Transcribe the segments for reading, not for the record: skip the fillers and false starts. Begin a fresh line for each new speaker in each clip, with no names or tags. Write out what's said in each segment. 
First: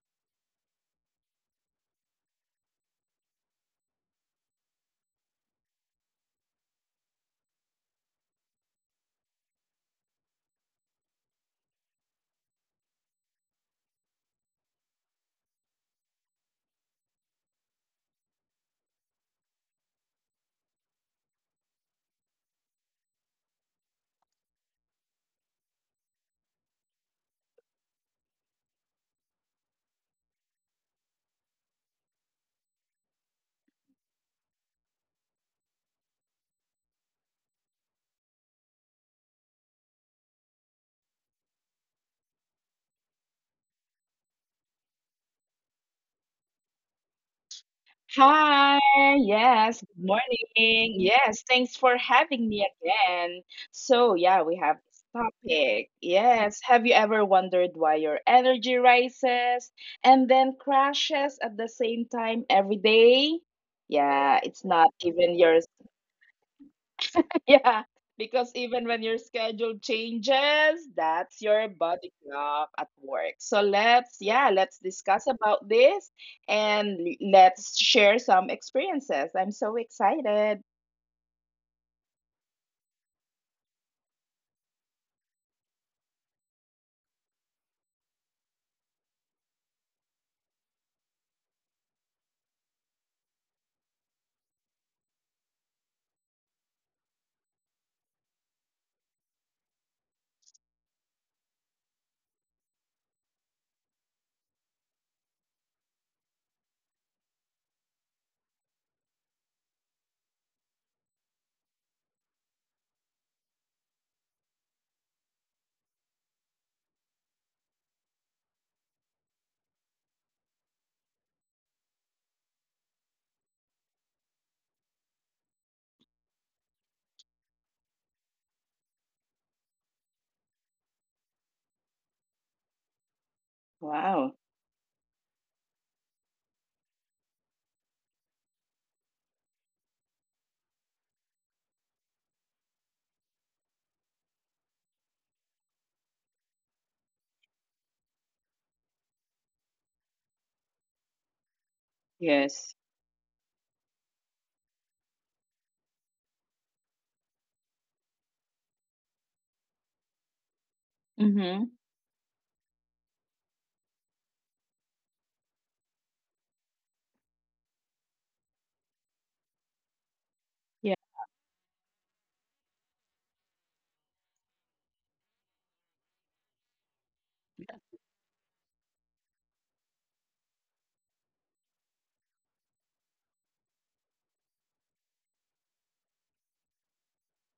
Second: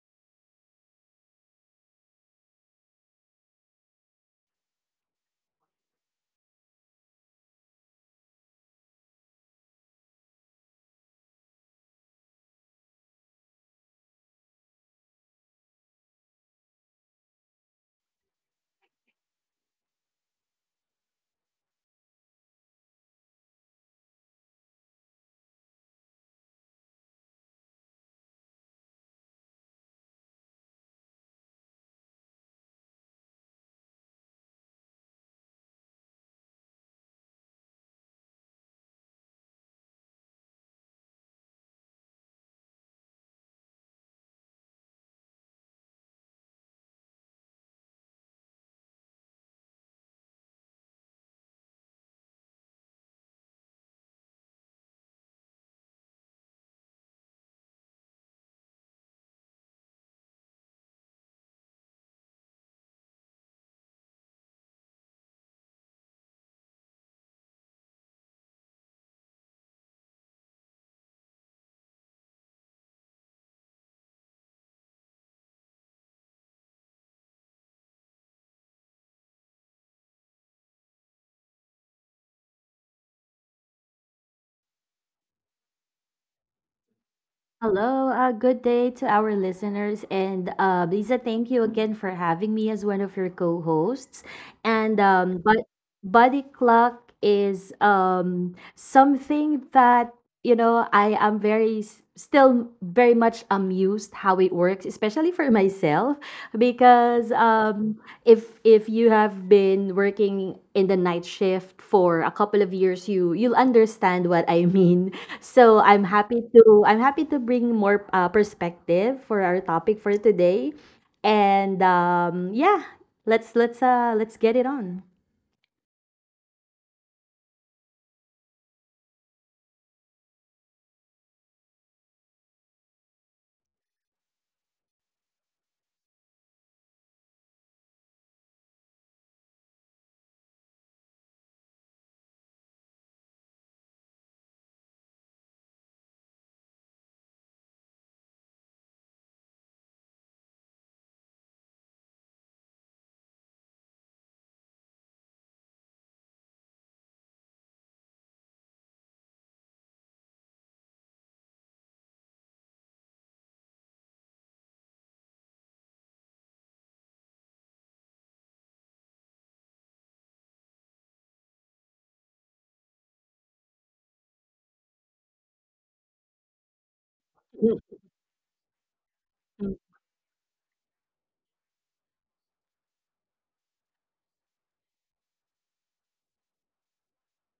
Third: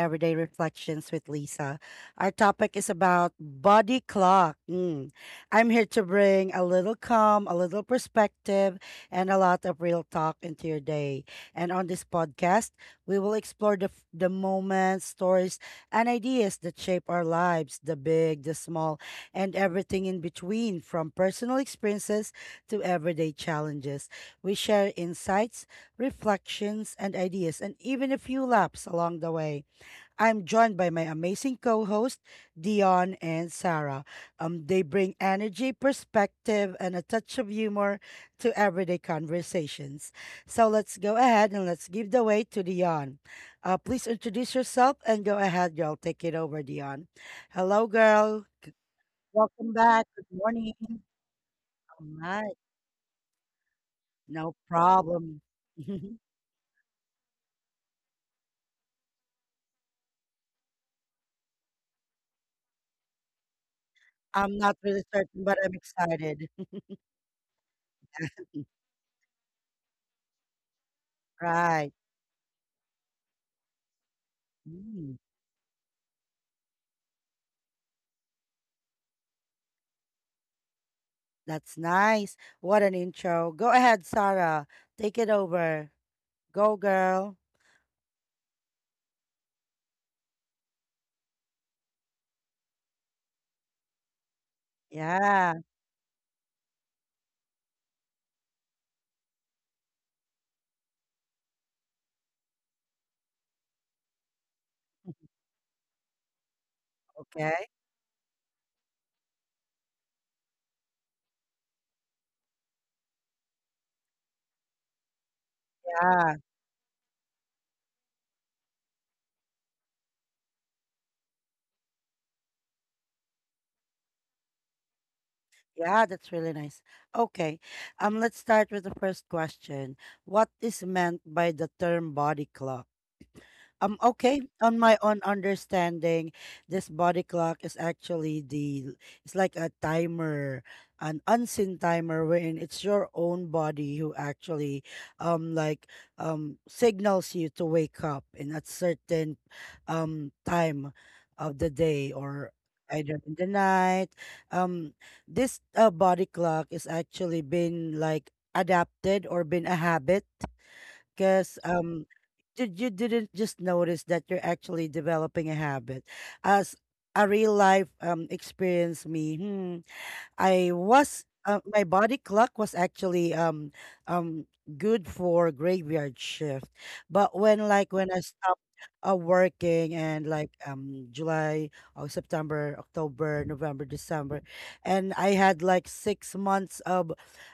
Everyday Reflections with Lisa. Our topic is about body clock. Mm. I'm here to bring a little calm, a little perspective, and a lot of real talk into your day. And on this podcast, we will explore the moments, stories, and ideas that shape our lives, the big, the small, and everything in between, from personal experiences to everyday challenges. We share insights, reflections, and ideas, and even a few laps along the way. I'm joined by my amazing co host, Dion and Sarah. They bring energy, perspective, and a touch of humor to everyday conversations. So let's go ahead and let's give the way to Dion. Please introduce yourself and go ahead, girl. Take it over, Dion. Hello, girl.
Hi,
Welcome
yes,
back.
good
Good morning.
morning. Yes, thanks for
All
having
right.
me again. So, yeah,
No
we have this
problem.
topic. Yes, have you ever wondered why your energy rises and then crashes at the same time every day? Yeah,
I'm
it's
not
not
really
even
certain, but
your
I'm excited.
Yeah, because even when your schedule changes, that's your
Right.
body clock at work. So, yeah, let's
Mm,
discuss about this and let's share some experiences. I'm so excited.
that's nice. What an intro. Go ahead, Sarah. Take it over. Go, girl.
Hello, good day to our listeners. And Lisa, thank you again for having me as one of your co hosts. And
Yeah.
but Body Clock is something that I am very still very much amused how it works, especially for myself, because
Okay.
if you have been working in the night shift for a couple of years, you'll understand what I mean. So I'm
Yeah.
happy to I'm happy to bring more perspective for our topic for today, and yeah, let's get it on.
Yeah, that's really nice. Okay. Let's start with the first question. What is meant by the term body clock?
Wow.
Okay, on my own understanding, this body clock is actually the it's like a timer, an unseen timer wherein it's your own body who actually, like, signals you to wake up in a certain time of the day or
Yes.
either in the night. Um this body clock is actually been like adapted or been a habit because,
Mm-hmm.
did you didn't just notice that you're actually developing a habit as a real life experience. Me, hmm, I
Yeah.
was, my body clock was actually um good for graveyard shift, but when, like, when I stopped, working and like July, or September, October, November, December, and I had like 6 months of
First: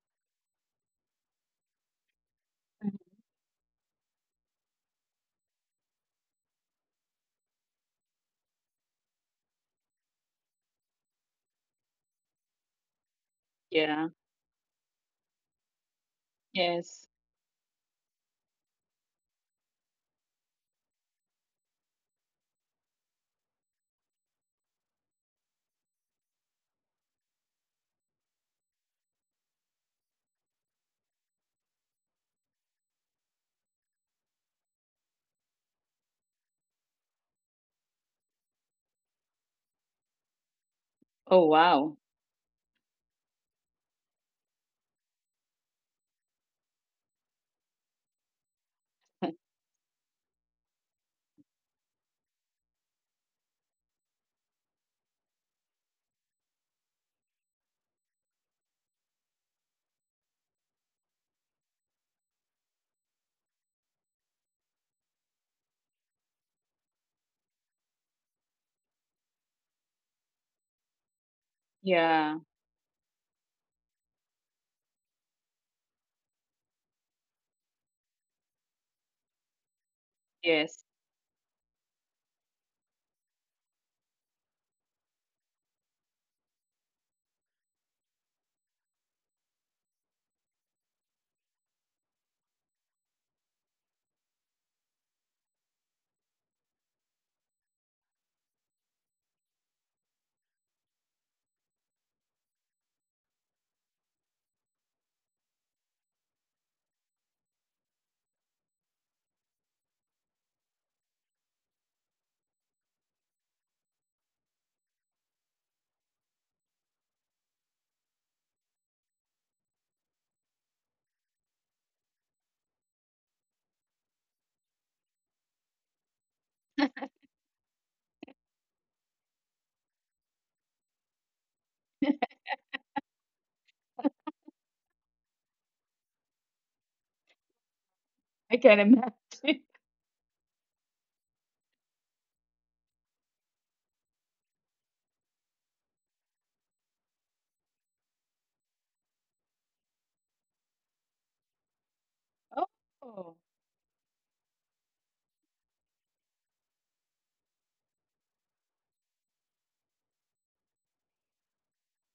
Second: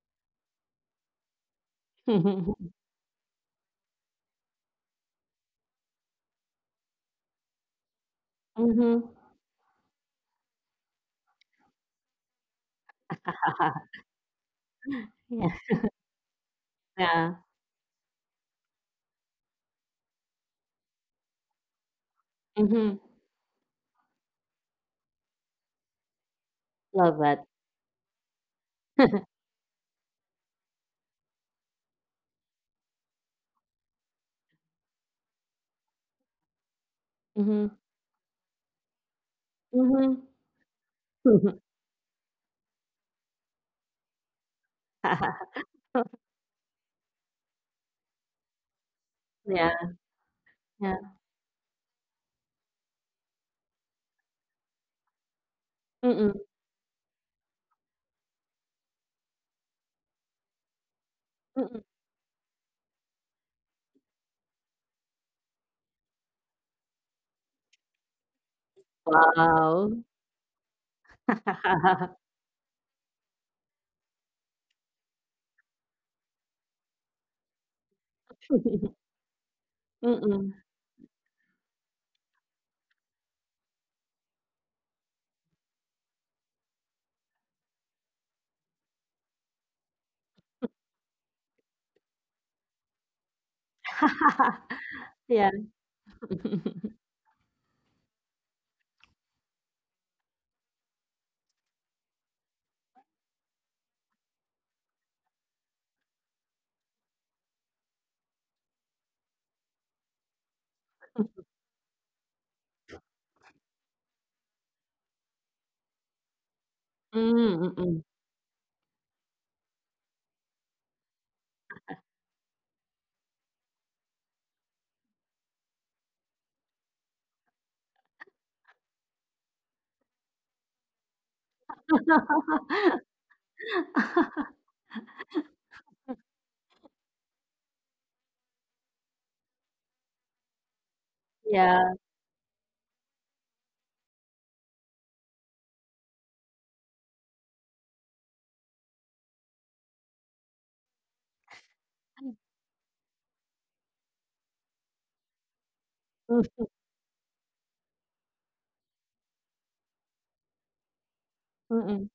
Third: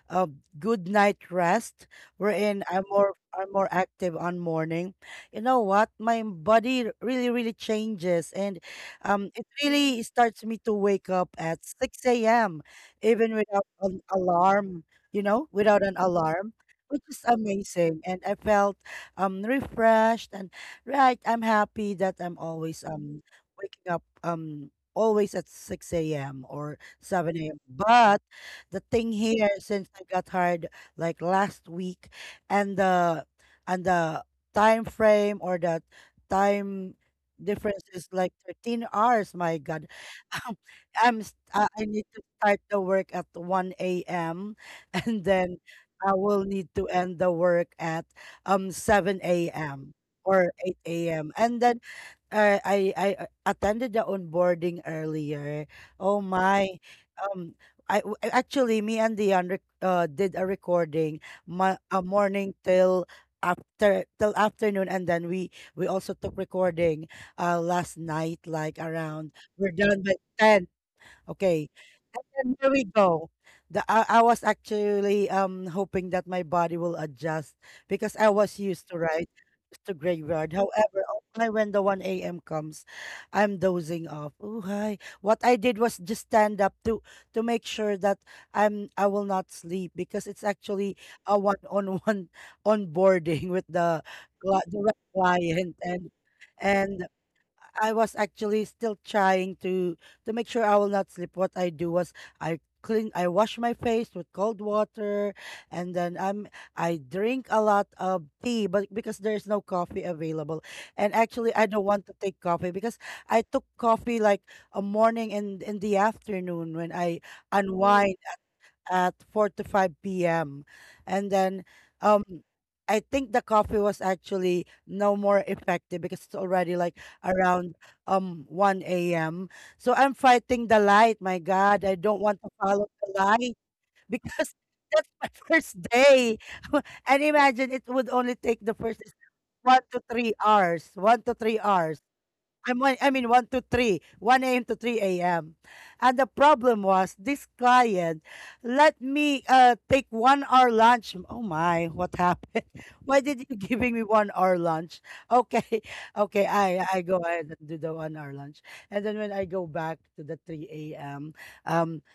of good night rest, wherein I'm
Mhm.
more I'm more active on morning. You know what? My body really really changes, and
Mm-hmm.
it really starts me to wake up at 6 a.m even without an
Yeah.
alarm, you know,
Yeah.
without an alarm, which
Yes.
is
Yeah.
amazing. And I felt refreshed, and, right, I'm happy that I'm always
Hmm.
waking up always at 6 a.m. or
Love that.
7 a.m. But the thing here, since I got hired like last week, and the time frame, or the time
Mhm,
difference, is like 13 hours, my God.
mhm.
I'm s-
Oh,
I
wow.
need to start the work at 1 a.m. and then I will need to end the work at 7
Yeah,
a.m. or
yeah.
8 a.m. And then, I attended the onboarding earlier. Oh
Mm,
my. Um Actually, me and Dion, did a recording my
mm.
a morning till after till afternoon, and then we also took recording last night, like around we're
Wow.
done by 10, okay,
Yeah.
and there we go. I was actually hoping that my body will adjust because I was used to
Mm.
graveyard.
Yes.
However, only when the 1 a.m. comes, I'm dozing off. Oh hi. What I did was just stand up to make sure that I will not sleep because it's actually a one-on-one onboarding with the the right
Yeah.
client. And I was actually still trying to make sure I will not sleep. What I do was I clean, I wash my face with cold water, and then I drink a lot of tea, but because there is no coffee available, and actually I don't want to take coffee because I took coffee like a morning and in the afternoon when I
Mm, mm.
unwind at 4 to 5 p.m. And then um I think the coffee was actually no more effective because it's already like around 1 a.m. So I'm fighting the light. My God, I don't want to follow the light because, that's my first day. And imagine, it would only
I
take the
can
first
imagine.
1 to 3 hours. One to three
Yeah.
hours. I'm one, I mean, 1 to 3, 1 a.m. to 3 a.m. And the problem was this client let me, take 1 hour lunch. Oh my, what happened? Why
Oh.
did you giving me 1 hour lunch? Okay, okay,
Mm,
I go ahead and do the 1 hour lunch. And then when I go back to the 3 a.m., um,
mm.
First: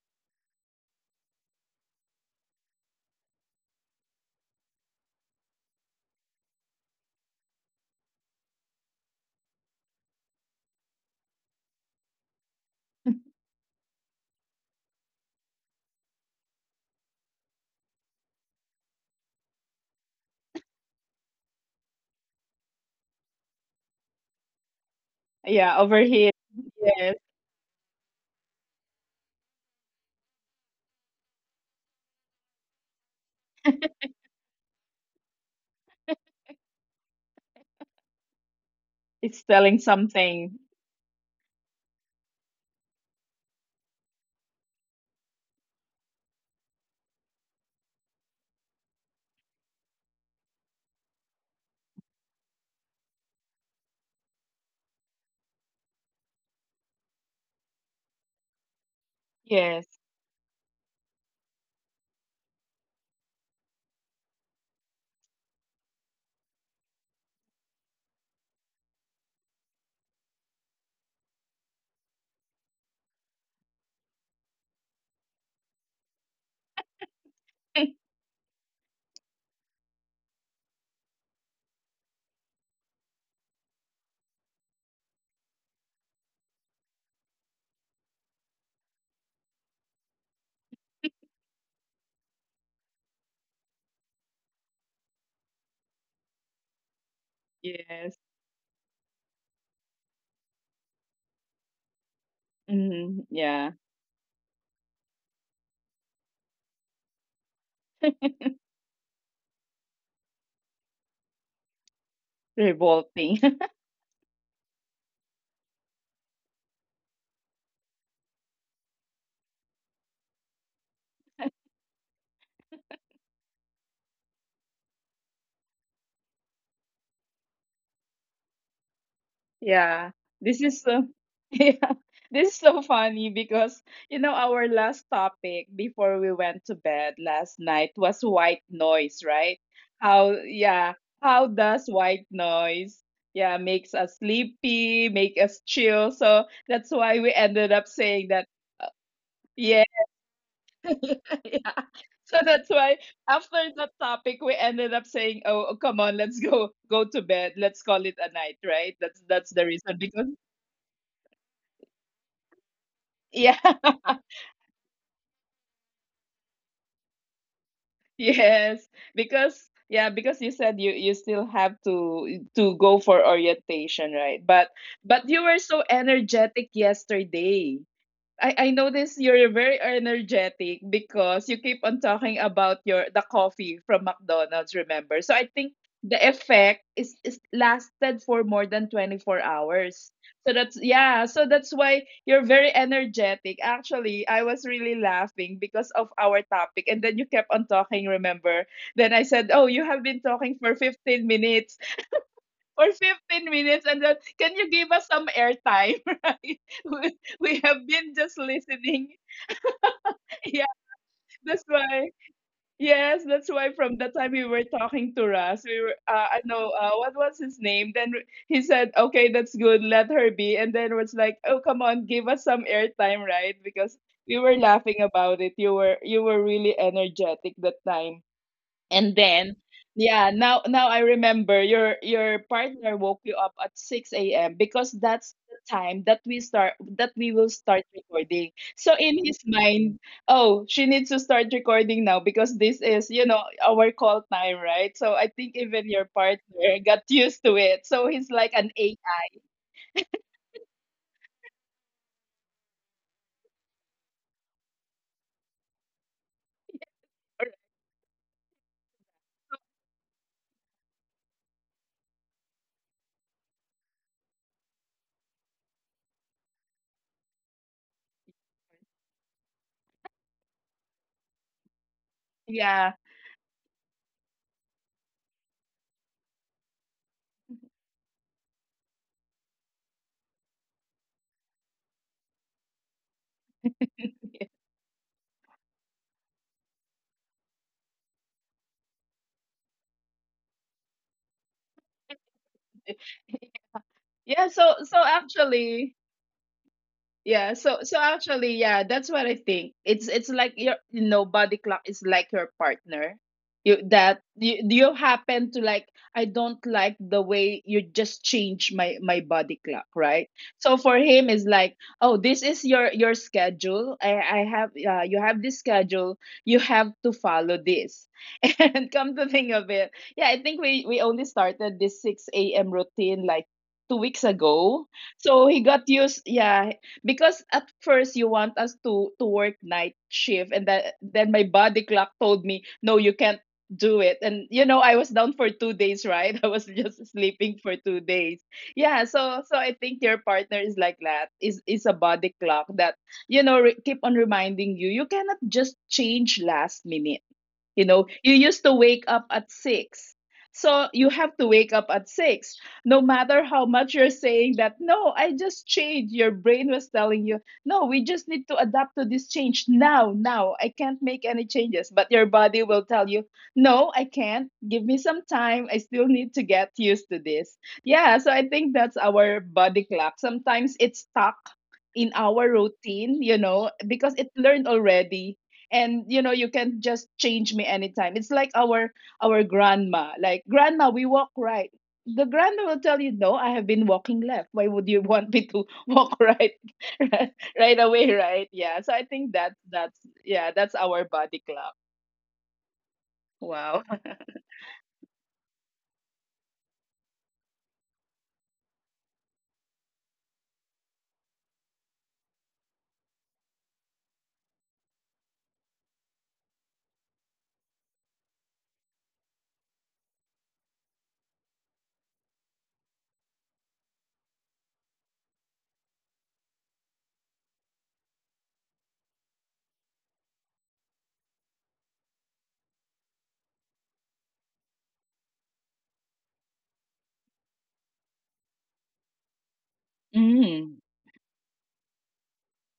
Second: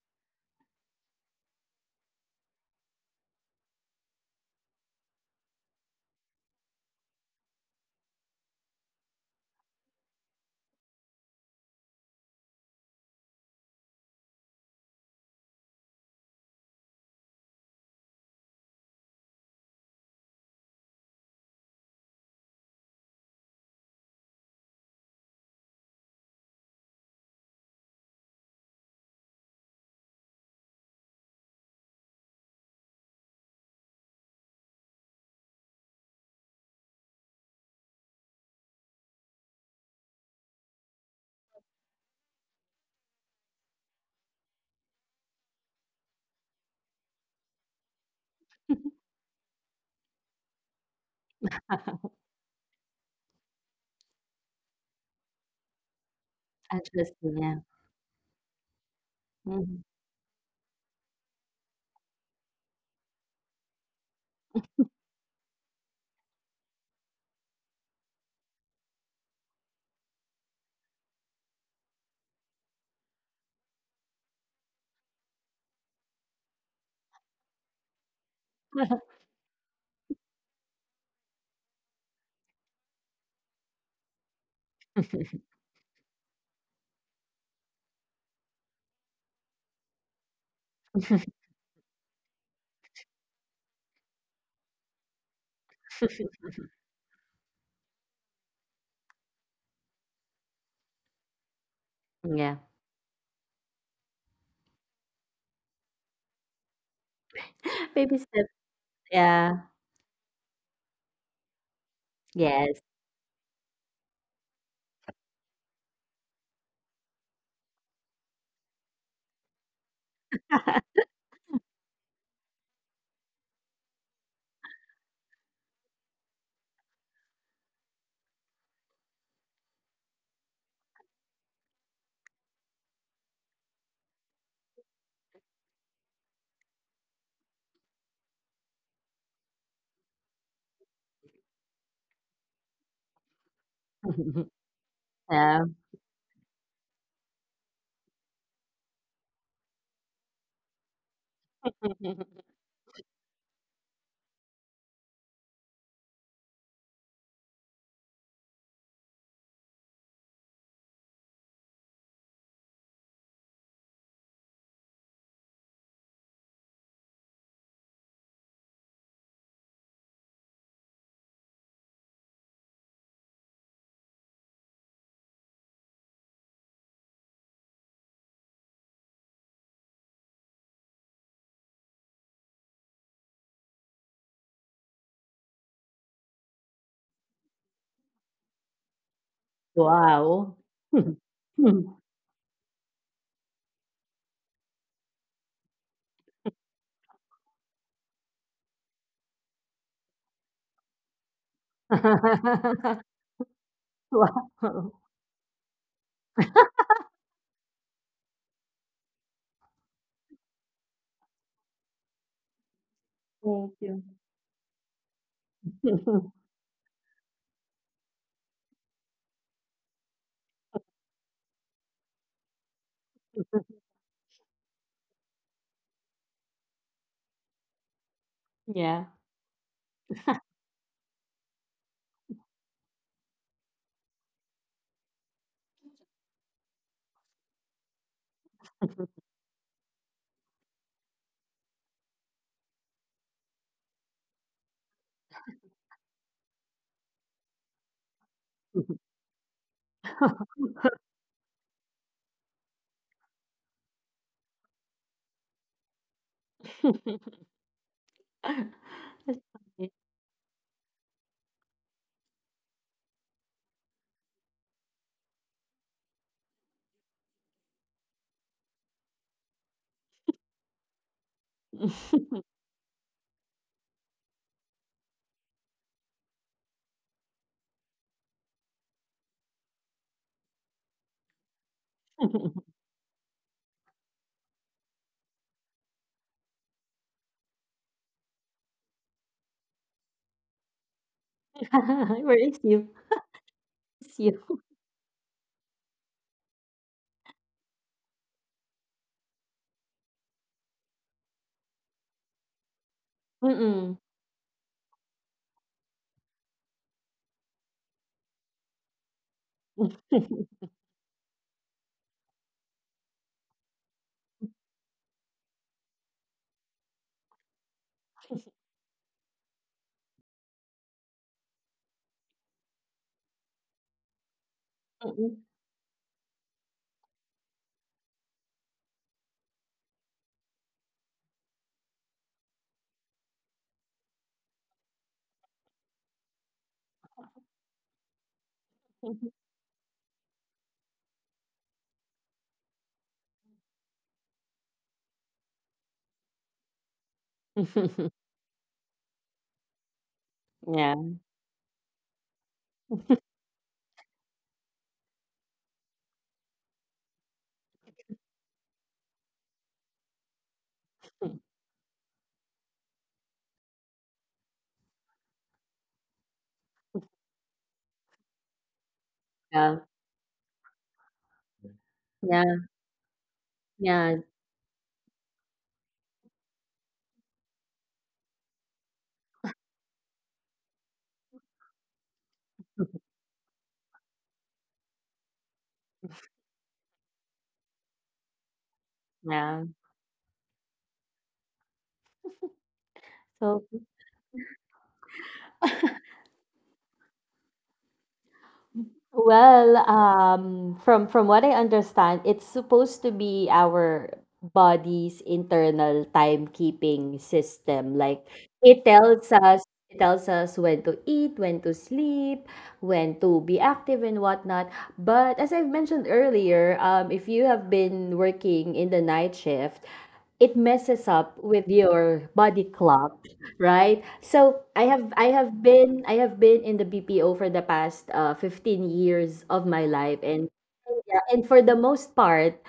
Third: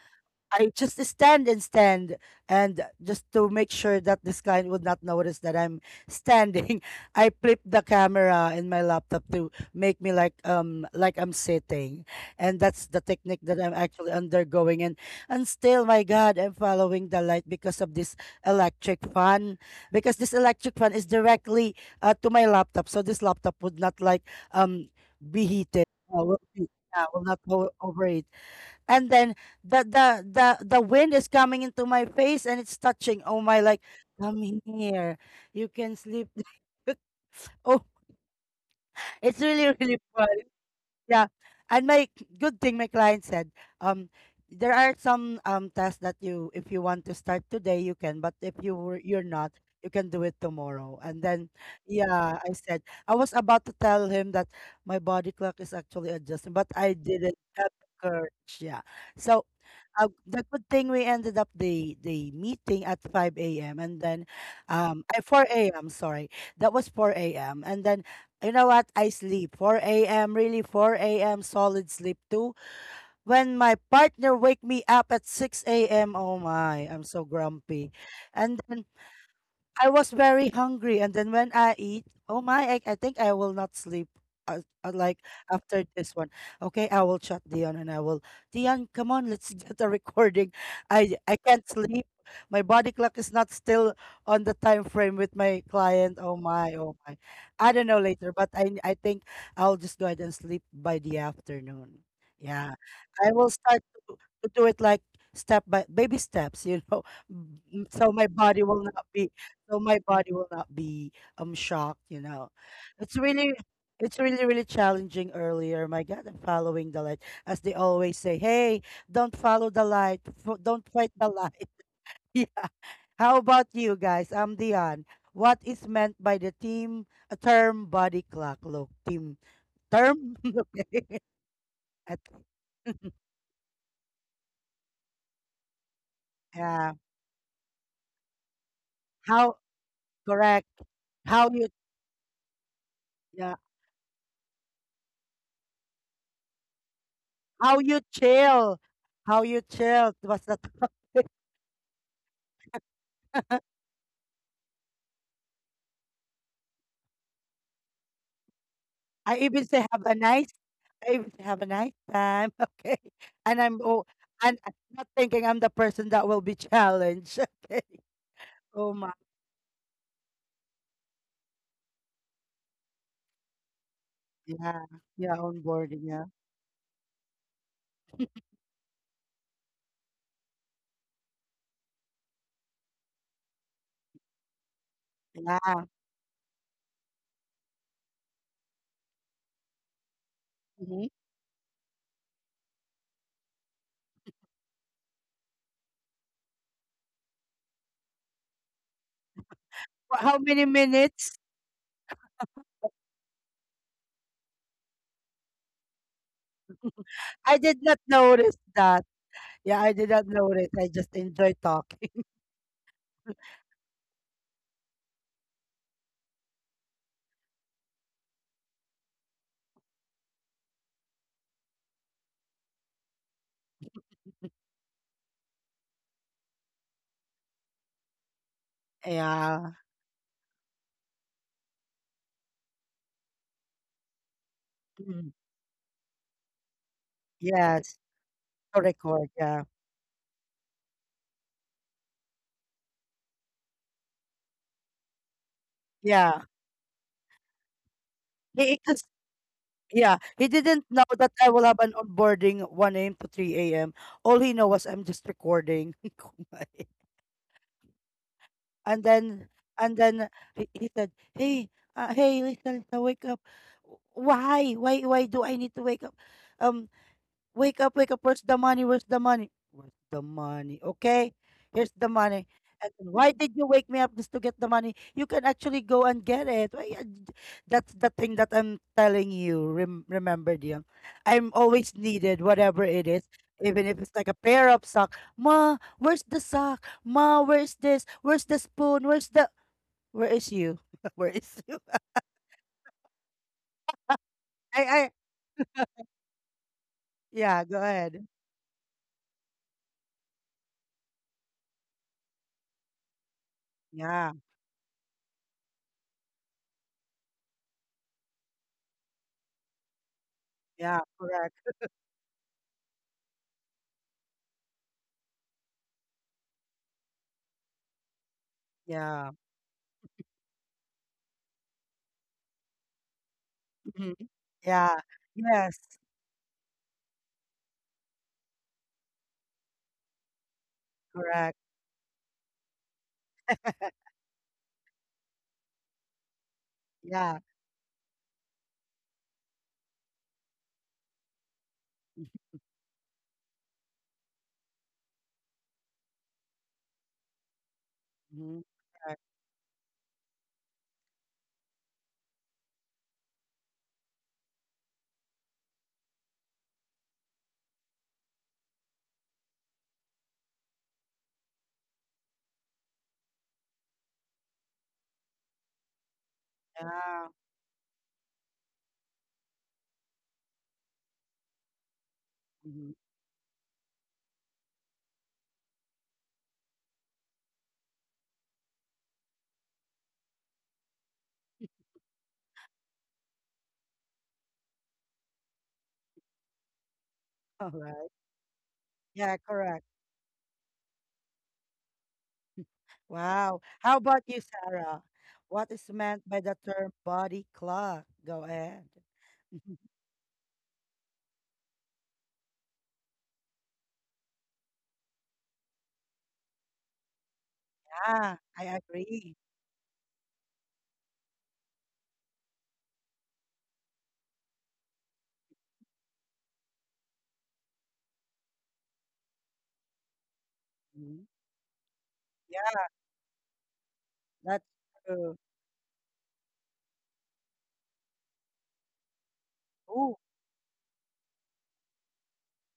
I just stand and stand, and just to make sure that this client would not notice that I'm standing, I flip the camera in my laptop to make me like, like I'm sitting, and that's the technique that I'm actually undergoing. And still, my God, I'm following the light because of this electric fan, because this electric fan is directly, to my laptop, so this laptop would not like, be
Yeah,
heated.
over here.
Yeah,
Yes.
will not go over it. And then the wind is coming into my face and it's touching, oh my, like, come in here, you can sleep. Oh, it's
It's
really
telling
really fun.
something.
Yeah. And my, good thing, my client said, um there are some tests that, you, if you want to start today, you can, but if you were, you're not, you can do it tomorrow. And then, yeah, I said, I was about to tell him that my body clock is actually adjusting, but I
Interesting,
didn't
yeah.
have the courage. Yeah. So,
Mhm.
Yes.
the good thing we ended up the meeting at 5 a.m., and then at 4 a.m., sorry. That was 4 a.m. And then, you know what? I sleep 4 a.m., really 4 a.m. solid sleep too. When my partner wake me up at 6 a.m. Oh my, I'm so grumpy. And then I was very hungry, and then when I eat, oh my, I think I will not sleep. Like, after this one, okay, I will chat Dion, and I will, Dion, come on, let's get a recording. I can't sleep. My body clock is not still on the time frame with my client. Oh my, oh my. I don't know
Yes.
later, but I think I'll just go ahead and sleep by the afternoon.
Yeah.
Yeah,
Mhm.
I will
Yeah,
start to, to do it like step by baby steps, you know. So
Baby
my
steps,
body will not be,
yeah.
so my body will not be, shocked, you know.
Yes.
It's
revolting.
really, it's really really challenging earlier. My god, I'm following the light. As they always say, hey, don't follow the light, don't fight the light. Yeah. How about you guys? I'm Dion. What is meant by the team, a term body clock? Look, team,
Yeah,
term.
this is so
Okay.
yeah, this is so funny because you know our last topic before we went to
Yeah.
bed last night was white noise, right?
How?
How
Correct.
Yeah, how
How you?
does white noise, yeah,
Yeah.
makes us sleepy, make us
Yeah.
chill? So that's why we ended
How
up
you
saying that.
chill? How you
uh,
chill? What's that?
Yeah. So that's why after that topic, we ended up saying, "Oh, oh, come on, let's go to bed. Let's call it a night." Right? That's
I
that's the
even say
reason
have a
because,
nice, I even say have a nice time, okay?
yeah,
And I'm, oh, and I'm not thinking I'm the person that will be challenged. Okay.
yes,
Oh my.
because yeah, because you said you still have to go for orientation, right?
Yeah.
But
Yeah,
you were so
onboarding, yeah.
energetic yesterday. I notice you're very energetic because you keep on talking about your the coffee from McDonald's, remember? So I think
Yeah.
the effect is lasted for more than 24 hours. So
Wow.
that's,
Hmm.
yeah, so that's why you're very energetic. Actually, I was really laughing because of our topic and then you kept on talking, remember? Then I said, "Oh, you have been
How
talking
many
for 15
minutes?
minutes." Or 15 minutes, and then can you give
Wow.
us some airtime? Right, we,
I
have
did not
been just
notice that.
listening.
Yeah, I did not notice.
Yeah,
I just enjoy
that's why
talking.
yes, that's why
Thank
from the
you.
time we were talking to Russ, we were I know, what was his name then? He said, okay, that's good, let her be, and then was like, oh come on, give us some airtime, right, because we were laughing about it. You were really energetic that time.
Yeah.
And then,
Yeah.
yeah, now I remember your partner woke you up at 6 a.m. because
Mhm.
that's the time that we start, that we will start
Yes.
recording.
To
So in
record,
his
yeah.
mind, oh, she needs to start recording now because this is, you know, our call time, right? So I think even your
Yeah.
partner got used to it. So he's like an eight
Because, yeah, he didn't know that I will have an onboarding 1 a.m. to 3 a.m. All he know was I'm just recording. Kumbaga.
hour.
That's
and then and
funny.
then he said, "Hey, hey, Lisa, Lisa, wake up. Why? Why do I need to wake up? Um Wake up, wake up. Where's the money? Where's the money? Where's the money? Okay, here's the money.
Yeah.
And then, why did you wake me up just to get the money? You can actually go and get it. That's the thing that I'm telling you. Remember, Dion. I'm always needed, whatever it is. Even if it's like a pair of socks. Ma, where's the sock? Ma, where's this? Where's the spoon? Where's the where is you?" Where is you?
Where is you, it's
Yeah,
you.
I I Yeah,
so
go
so
ahead.
actually, yeah, that's what I think. It's like your, body clock is like your partner. You
Mm.
that
Yeah,
you happen to like, I don't like the way you just change my body clock, right?
Mm.
So for
yeah,
him is
correct.
like, oh, this is your schedule. I have You have this schedule. You have to follow this. And come to
Yeah.
think of it, yeah, I think we only started this 6 a.m. routine like two
Mhm.
weeks ago.
Yeah.
So he got
Yes,
used, yeah, because at first you want us to work night shift and that, then my
correct.
body clock told me no, you can't do it, and you know I was down for 2 days, right? I was just
Yeah.
sleeping for 2 days. Yeah, so I think your partner is like that, is a body clock that, you know, keep on reminding you you cannot just change last minute. You know, you used
Mhm.
to wake
Correct.
up at 6, so
Yeah,
you have to wake up at 6 no matter how much you're saying that, no, I just changed, your brain was telling you, no, we just need to adapt to this change now, now. I can't make any changes. But your body will tell you, no, I can't. Give me some time. I still need to get used to
Yeah.
this. Yeah, so I think that's our body
yeah,
clock. Sometimes it's stuck in our
yeah,
Mhm.
routine, you know, because
yeah,
it learned already. And you know, you can just change me anytime. It's like our grandma. Like, grandma, we walk right, the grandma will tell you, no, I have been walking left. Why would you want me to walk right, right,
All
right away,
right.
right? Yeah. So I think
Yeah,
that
yeah.
correct.
that's yeah, that's our body clock.
Wow.
So,
Wow.
How about you, Sarah? What is meant by the term body clock? Go ahead. Mhm.
well, from what I understand, it's supposed to be our body's internal timekeeping system. Like
Yeah, I
it
agree.
tells us it tells us when to eat, when to sleep, when to be active and whatnot. But as I've mentioned earlier, if you have been working in the night shift, it messes
Mhm.
up with your
Yeah,
body clock, right?
that's
So I have
true.
I have been I have been in the BPO for the past 15 years of my
Ooh,
life, and
Mm.
yeah, and for the most part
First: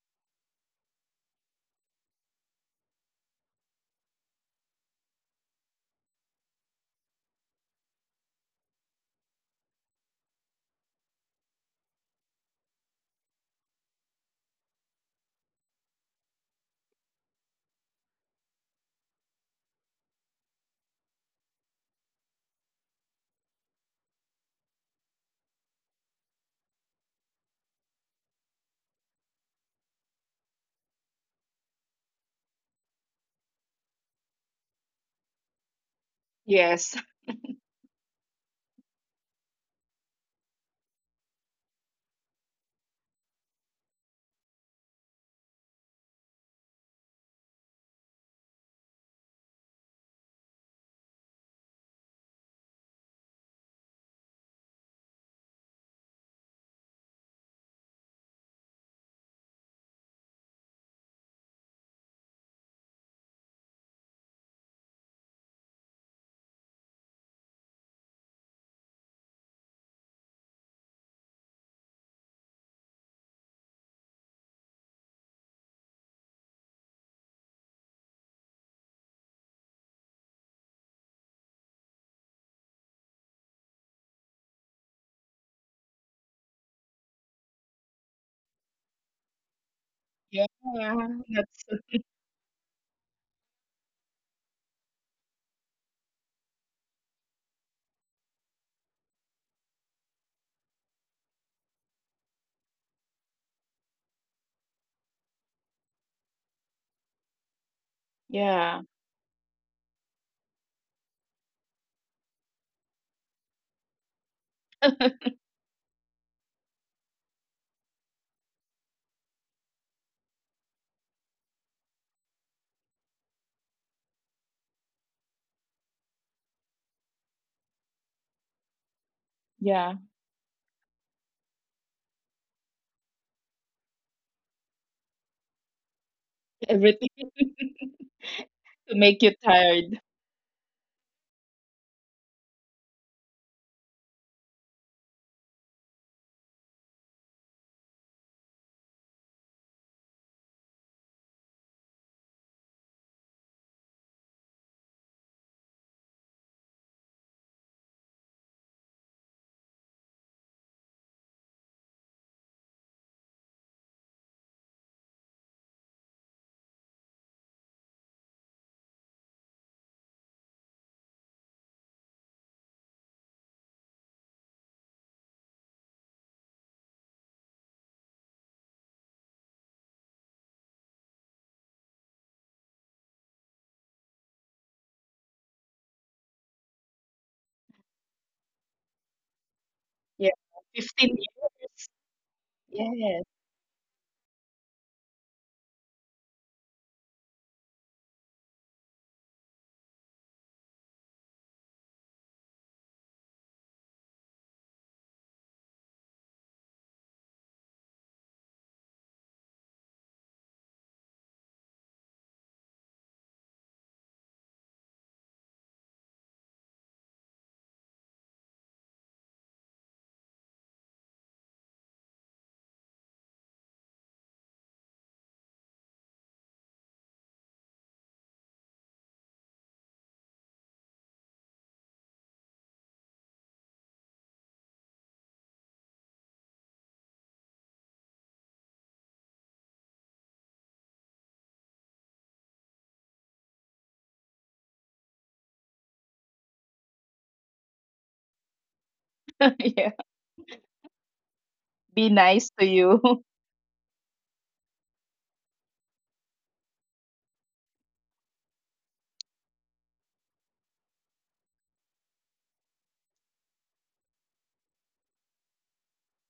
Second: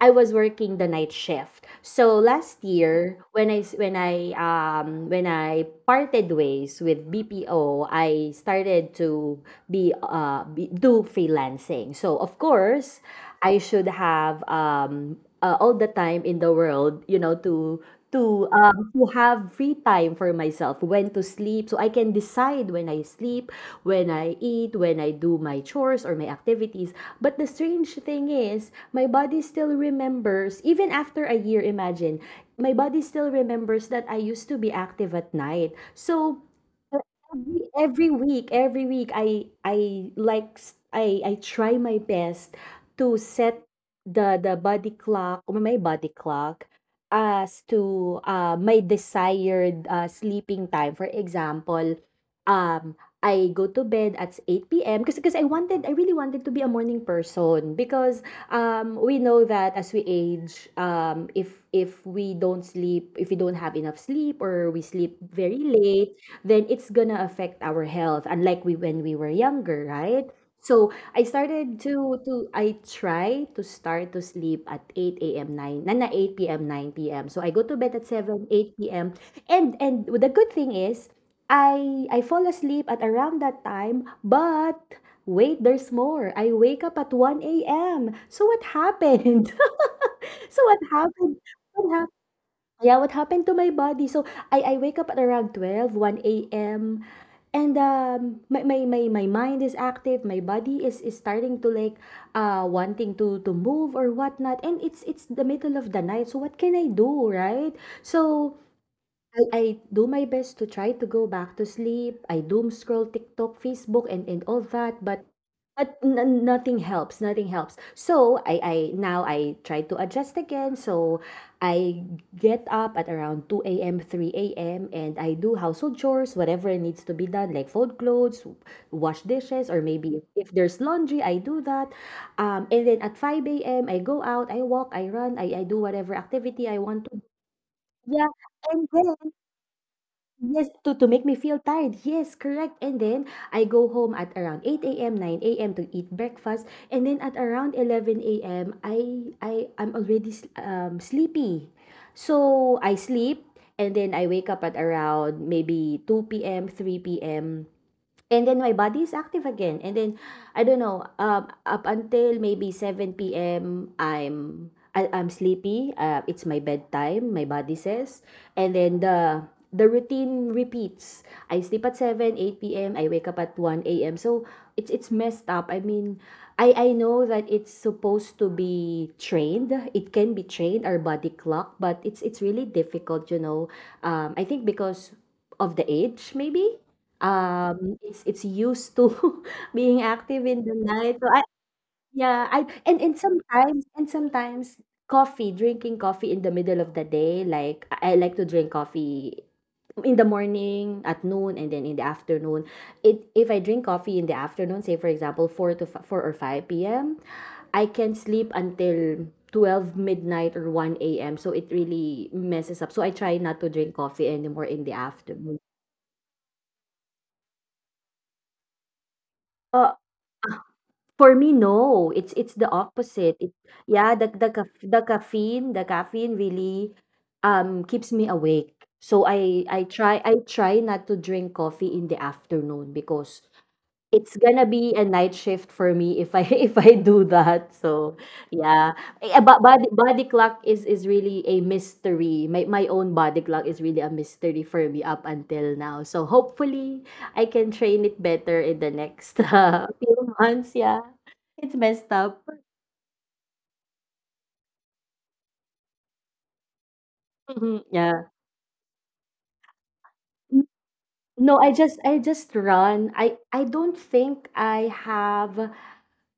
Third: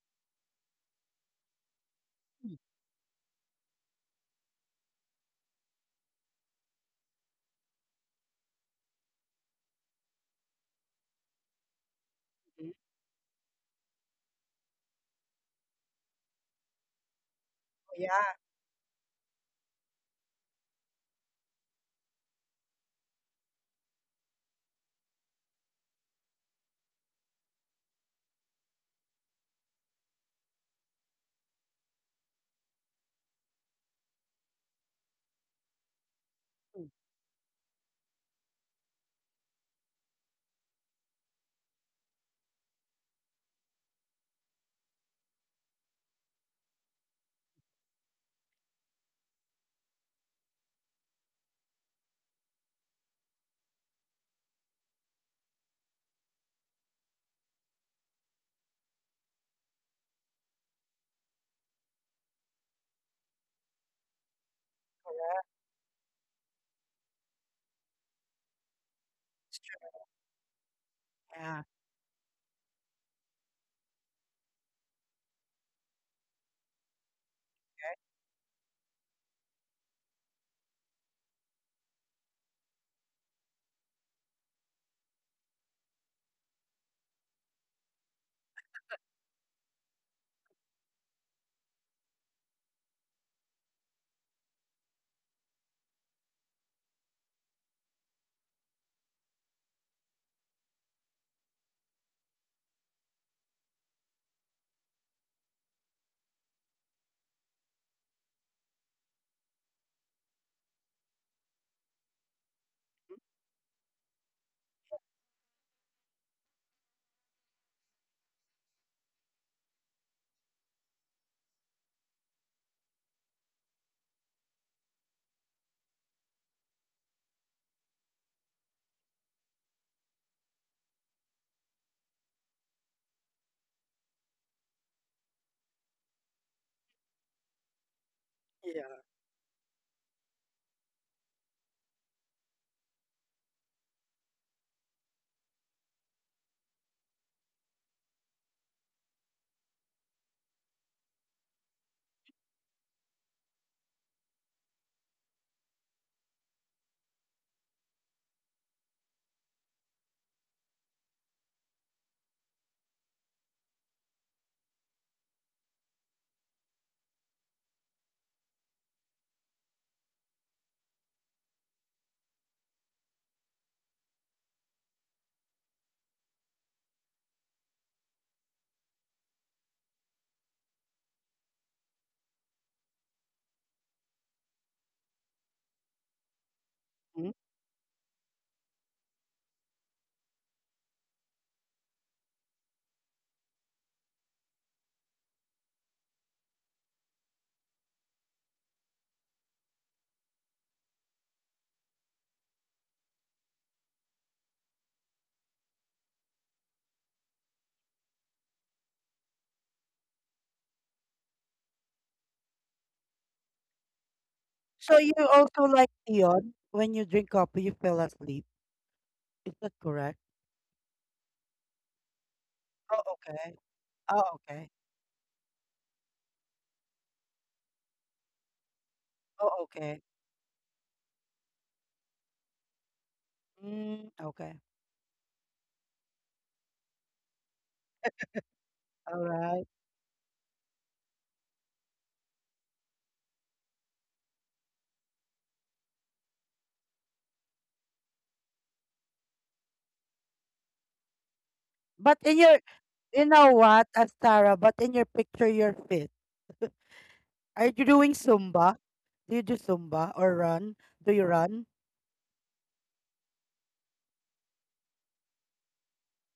I was working the night shift. So
mhm.
last year, when I s- when I parted ways with BPO, I started to do freelancing. So of course, I should have all the time in the world, you know, to
Yeah,
to um, to have free time for myself, when to sleep, so I can decide when I sleep, when I eat, when I do my chores or my activities. But the strange thing is, my body still remembers, even after a year. Imagine, my body still remembers that I used to be active at night. So
Yes.
every week I like I try my best to set the body clock, or my body clock, as to, my desired, sleeping time. For example, I go to bed at 8 p.m. because I really wanted to be a morning person because, we know that as we age, if we don't sleep, if we don't have enough sleep, or we sleep very late, then it's gonna affect our health, unlike we when we were
it's
younger,
true.
right? So I
Yeah,
started to I try to start to sleep at 8 a.m. 9 na na 8 p.m. 9 p.m. So I go to bed at 7 8 p.m., and the good thing is I fall asleep at around that time. But wait, there's more, I wake up at 1 a.m. So what happened?
Yeah.
So what happened?
That's,
What Yeah, what happened to my body? So, I wake up at around 12, 1 a.m., and, my mind is active, my body is starting to, like, wanting to move or whatnot, and it's the middle of the night, so what can I do, right? So,
yeah.
I do my best to try to go back to sleep. I doom scroll TikTok, Facebook, and all that, but nothing helps. Nothing helps. So I now I try to adjust again. So I get up at around two a.m., three a.m. and I do household chores, whatever needs to be done, like fold clothes, wash dishes, or
Yeah.
maybe if there's laundry, I do that. And then at five a.m. I go out, I walk, I run, I do whatever activity I want
Everything.
to. Yeah, and
To
yeah.
then
make you tired.
yes, to make me feel tired, yes, correct, and then I go home at around 8 a.m., 9 a.m. to eat breakfast, and then at around 11 a.m., I'm already s sleepy. So, I sleep, and then I wake up at around maybe 2 p.m., 3 p.m. And then my body is active again. And then I don't know, up until maybe 7 p.m. I'm sleepy. It's my bedtime, my body says. And then the routine repeats. I sleep at 7, 8 p.m. I wake up at 1 a.m. So it's messed up. I mean, I know that it's supposed to be trained. It can be trained, our body clock, but it's really difficult, you know. I think because of the age, maybe
Mhm.
it's used to being
Yeah.
active in the night,
Fifteen
so I
years.
yeah, I
Yes.
and sometimes coffee, drinking coffee in the middle of the day. Like, I like to drink coffee in the morning, at noon, and then in the afternoon. It, if I drink coffee in the afternoon, say, for example, 4 to fi 4 or 5 p.m., I can sleep until 12 midnight or 1 a.m., so it really messes up. So I try not to drink coffee anymore in the
So you
afternoon.
also like Dion, when you drink coffee, you fell asleep. Is that
Uh,
correct?
For me, no. It's the
Oh,
opposite.
okay.
Yeah,
Oh,
the the
okay.
caf- the caffeine, the caffeine, really keeps me awake. So
Oh,
I I
okay.
try I try not to drink coffee in the afternoon, because
Mm,
it's
okay.
gonna be a night shift for me if I if I do that. So yeah, but
Alright.
body clock is really a mystery. My own body clock is really a mystery for me up until now. So hopefully I can train it better in the next
Yeah.
few months. Yeah. It's messed
Be
But in
up.
nice
your,
to you.
you know what, Astara, but in your picture, you're fit. Are you doing
Yeah.
Zumba? Do you do Zumba or
N-
run? Do you
No,
run?
I just run. I don't think I have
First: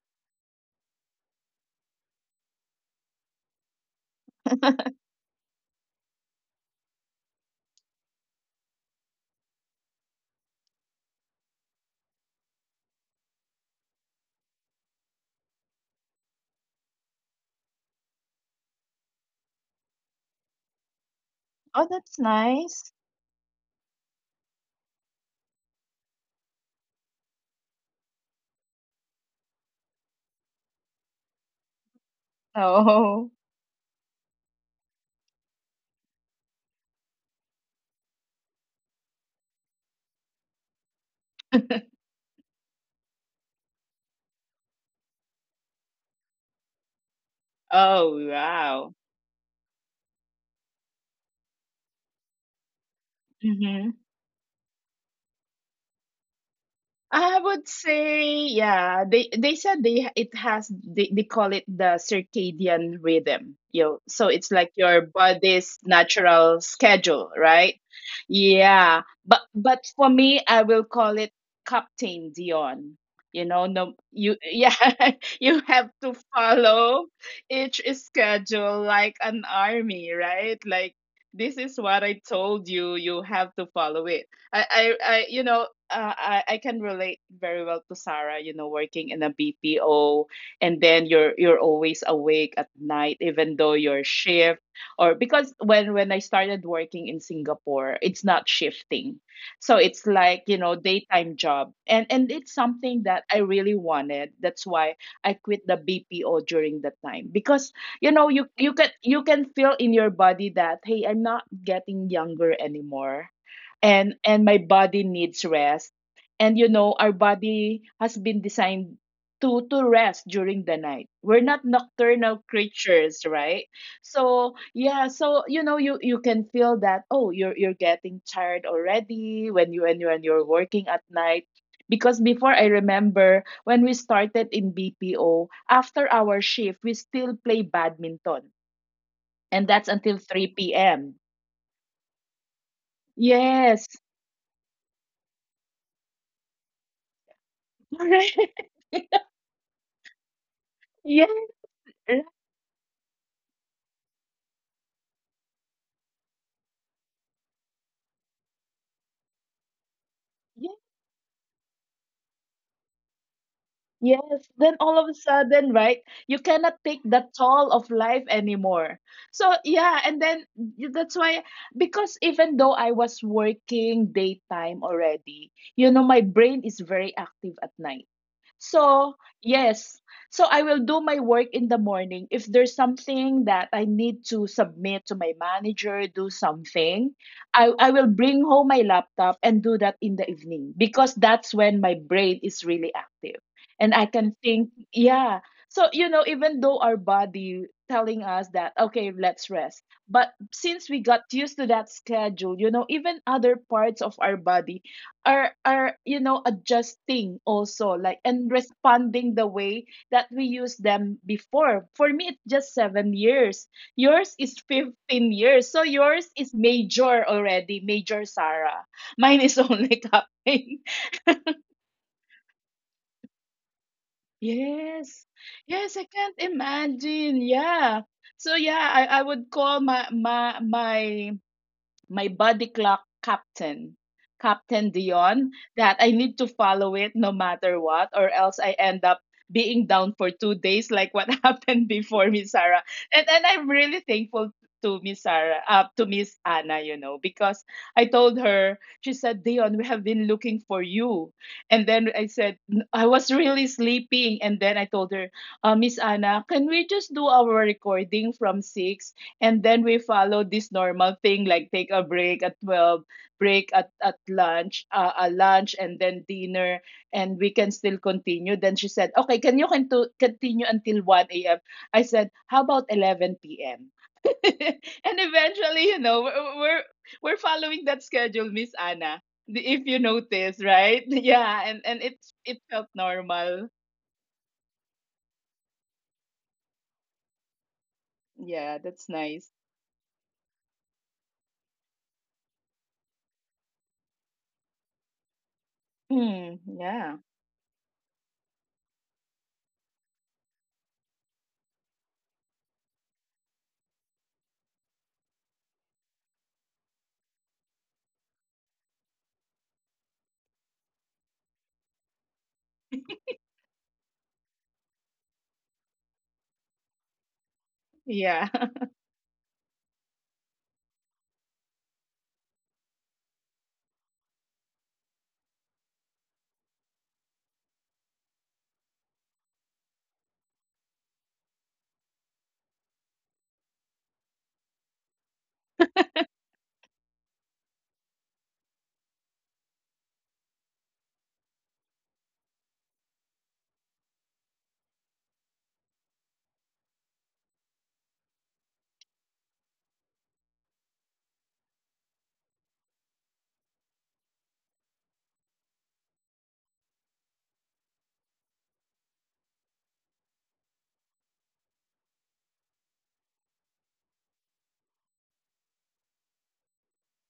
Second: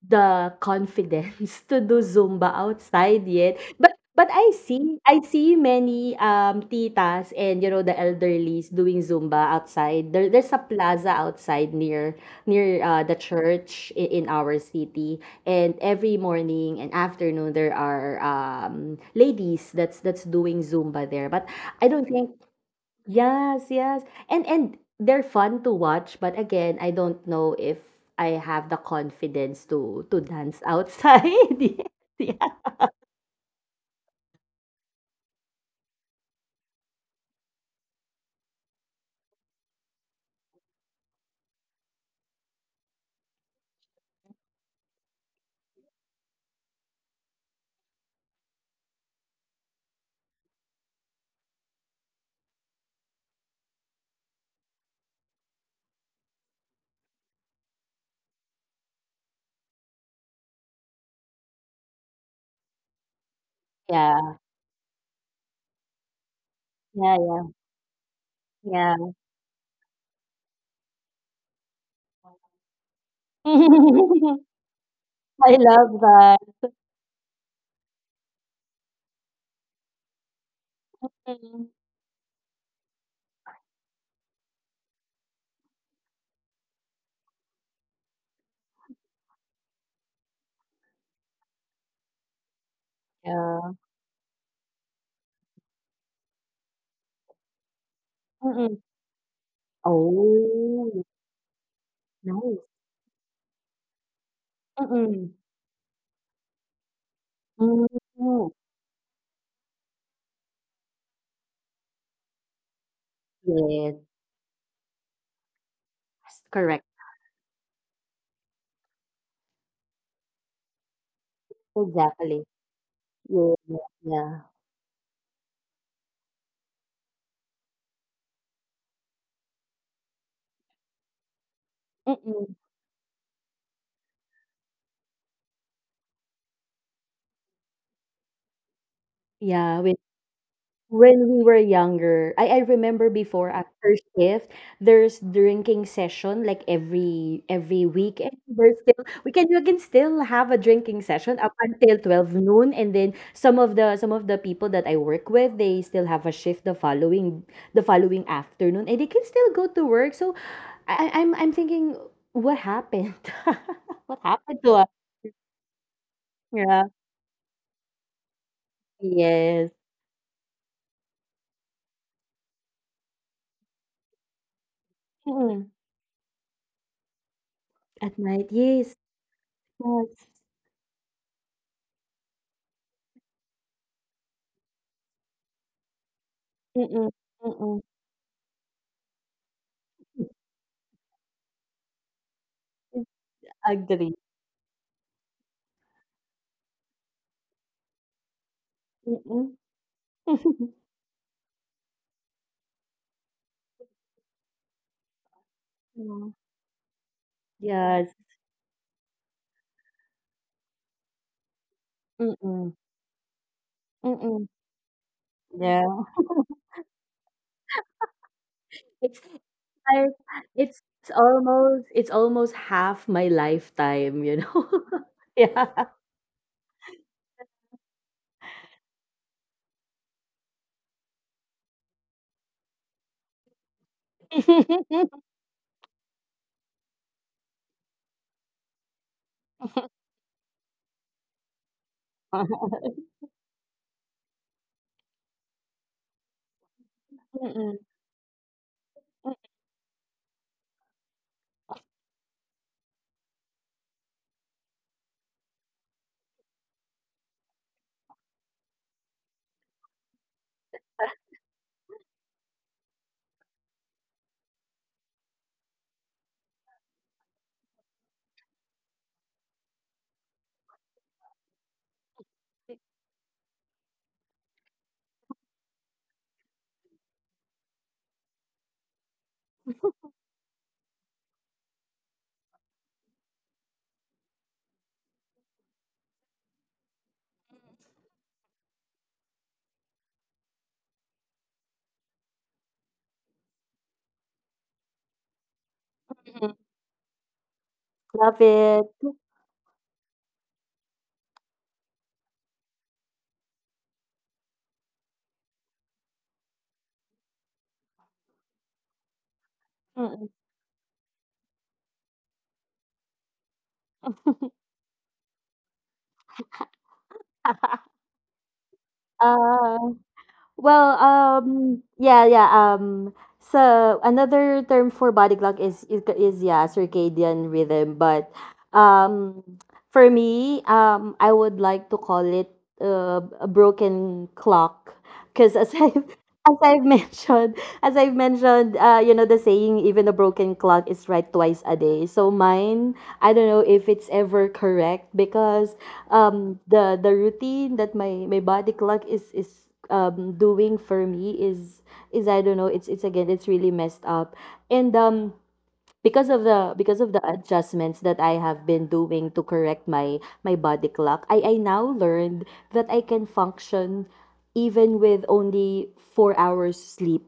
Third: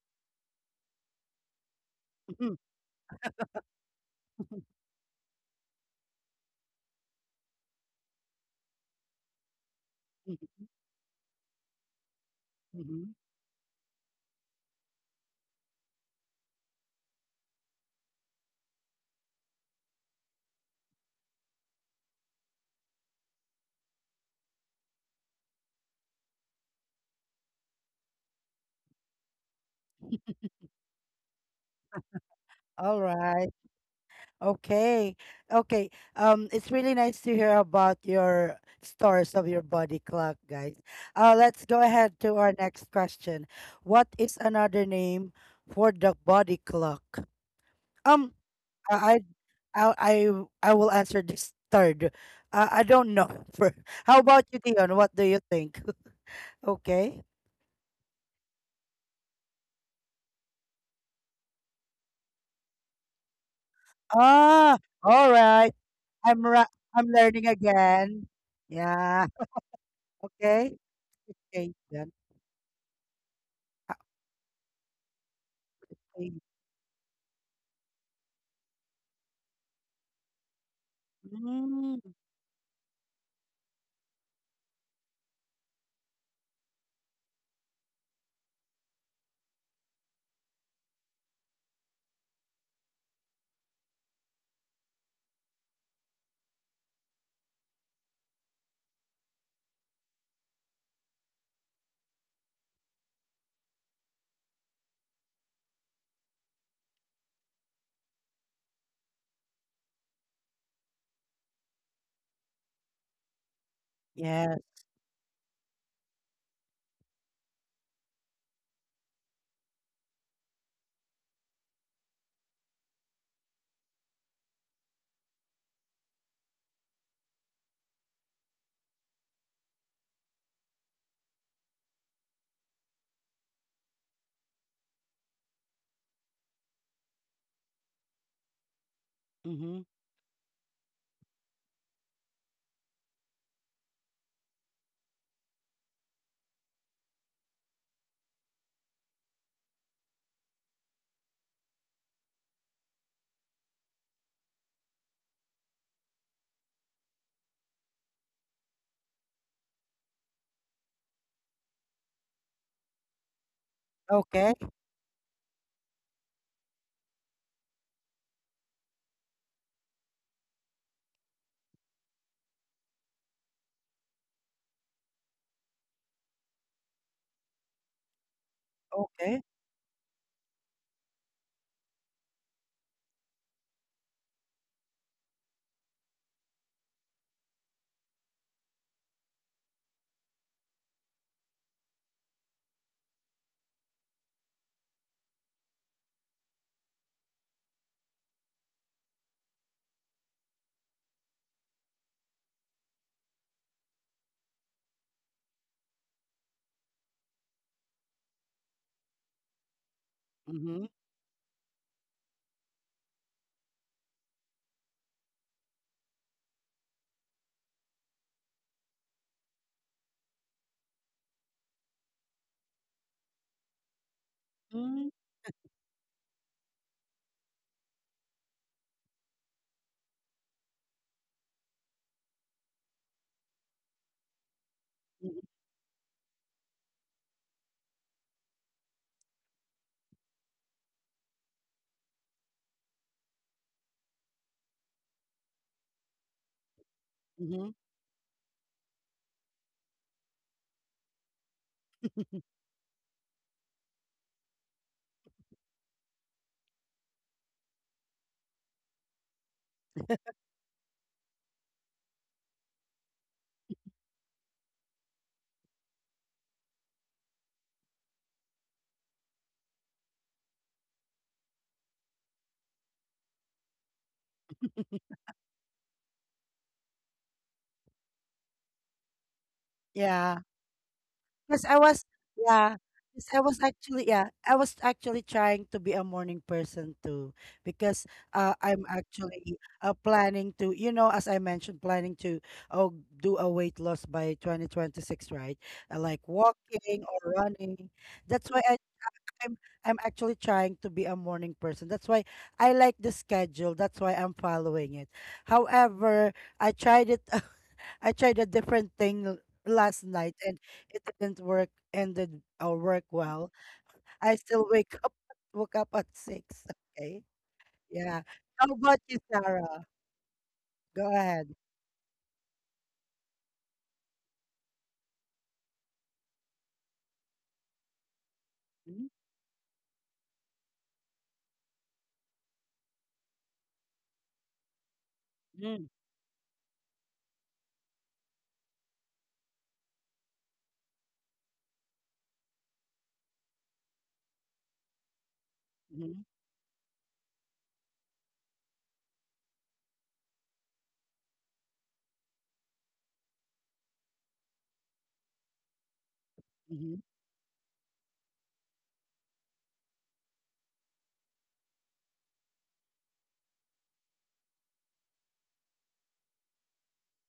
the confidence to do Zumba outside yet. But I see many titas, and you know the elderlies doing Zumba outside. There's a plaza outside near
Mhm.
the church in our city, and every morning and afternoon there are ladies that's doing Zumba there. But
Oh,
I don't
that's
think.
nice.
Yes, yes. And they're fun to watch, but again, I don't know if I have the confidence to dance outside. Yeah.
All
Oh.
right. Okay. Okay. It's really nice to hear about your stories of your body clock, guys. Let's go ahead to our next question. What is another name for the body clock?
Oh
Um,
wow.
I, I I I I will answer this third. I don't know. For
Mm-hmm.
how about you, Dion? What do you think? Okay.
I would say, yeah, they said, they it has, they call it the circadian rhythm. You know, so
Yeah.
it's like
Ah,
your
all
body's
right. I'm
natural
ra- I'm
schedule,
Yeah,
learning
right?
again.
Yeah,
yeah, yeah.
Yeah.
but for me, I
Okay.
will call it
Okay. Then.
Captain Dion. You know, no, you, yeah,
I
you have
love
to
that.
follow each schedule like an army, right? Like this
Mm.
is what
Mm,
I told you. You have to follow it. I, I, I you know, I can relate very well to Sarah, you know, working in a BPO, and then you're always awake at night even though
Yeah.
your shift, or because when I started working in Singapore, it's not
Mm-mm.
shifting. So it's like, you know,
Oh,
daytime job. And it's
nice.
something that I really wanted. That's why I
Mm-mm.
quit the BPO during that time because, you know,
Mm.
you can feel in your body that, hey, I'm not getting younger anymore,
Yes,
and my
yes.
body needs rest, and you know
correct.
our body has been designed to rest during the night. We're not nocturnal
Exactly.
creatures,
Yeah,
right?
yeah.
So, yeah, so, you know, you can feel that, oh, you're getting tired already when you when you're working at night, because before, I
Mm-mm.
remember when we started in BPO, after our shift we still play badminton, and that's
Mm-hmm.
Yeah,
until 3 p.m.
when we were younger, I remember before,
Yes.
after shift, there's drinking session like every week, and
Correct.
there's still we can you can still have a drinking
Yeah,
session up until
right.
12 noon, and then some of the people that I work with, they still have a shift the following afternoon, and they can still go to work. So I'm thinking, what happened? What
Yes,
Okay.
happened
then
to
all
us?
of a sudden, right, you cannot
Yeah.
take the toll of life anymore. So,
Yes.
yeah, and then y- that's why, because even though I was working daytime already,
Mm-mm.
you know, my brain is very active at night.
At night, yes.
So,
Okay.
yes,
Yes.
so I will do my work in the morning. If there's something that I need to submit to my manager, do something,
Mm-mm.
I
Mm-mm.
will bring home my laptop and do that in the evening because that's when my brain is really active, and I
Agree.
can think, yeah. So, you know, even though our body telling us that, okay, let's
Mm-mm.
rest. But since we got used to that schedule, you know, even other parts of our body are, you
Yeah.
know, adjusting also, like
Yes.
and responding the way that we used
Mm-hmm.
them before. For me, it's just
Mm-mm.
7 years. Yours is
Mm-mm.
15 years. So
Yeah.
yours is major already, major Sarah.
It's
Mine is only
like
cupping.
it's almost half my lifetime, you know.
Mm-hmm.
Yes.
Yeah.
Yes, I can't imagine. Yeah. So yeah, I would call my body clock captain, Captain
Mm-hmm.
Dion, that I need to follow it no matter what, or else I end up being down for 2 days, like what happened before, Miss Sarah. And I'm really thankful to Miss Sarah, to Miss Anna, you know, because
Mm-hmm.
Mm-mm.
I told her, she said, Dion, we have been looking for you. And then I said, I was really sleeping. And then I told her, Miss Anna, can we just do our recording from 6, and then we follow this normal thing like take a break at 12, break at lunch a lunch, and then dinner, and we can still continue? Then she said, okay, can you continue until 1 a.m.? I said, how about 11 p.m.? And eventually, you know, we're following that schedule, Miss Anna, if you
Yeah.
notice, right? Yeah,
'Cause I
and
was
it's it
yeah,
felt
'cause I was
normal.
actually I was actually trying to be a morning person too because
Yeah,
I'm
that's nice.
actually planning to, you know, as I mentioned, planning to oh, do a weight loss by 2026, right? Like
Mm,
Mm-mm.
walking
yeah.
or running.
Love
That's why
it.
I'm I'm actually trying to be a morning person. That's why I like the schedule. That's why I'm following it. However, I tried it. I tried a different thing last
Mm-mm.
night and it didn't work and did or work well. I still wake up woke up at six. Okay. Yeah.
Yeah.
How about you,
Ah.
Sarah?
Well,
Go ahead.
yeah, yeah. So another term for body clock is yeah, circadian rhythm, but
Mm-hmm.
um, for me, I would like to call it a broken clock, because as
Mm-hmm.
I as I've mentioned, as I've mentioned, you know the saying, even a broken clock is right twice a day. So mine, I don't know if it's ever correct, because
Mm-hmm.
the routine that my body clock is doing for me is I don't know. It's again, it's really messed up, and because of the
Mm-hmm.
because of the adjustments that I have been doing to correct my my body clock, I now learned that I can function even with only 4 hours sleep,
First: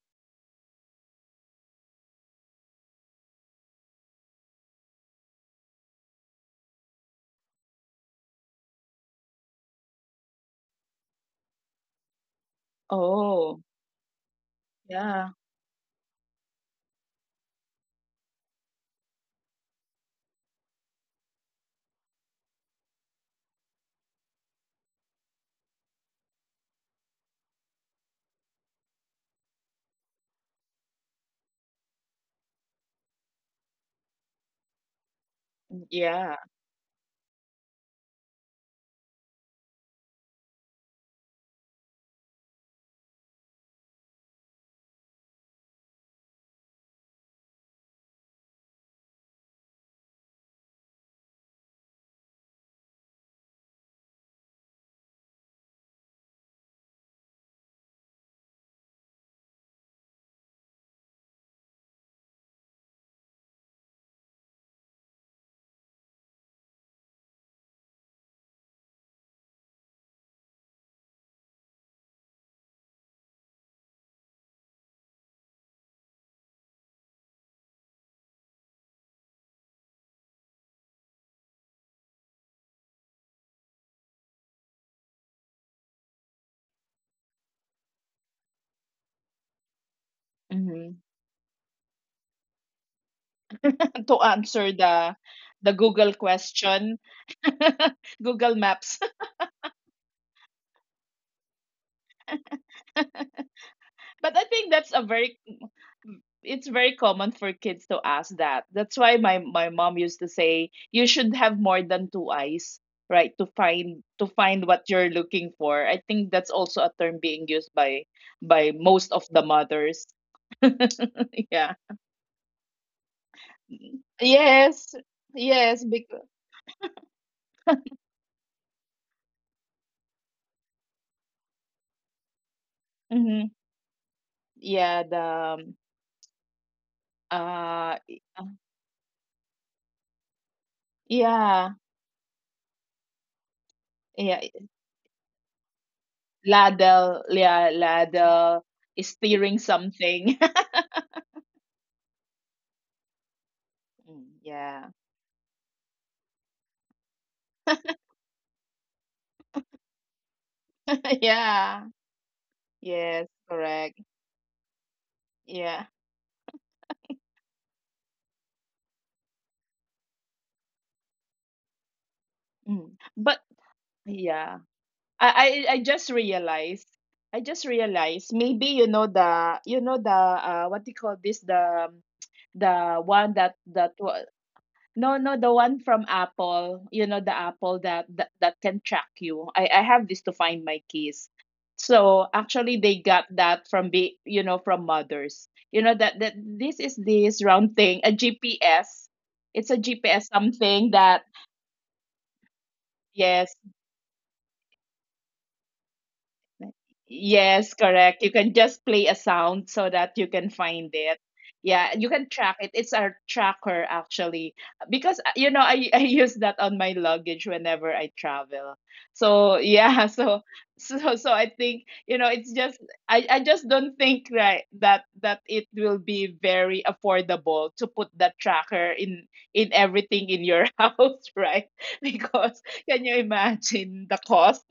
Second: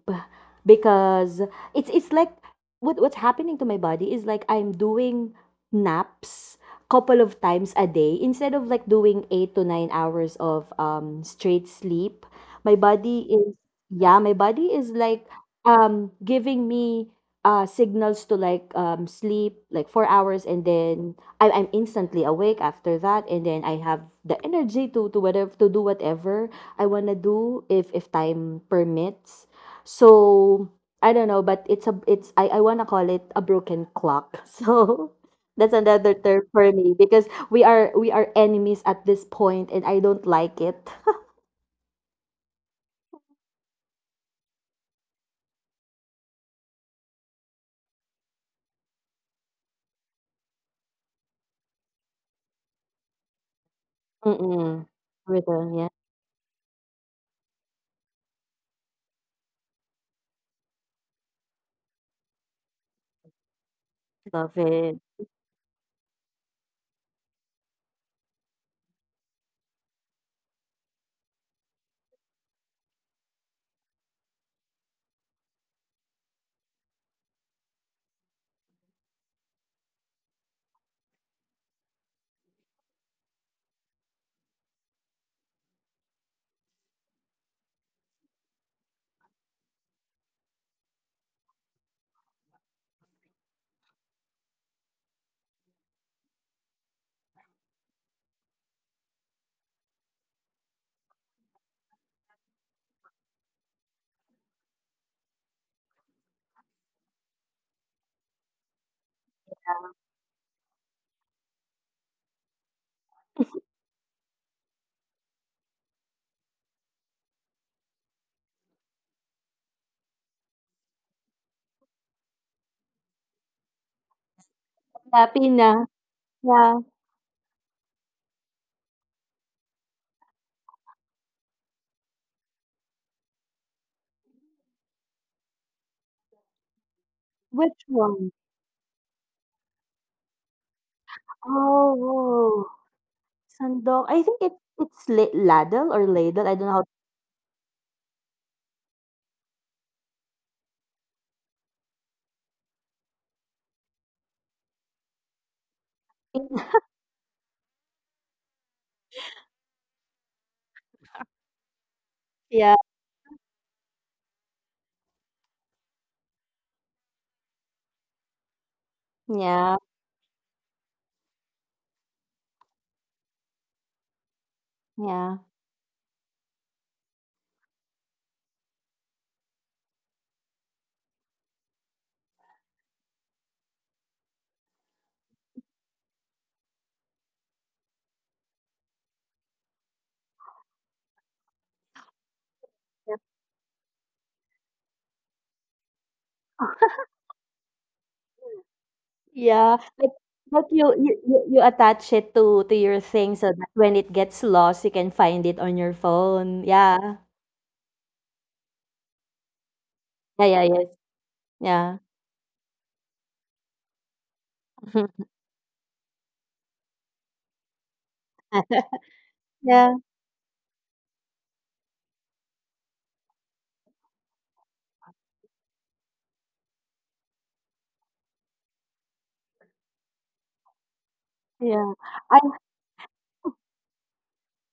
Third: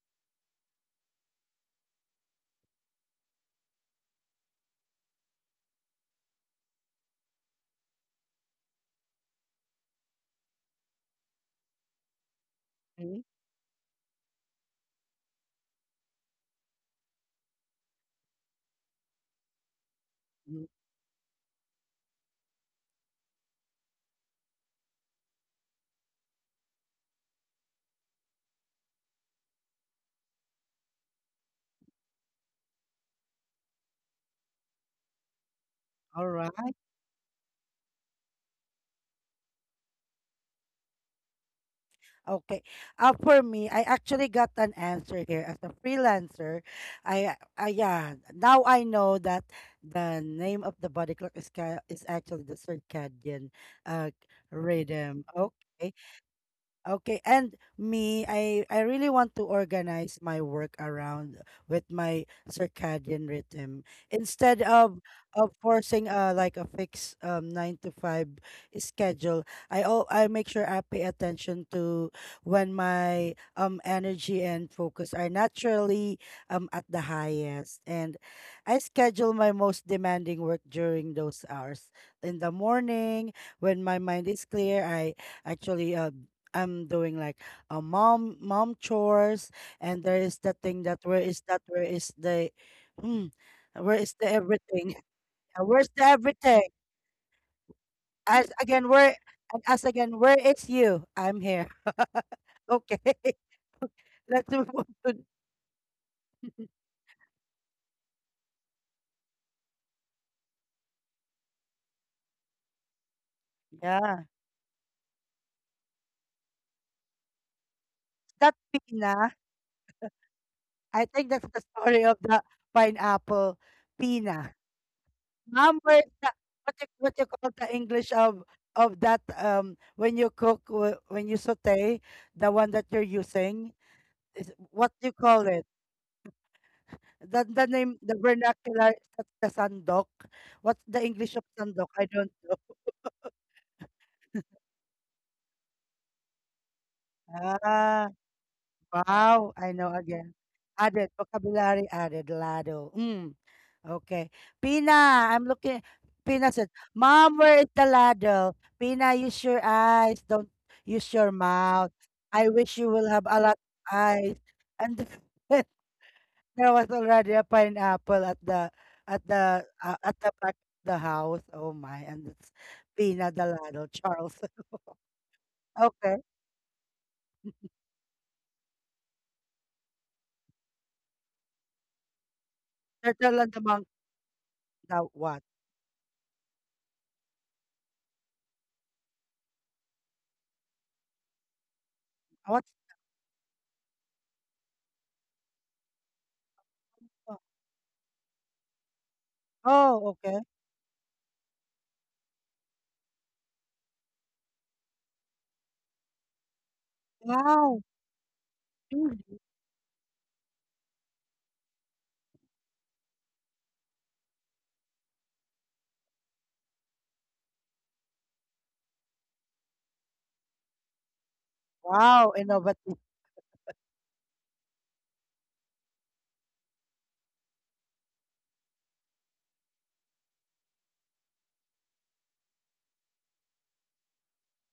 because it's like what's happening to my body is, like, I'm doing naps couple of times a day instead of, like, doing 8 to 9 hours of straight sleep. My body is,
Oh.
yeah, my body is, like,
Yeah.
giving me signals to, like, sleep like 4 hours,
Mm-hmm.
and then I'm instantly awake after that, and then I have the energy to do whatever I want to do if time permits. So I don't know, but it's a it's I want to call it a broken clock, so that's another
All
Yeah,
term for
right.
me, because we are enemies at this point, and I don't like it.
Okay. For me, I actually got an answer here as a freelancer. I Yeah. Now I know that the name of the body clock is actually the circadian uh
Mm-mm.
rhythm.
Rhythm, yeah.
Okay. Okay, and me, I really want to organize my work around with my circadian rhythm
Love
instead
it.
of forcing like a fixed 9 to 5 schedule. I make sure I pay attention to when my energy and focus are naturally at the highest, and I schedule my most demanding work during those hours in the morning when my mind is clear. I actually I'm doing like a mom chores, and there is the thing
mhm.
that where is the, hmm, where is
To
the
answer
everything?
the
Where's the
Google
everything?
question,
As
Google
again,
Maps.
where as again, where is you? I'm here. Okay,
But I
let's move
think
on
that's a
to.
very, it's very common for kids to ask that. That's why my my mom used to say you should have more than two eyes, right, to find,
Yeah,
to find what you're looking for. I think that's also a term being used
is that
by most of
Pina?
the mothers.
I think that's the
Yeah.
story of the pineapple, Pina.
Yes.
Happy na.
Yes,
Where
because,
the
Yeah.
what you call the English of that when you saute, the one that you're
mm-hmm,
using is, what
yeah,
do you call it?
the um,
The
Which
name, the
one?
uh
vernacular, is that the sandok. What's the English of
yeah,
sandok? I don't know.
Oh, sandok. I
yeah,
think it it's la ladle or ladle, I don't know how
yeah,
Ah,
ladle, is
wow!
steering
I know
something.
again. Added vocabulary, added lado. Mm.
Mm.
Okay.
Yeah.
Pina, I'm looking. Pina
to
said, Mom, where is the ladle? Pina, use your eyes. Don't use your
Yeah,
mouth. I
Yeah,
wish you will
yes,
have a lot of
correct.
eyes. And
Yeah,
there was already a pineapple
yeah,
at the back of the house. Oh my! And it's
mm.
Pina
But,
the ladle, Charles.
yeah,
yeah,
I, I, I just
okay.
realized, I just realized maybe you know the, what do you call this, the one
Turtle and the monkey.
no,
Now
no,
what?
the one from Apple, you know, the Apple that can track you. I have this to find my keys. So
What?
actually they
yeah,
got that from, be, you know, from mothers. You know that this is this round thing, a GPS. It's a
yeah.
Oh,
Like,
GPS
okay.
but
something
you, you
that,
you you attach it to your thing
yes,
so that when it gets lost, you can find it on your phone. Yeah,
yes,
Wow.
correct. You can just play a
Mm.
sound so that you
yeah,
can
yeah, yes,
find it. Yeah,
yeah,
you can track it. It's our tracker, actually. Because I I use that on my luggage whenever I travel. So,
yeah,
yeah, so I think,
Wow.
it's just
Innovative.
I just don't think, right, that it will be very affordable to put that tracker in everything in your house, right?
yeah. I
Because, can you imagine the cost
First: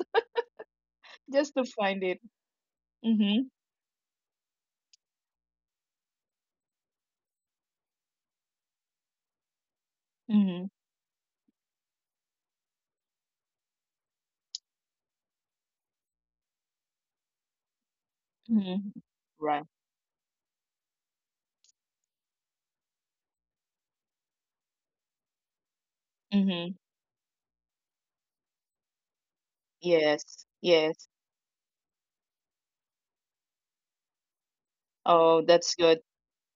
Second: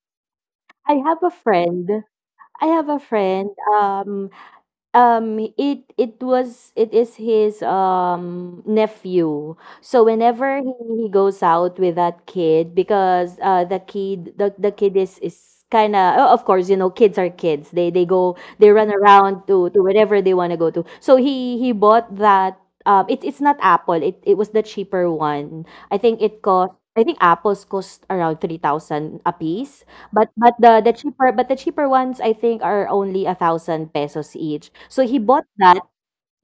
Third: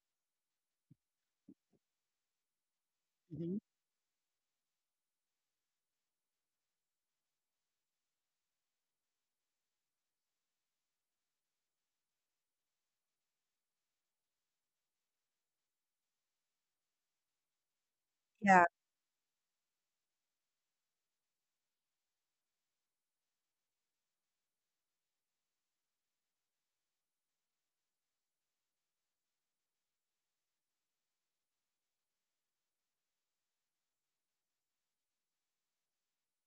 I have a
just to
friend.
find it?
I have a
Mm-hmm.
friend.
Mhm.
It is his nephew. So whenever
Mhm,
he goes out with that kid, because the kid is kind of, oh, of course, you know, kids are kids. They they go
Yeah.
they
mhm.
run around
Right.
to wherever they want to go to. So he bought that. It's not Apple. It was the cheaper one. I think it
Mhm.
cost. I think apples cost around 3,000 a piece. But
Yes.
but
Yes.
the cheaper ones I think are only 1,000 pesos each. So he
Oh,
bought
that's
that.
good.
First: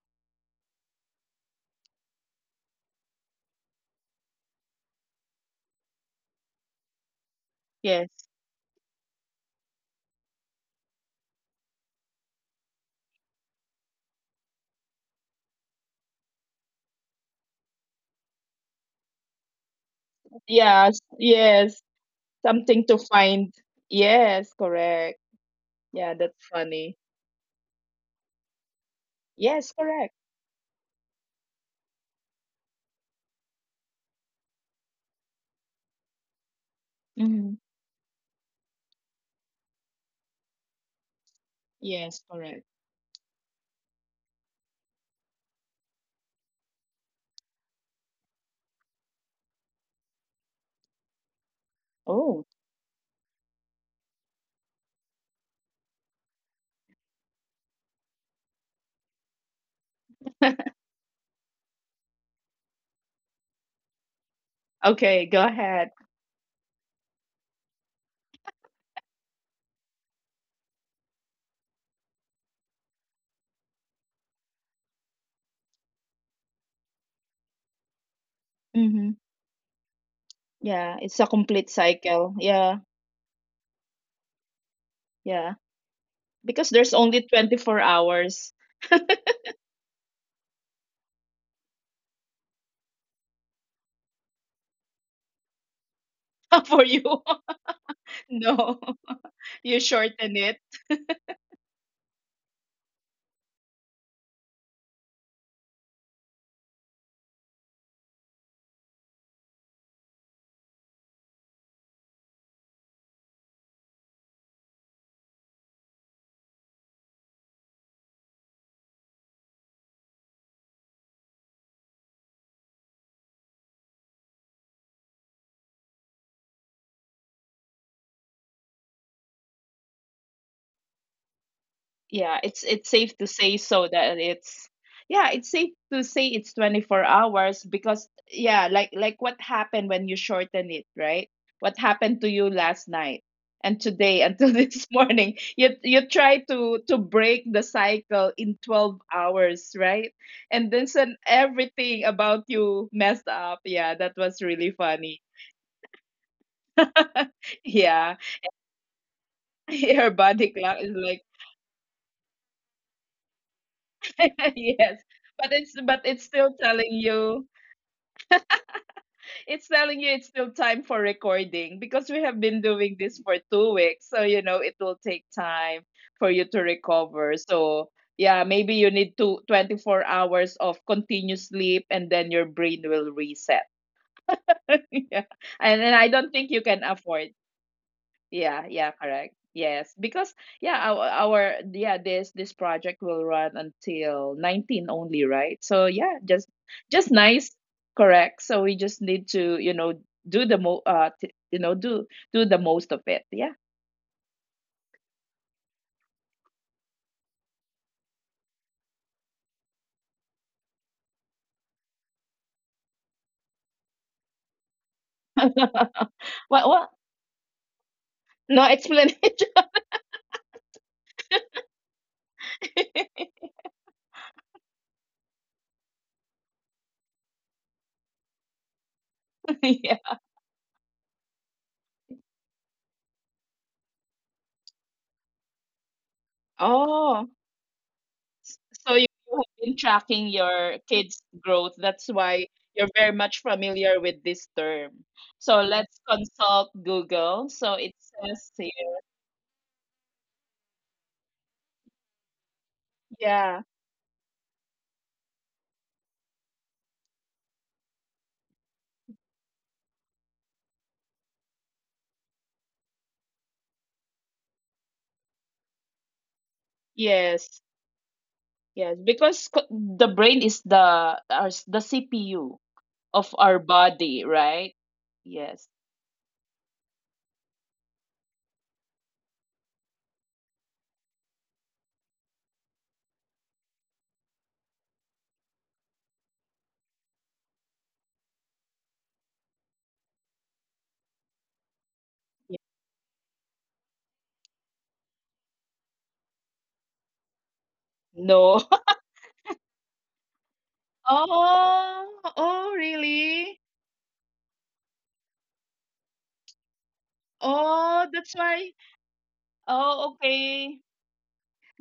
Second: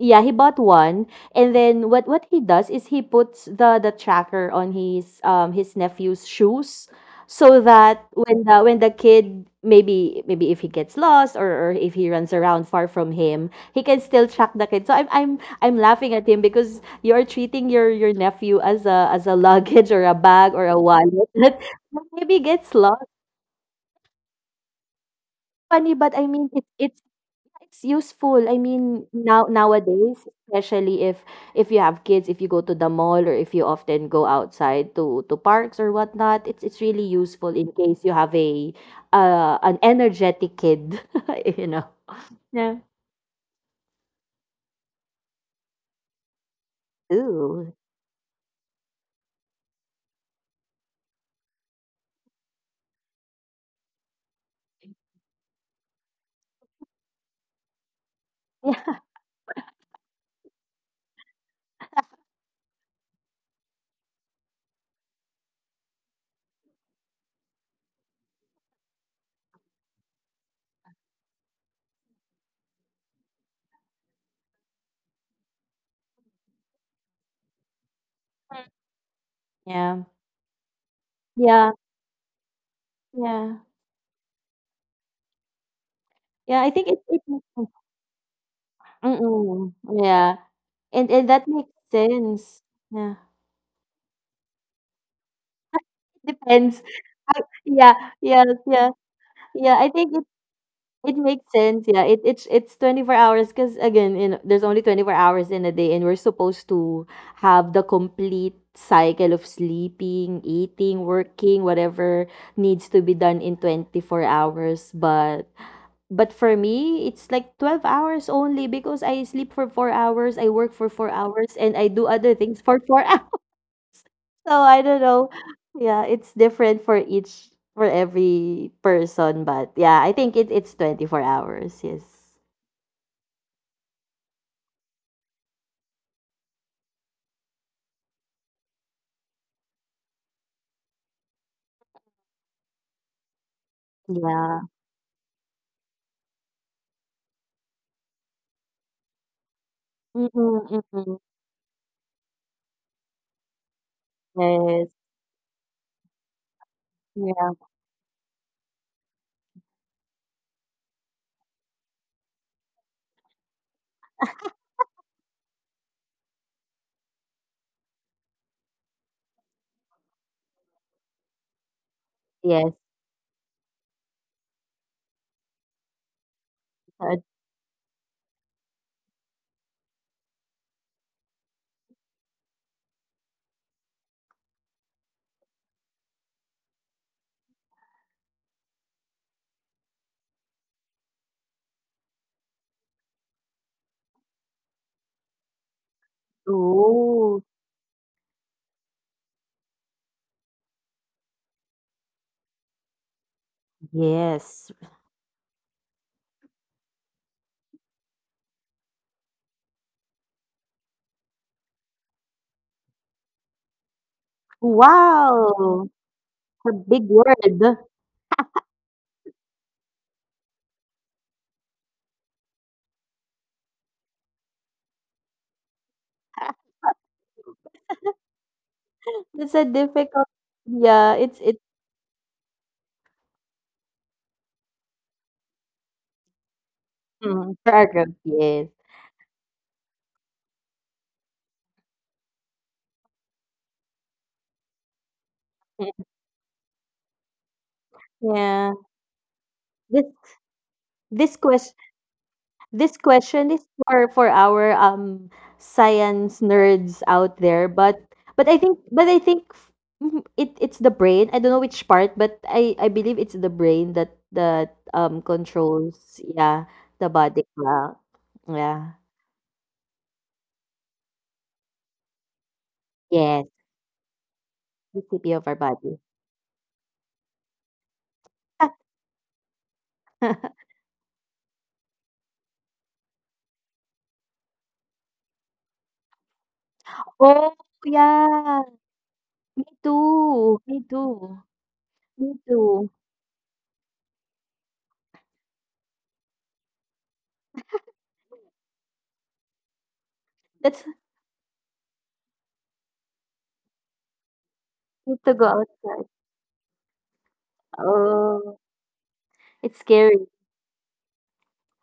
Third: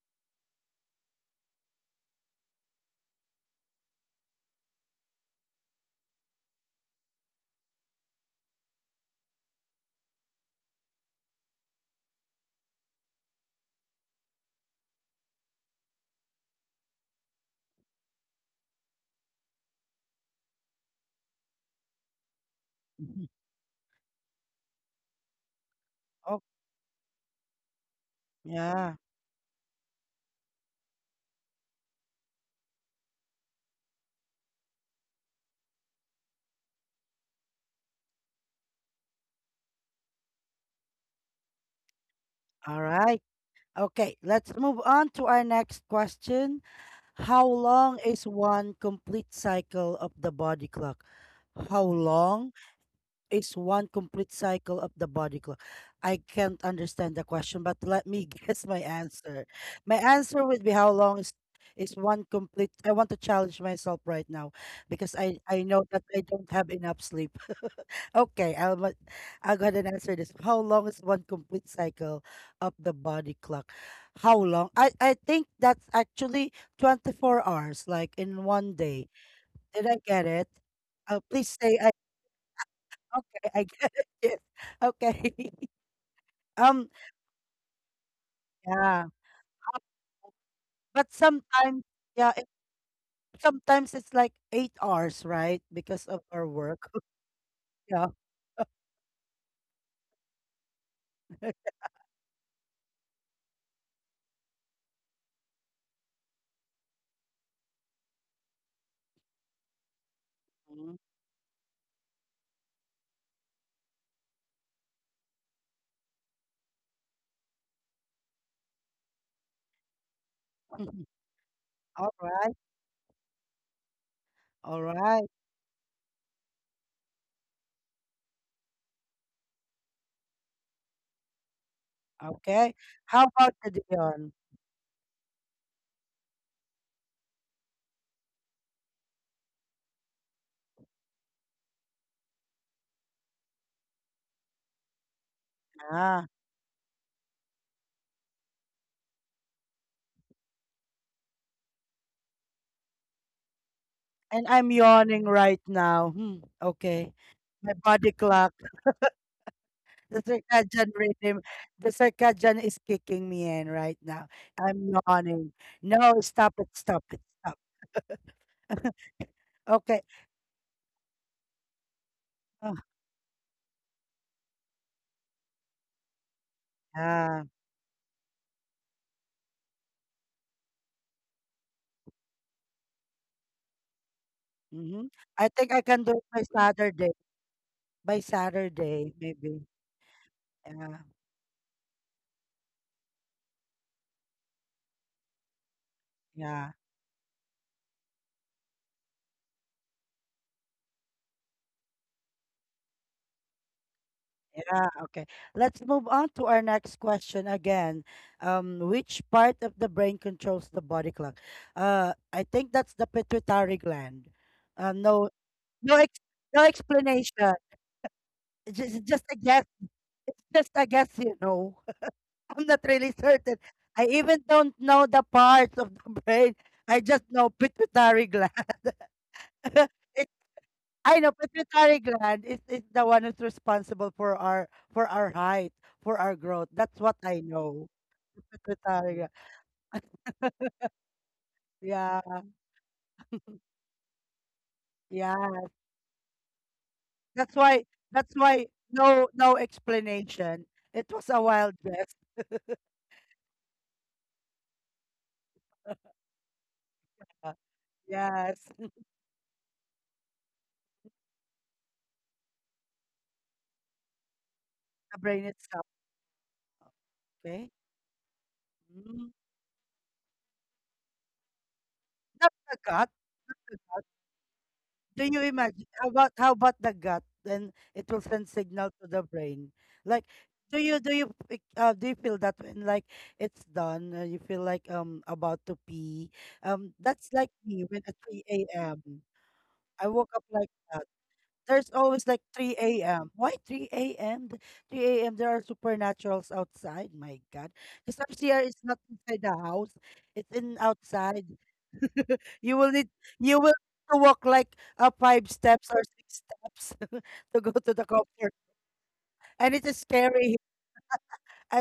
Yeah, he bought one, and then what he does is he puts the tracker on his nephew's shoes, so that
Yes.
when the kid, maybe if he gets lost, or if he runs around far from him, he can still track the kid. So I'm laughing at him because you're treating your nephew as a luggage or a bag or a
Yes.
wallet that
Yes.
maybe gets
Something to
lost.
Mhm.
find. Yes, correct.
Funny, but
Yeah,
I
that's
mean it's
funny.
it's it's useful. I
Yeah.
mean, now,
Yes, correct.
nowadays, especially if you have kids, if you go to the mall or if you often go outside to parks or whatnot, it's really useful
Mhm.
in case you have a an energetic kid, you know.
Yes, correct.
Yeah.
All right. Okay, let's move on to our next question. How
Ooh.
long is one complete cycle of the body clock? How
Oh.
long is one complete cycle of the body clock? I can't understand the question, but let me guess my
Yeah.
answer. My answer would be how long is one complete, I want to challenge myself right now because
Okay,
I
go
I know
ahead.
that I don't have enough sleep. Okay, I'll go ahead and answer this. How long is one complete cycle of the body clock? How long? I think that's actually 24 hours, like in one day.
Mm-hmm.
Did I
Yeah.
get it?
Yeah, it's a
Please
complete
Yeah.
say I
cycle. Yeah,
okay,
Yeah.
I get it. Yes. Okay.
yeah.
Yeah, I
Because
Um,
think
there's
it
only
makes sense.
24 hours.
yeah.
Mm-mm. Yeah. And
But
and that makes
yeah, it,
sense. Yeah.
sometimes it's like 8 hours, right? Because of our work.
Depends.
For you.
Yeah.
Yeah.
Yeah.
No,
Yeah. Yeah.
you
I think
shorten it.
it makes sense, yeah. It's 24 hours because, again, you know, there's only 24 hours in a day and we're supposed to have the complete cycle of sleeping,
Mhm.
eating, working, whatever needs to be done in 24 hours. But for me, it's like 12 hours only because I sleep for 4 hours, I work for 4 hours, and I do
All
other
right.
things for 4. So
All
I don't
right.
know. Yeah, it's different for every person, but yeah, I think it's 24 hours. Yes.
Yeah,
Okay.
it's
How
safe to
about
say,
the
so that
Dion?
it's, yeah, it's safe to say it's 24 hours, because yeah, like what happened when you shorten it, right? What happened to you last night and today
Yeah.
until this morning? You
Ah.
try to break the cycle in 12 hours, right?
Mm-mm,
And then
mm-mm.
sudden everything about you messed up. Yeah, that
And
was
I'm
really
Yes.
yawning
funny.
right now. Hmm, okay.
Yeah.
My body
Yeah.
clock,
Your
the
body clock
circadian
is like
rhythm, the circadian is kicking me in right now. I'm
yes.
yawning.
But it's but
No,
it's
stop
still
it,
telling
stop it,
you.
stop.
It's
Okay.
telling you it's still time for recording, because we have been
Yes.
Oh,
doing this for 2 weeks. So, you know, it will take time for you to
Uh,
recover.
yeah.
So, yeah, maybe you need to 24 hours of continuous sleep and then your brain will reset.
Mm-hmm.
Yeah.
I think I
And then
can do
I
it
don't
by
think you can
Saturday.
afford.
By
Yeah, yeah,
Saturday,
correct.
maybe.
Yes, because yeah,
Yeah.
our this this project will run until 19 only, right? So yeah, just
Yeah.
just
Oh,
nice, correct. So we just need to, you know, do the mo t do the most of it. Yeah.
yes.
Yeah, okay. Let's move on to our next question again. Which part of the brain controls the body clock? I think that's the pituitary gland. No,
Wow.
no, ex no
A
What
big
what?
explanation.
word.
No
Just a guess.
explanation.
It's just a guess, you know. I'm not really certain. I even don't know the parts of the brain. I just know pituitary gland.
It's a
It
difficult.
Yeah.
Yeah,
I know
it's
pituitary gland is the one who's responsible for our height, for our growth. That's what I
Oh.
mm,
know.
paragraph. Yes.
So
Pituitary
you
gland.
you have been tracking your kids' growth. That's
Yeah,
why you're very much familiar with this term.
yeah.
So let's consult
That's
Google. So
why
it
that's
says
why
Yeah.
here,
no no
This
explanation. It was
this
a wild
question
guess.
This question is
yeah,
for our science nerds out
Uh,
there, but but I
Yes.
think but I think f- mhm, it's the brain. I don't know which part, but I believe it's the brain that
The brain itself,
controls, yeah, the body
yes,
okay?
clock.
yes,
Yeah.
Mm.
because the brain is the
Not
CPU
the gut.
of
Yes,
Not
our
the gut.
body, right?
the
Do
CP
you
of our
Yes.
imagine
body.
how about the gut? Then it will send signal to the brain. Like, do you do you feel that when like it's done, you feel like about to pee? That's like
Oh,
me when at three
yeah,
a.m.
me
I woke up
too.
like
Me
that.
too.
There's always
Me
like
Yeah.
three
too.
a.m. Why three a.m.? Three a.m. There are supernaturals outside. My God, because RCR
No.
is not inside the house; it's in
Let's
outside.
Oh, oh,
You will need
really?
to walk like
need to go
five steps or
outside.
six steps to go to the
Oh, that's
comfort.
Oh,
why.
And
it's
it is
Oh,
scary.
scary.
okay.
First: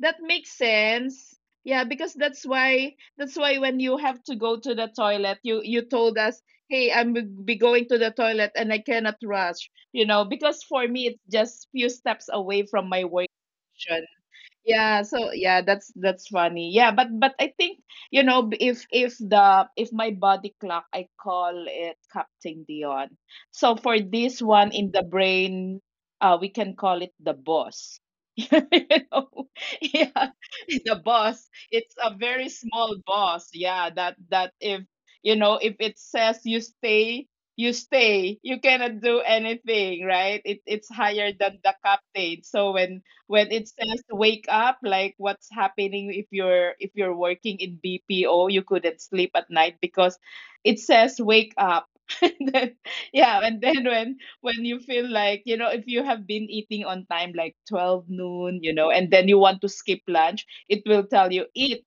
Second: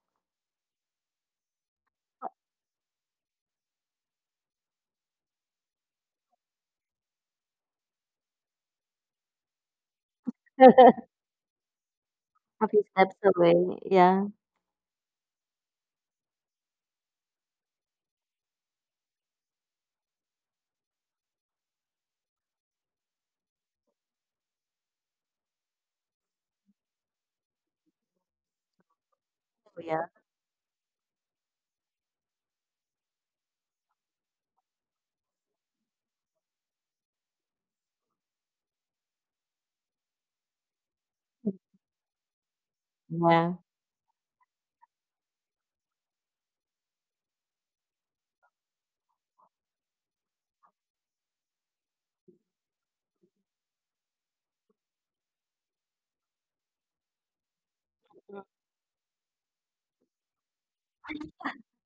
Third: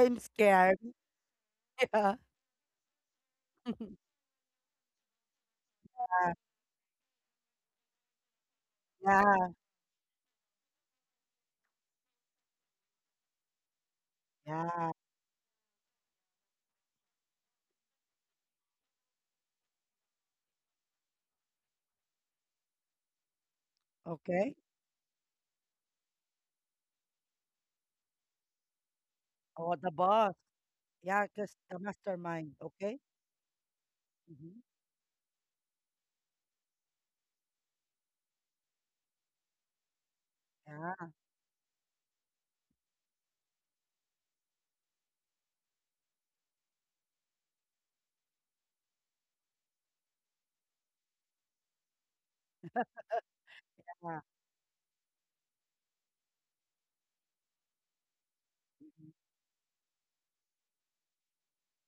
That makes
scared.
sense. Yeah, because
Yeah.
that's why when you have to go to the toilet, you told
Yeah.
us, "Hey, I'm be going to the toilet and I cannot
Yeah.
rush." Because for me it's just few steps away
A few
from my
steps
work,
away. Yeah.
Yeah.
yeah, so yeah, that's funny. Yeah, but I think, if my body clock, I call it Captain Dion. So for this
Okay.
one in the brain, we can call it the boss. You know,
Oh, the
Yeah,
yeah,
boss.
the
Yeah,
boss.
because the
It's a very
mastermind.
small
Okay.
boss. Yeah, that
Mm-hmm.
if it says you stay, you stay. You cannot do anything, right? It's
Yeah.
higher than the captain. So when
yeah,
it says wake up, like what's happening, if you're working in BPO, you couldn't sleep at night because it says wake up and then when
Yeah.
when you feel like, if you have been eating on time like 12 noon,
Mhm.
and then you want to skip lunch, it will tell you, eat,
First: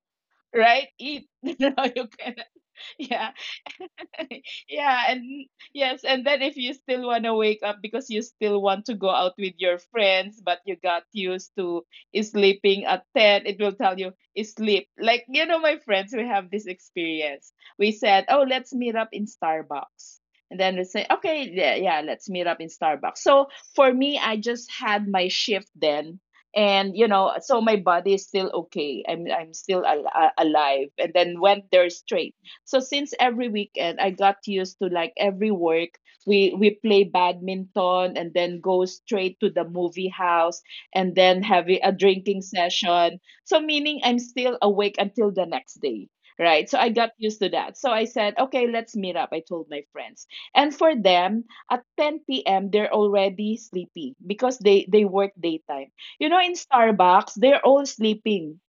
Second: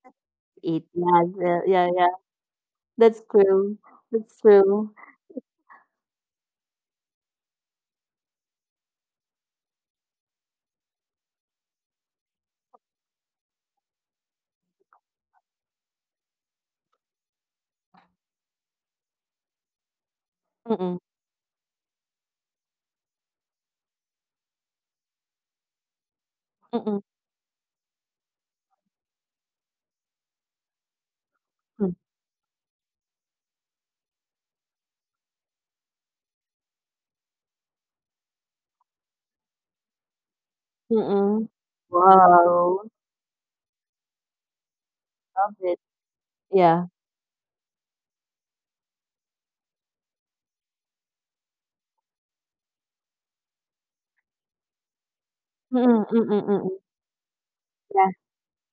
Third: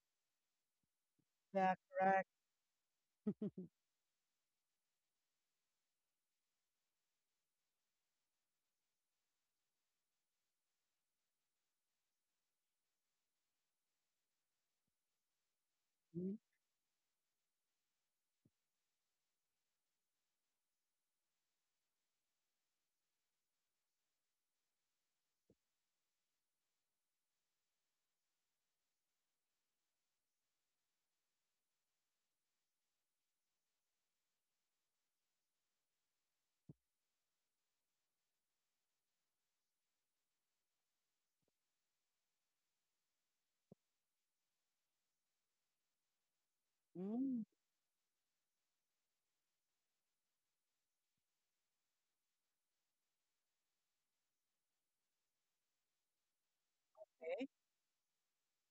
eat.
right?
Yeah,
Eat.
yeah,
Yeah,
yeah,
You
yeah.
correct.
can.
That's
Yeah.
true. That's true.
Yeah, and yes, and then if you still want to wake up because you still want to go out with your friends, but you got used to sleeping at 10, it will tell you sleep. Like, my friends, we have this experience. We said, oh, let's meet up in Starbucks. And then we
Mm-mm,
say, okay, yeah, yeah, let's meet up in Starbucks. So for me, I just had my shift then. And,
mm-mm,
so my body is still okay. I'm still alive. And then went there
mm,
straight. So since every weekend I got used to, like, every work, we play badminton and then go straight to the movie house and then
mm-mm.
have a drinking
Wow,
session. So meaning I'm still awake until the
love it.
next day. Right. So
Yeah.
I got used
Mm-hmm.
to that. So I said, okay, let's meet up. I told my friends. And for them, at 10 p.m., they're already sleepy because they work daytime.
Mm-mm, mm-mm,
In
mm-mm.
Starbucks,
Okay.
they're all
Yeah.
sleeping.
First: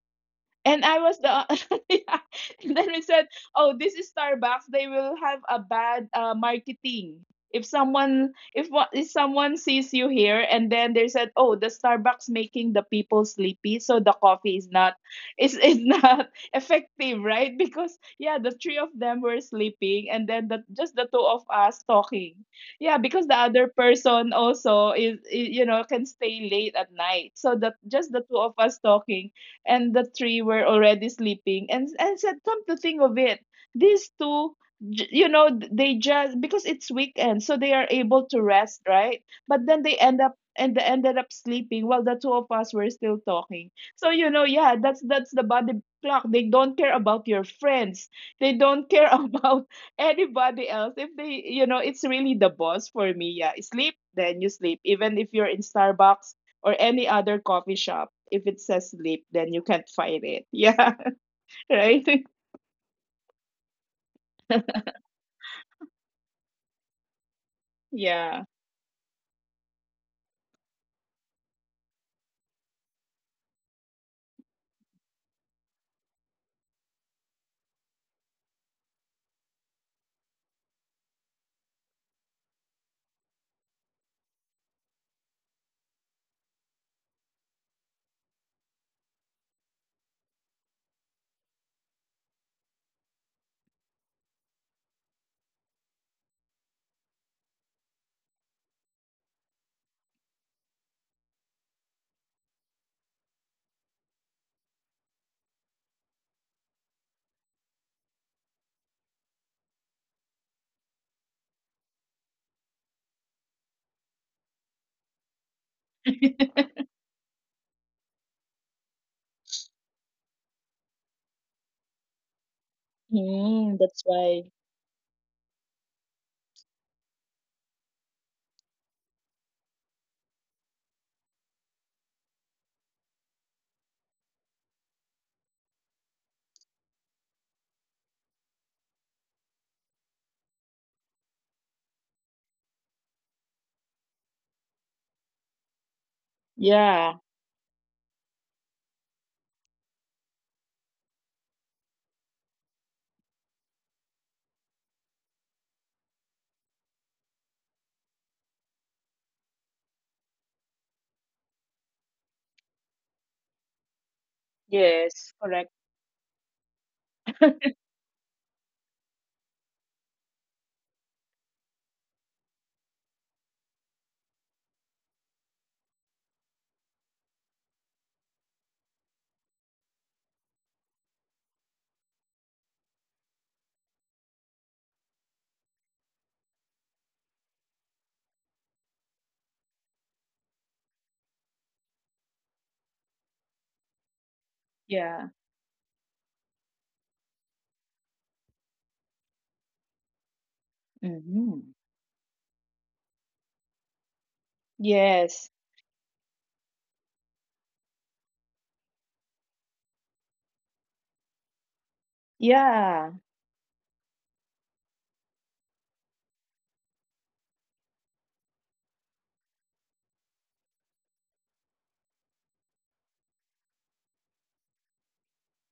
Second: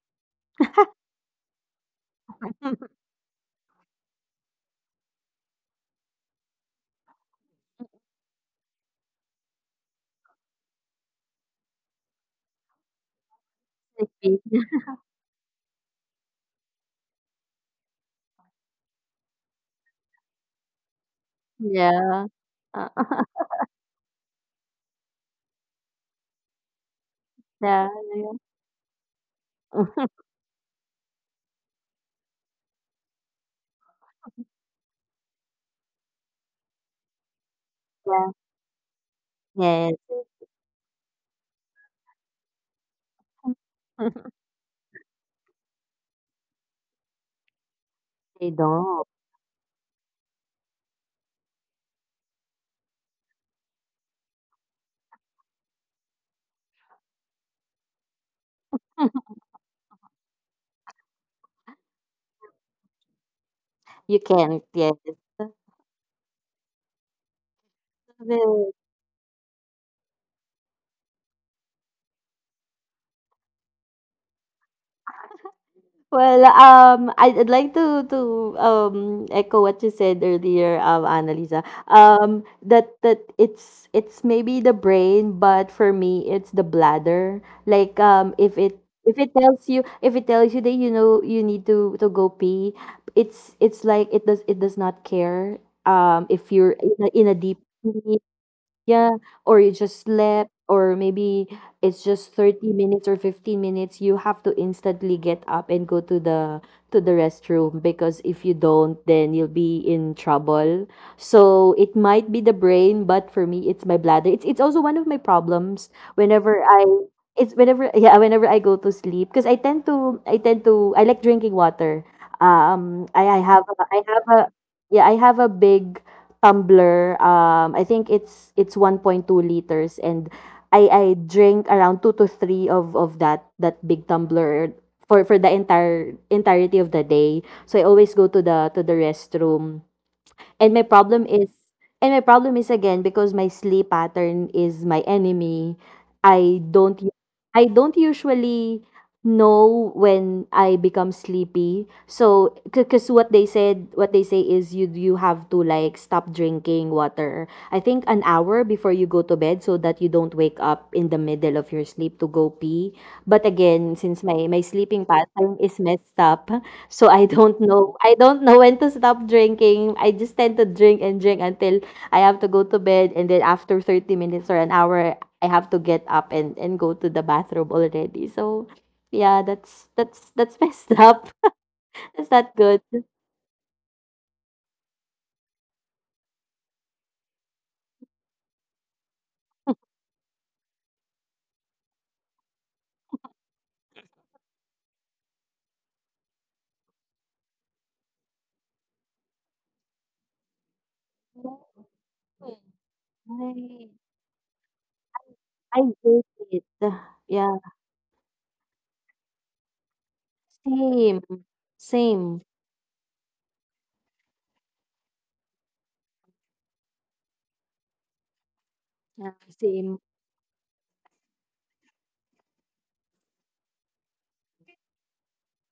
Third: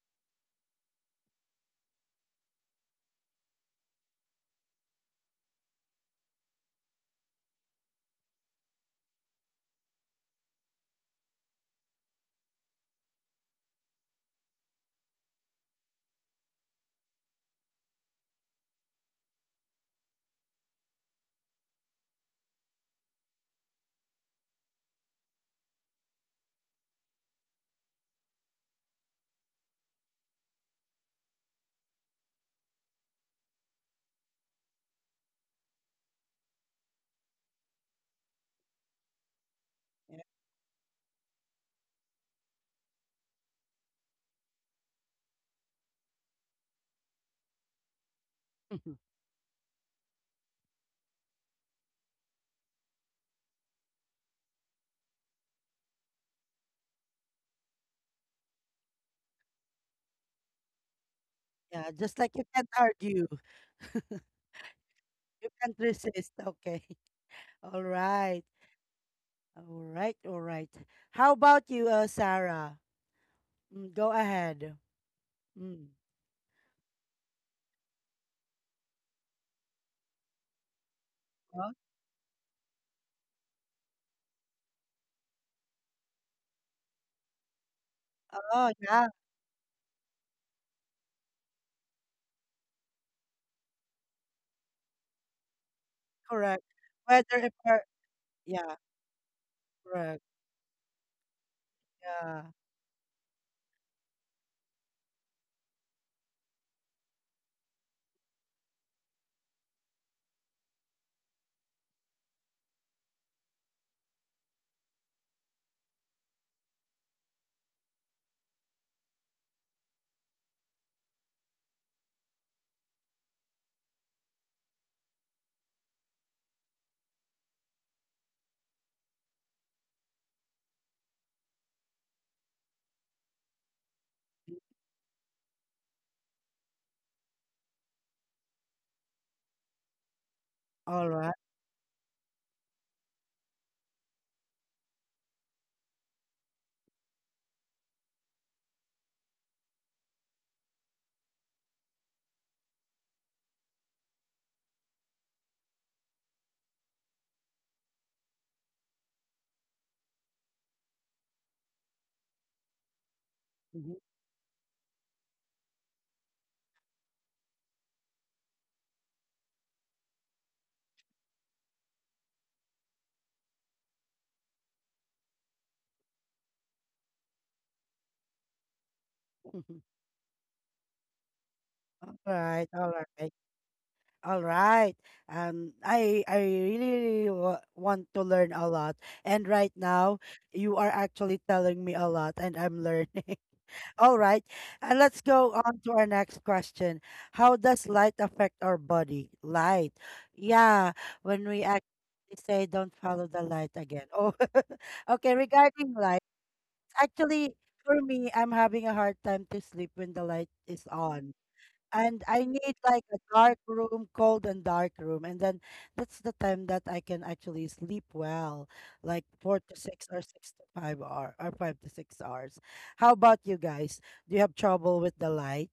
And I was the yeah. And then we said, "Oh, this is Starbucks. They will have a bad, marketing. If someone sees you here and then they said, 'Oh, the Starbucks making the people sleepy, so the
Crispy.
coffee is not, is is not effective, right?'" Because yeah, the three of them were sleeping and then the just the two of us
Yeah.
talking.
Uh,
Yeah,
uh,
because the other person also is, can stay late at night. So the
yeah,
just the
yeah.
two of us talking, and the three were already sleeping. And said, come to think of it, these two, they just, because it's weekend, so they are able
Yeah.
to rest, right? But then
Yes.
Yeah.
they ended up sleeping while the two of us were still talking. So, you know, yeah, that's the body clock. They don't care about your friends.
They
They don't care
don't.
about anybody else. If they, it's really the boss for me. Yeah, sleep, then you sleep, even if you're in Starbucks or any other coffee shop. If it says sleep, then you can't find it. Yeah,
Yeah,
right?
just like you can't argue.
You can't. Yes.
You can't resist. Okay. All right.
Yeah.
That's.
All right. All right. How about you, Sarah? Mm, go ahead. Mm.
Well, I'd like to echo what you said earlier, Annalisa.
Huh?
That it's maybe the brain, but for me, it's the bladder. Like,
Oh, yeah,
if it tells you that, you know, you need to go pee, it's like it does not care. If
correct.
you're in a
Whether if
deep,
are yeah,
yeah, or you just
correct.
slept, or maybe it's just
Yeah.
30 minutes or 15 minutes, you have to instantly get up and go to the restroom because if you don't, then you'll be in trouble. So it might be the brain, but for me it's my bladder. It's also one of my problems whenever I, it's whenever yeah, whenever I go to sleep because I tend to, I like drinking water. Um I I have
Mm,
a, I
that's
have a
why.
yeah, I have a big tumbler, I think it's 1.2 liters, and I drink around two to three of that big tumbler for the entire entirety of the day. So I always go to the restroom. And
All right.
my problem is, again, because my sleep pattern is my enemy. I don't u-
Yeah.
I don't usually know when I become sleepy. So because what they say is you have to, like, stop drinking water. I think an hour before you go to bed so that you don't wake up in the middle of your sleep to go pee. But again,
Mhm.
since my sleeping
Yes,
pattern
correct.
is messed up, so I don't know. I don't know when to stop drinking. I just tend to drink and drink until I have to go to bed, and then after 30 minutes or an hour I have to get up and go to the bathroom already. So yeah, that's that's that's messed up.
All
That's not
right.
good.
All right. All right. I really wa want to learn a lot, and right now you are actually telling me a lot, and I'm learning. All right. And let's
Yeah.
go on to our next question. How does light affect our body? Light. Yeah, when we
Hmm.
actually say don't follow the light
Right.
again. Oh, okay.
Yes.
I
Regarding light,
hate it. Ugh.
actually,
Yeah.
for me, I'm having a hard time to sleep when the light is
Same.
on, and
Same.
I need like
Yeah.
a dark room, cold and dark room, and then that's the time that I can actually sleep well, like
Yeah,
four to
same.
six or six to five hour or 5 to 6 hours. How about you guys? Do you have trouble with the light?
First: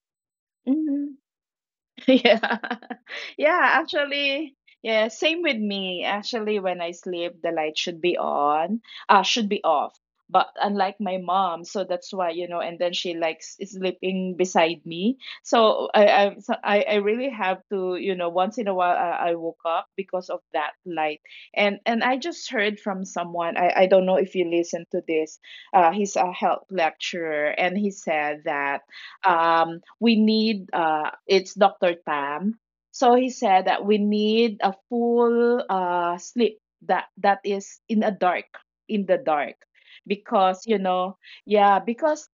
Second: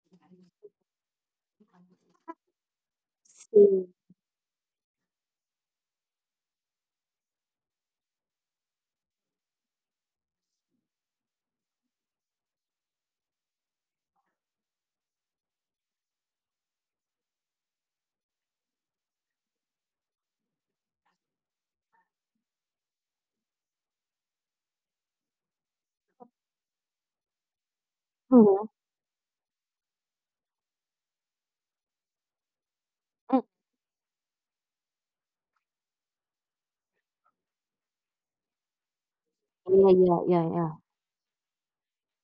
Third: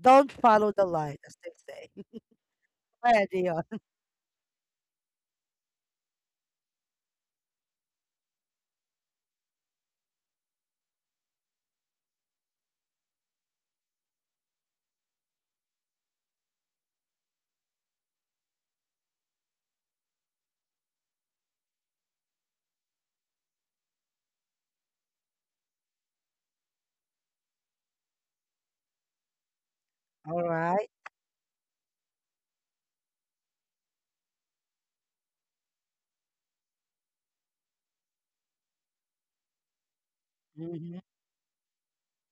Don't follow the
Hmm.
light, as they say.
Yeah.
Alright,
Yeah,
Dion.
Same.
actually, yeah, same with me. Actually, when I sleep, the light should be on, should be off. But unlike my mom, so that's why, and then she likes is sleeping beside me. So I really have to, once in a while I woke up because of that light. And I just heard from someone, I don't know if you listen to this, he's a health lecturer, and he said
Mhm.
that, we
All
need,
right.
it's Dr. Tam. So he
Mm.
said that we need a full, sleep that is in the dark,
Yeah, yeah, yeah,
because you
yeah.
Mm-hmm.
know, yeah because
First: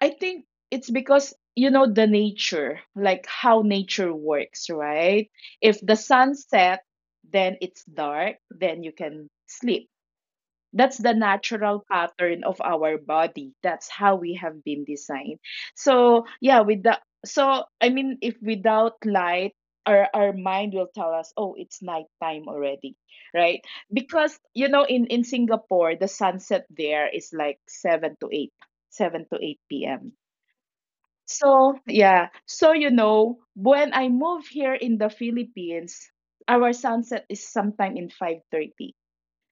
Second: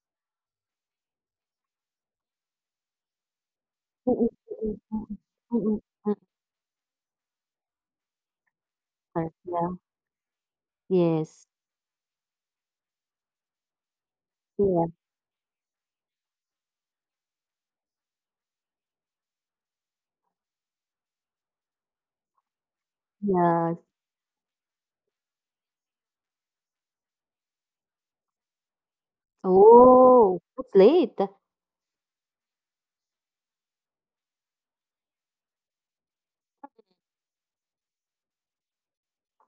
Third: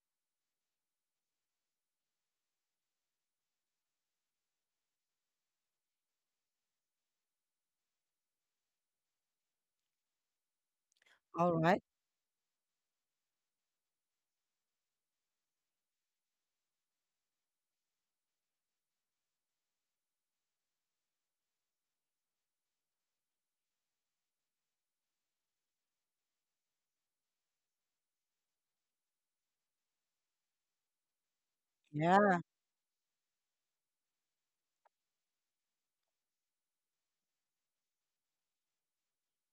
I think it's because, the nature, like how nature
Mm, mm,
works,
mm, mm, mm,
right?
mm,
If the
mm, mm,
sun set, then it's dark, then you
mm.
can
Yeah.
sleep. That's the
Yes.
All right.
natural pattern of our body. That's how we have
Yeah,
been designed. So yeah, with the so I mean, if without light, our mind will tell us, oh, it's nighttime already, right?
yeah.
Because, in Singapore the sunset there is like 7 to 8 p.m.
Oh, it's late.
So yeah,
Yeah.
so, when I move here in the Philippines, our sunset is sometime in 5:30.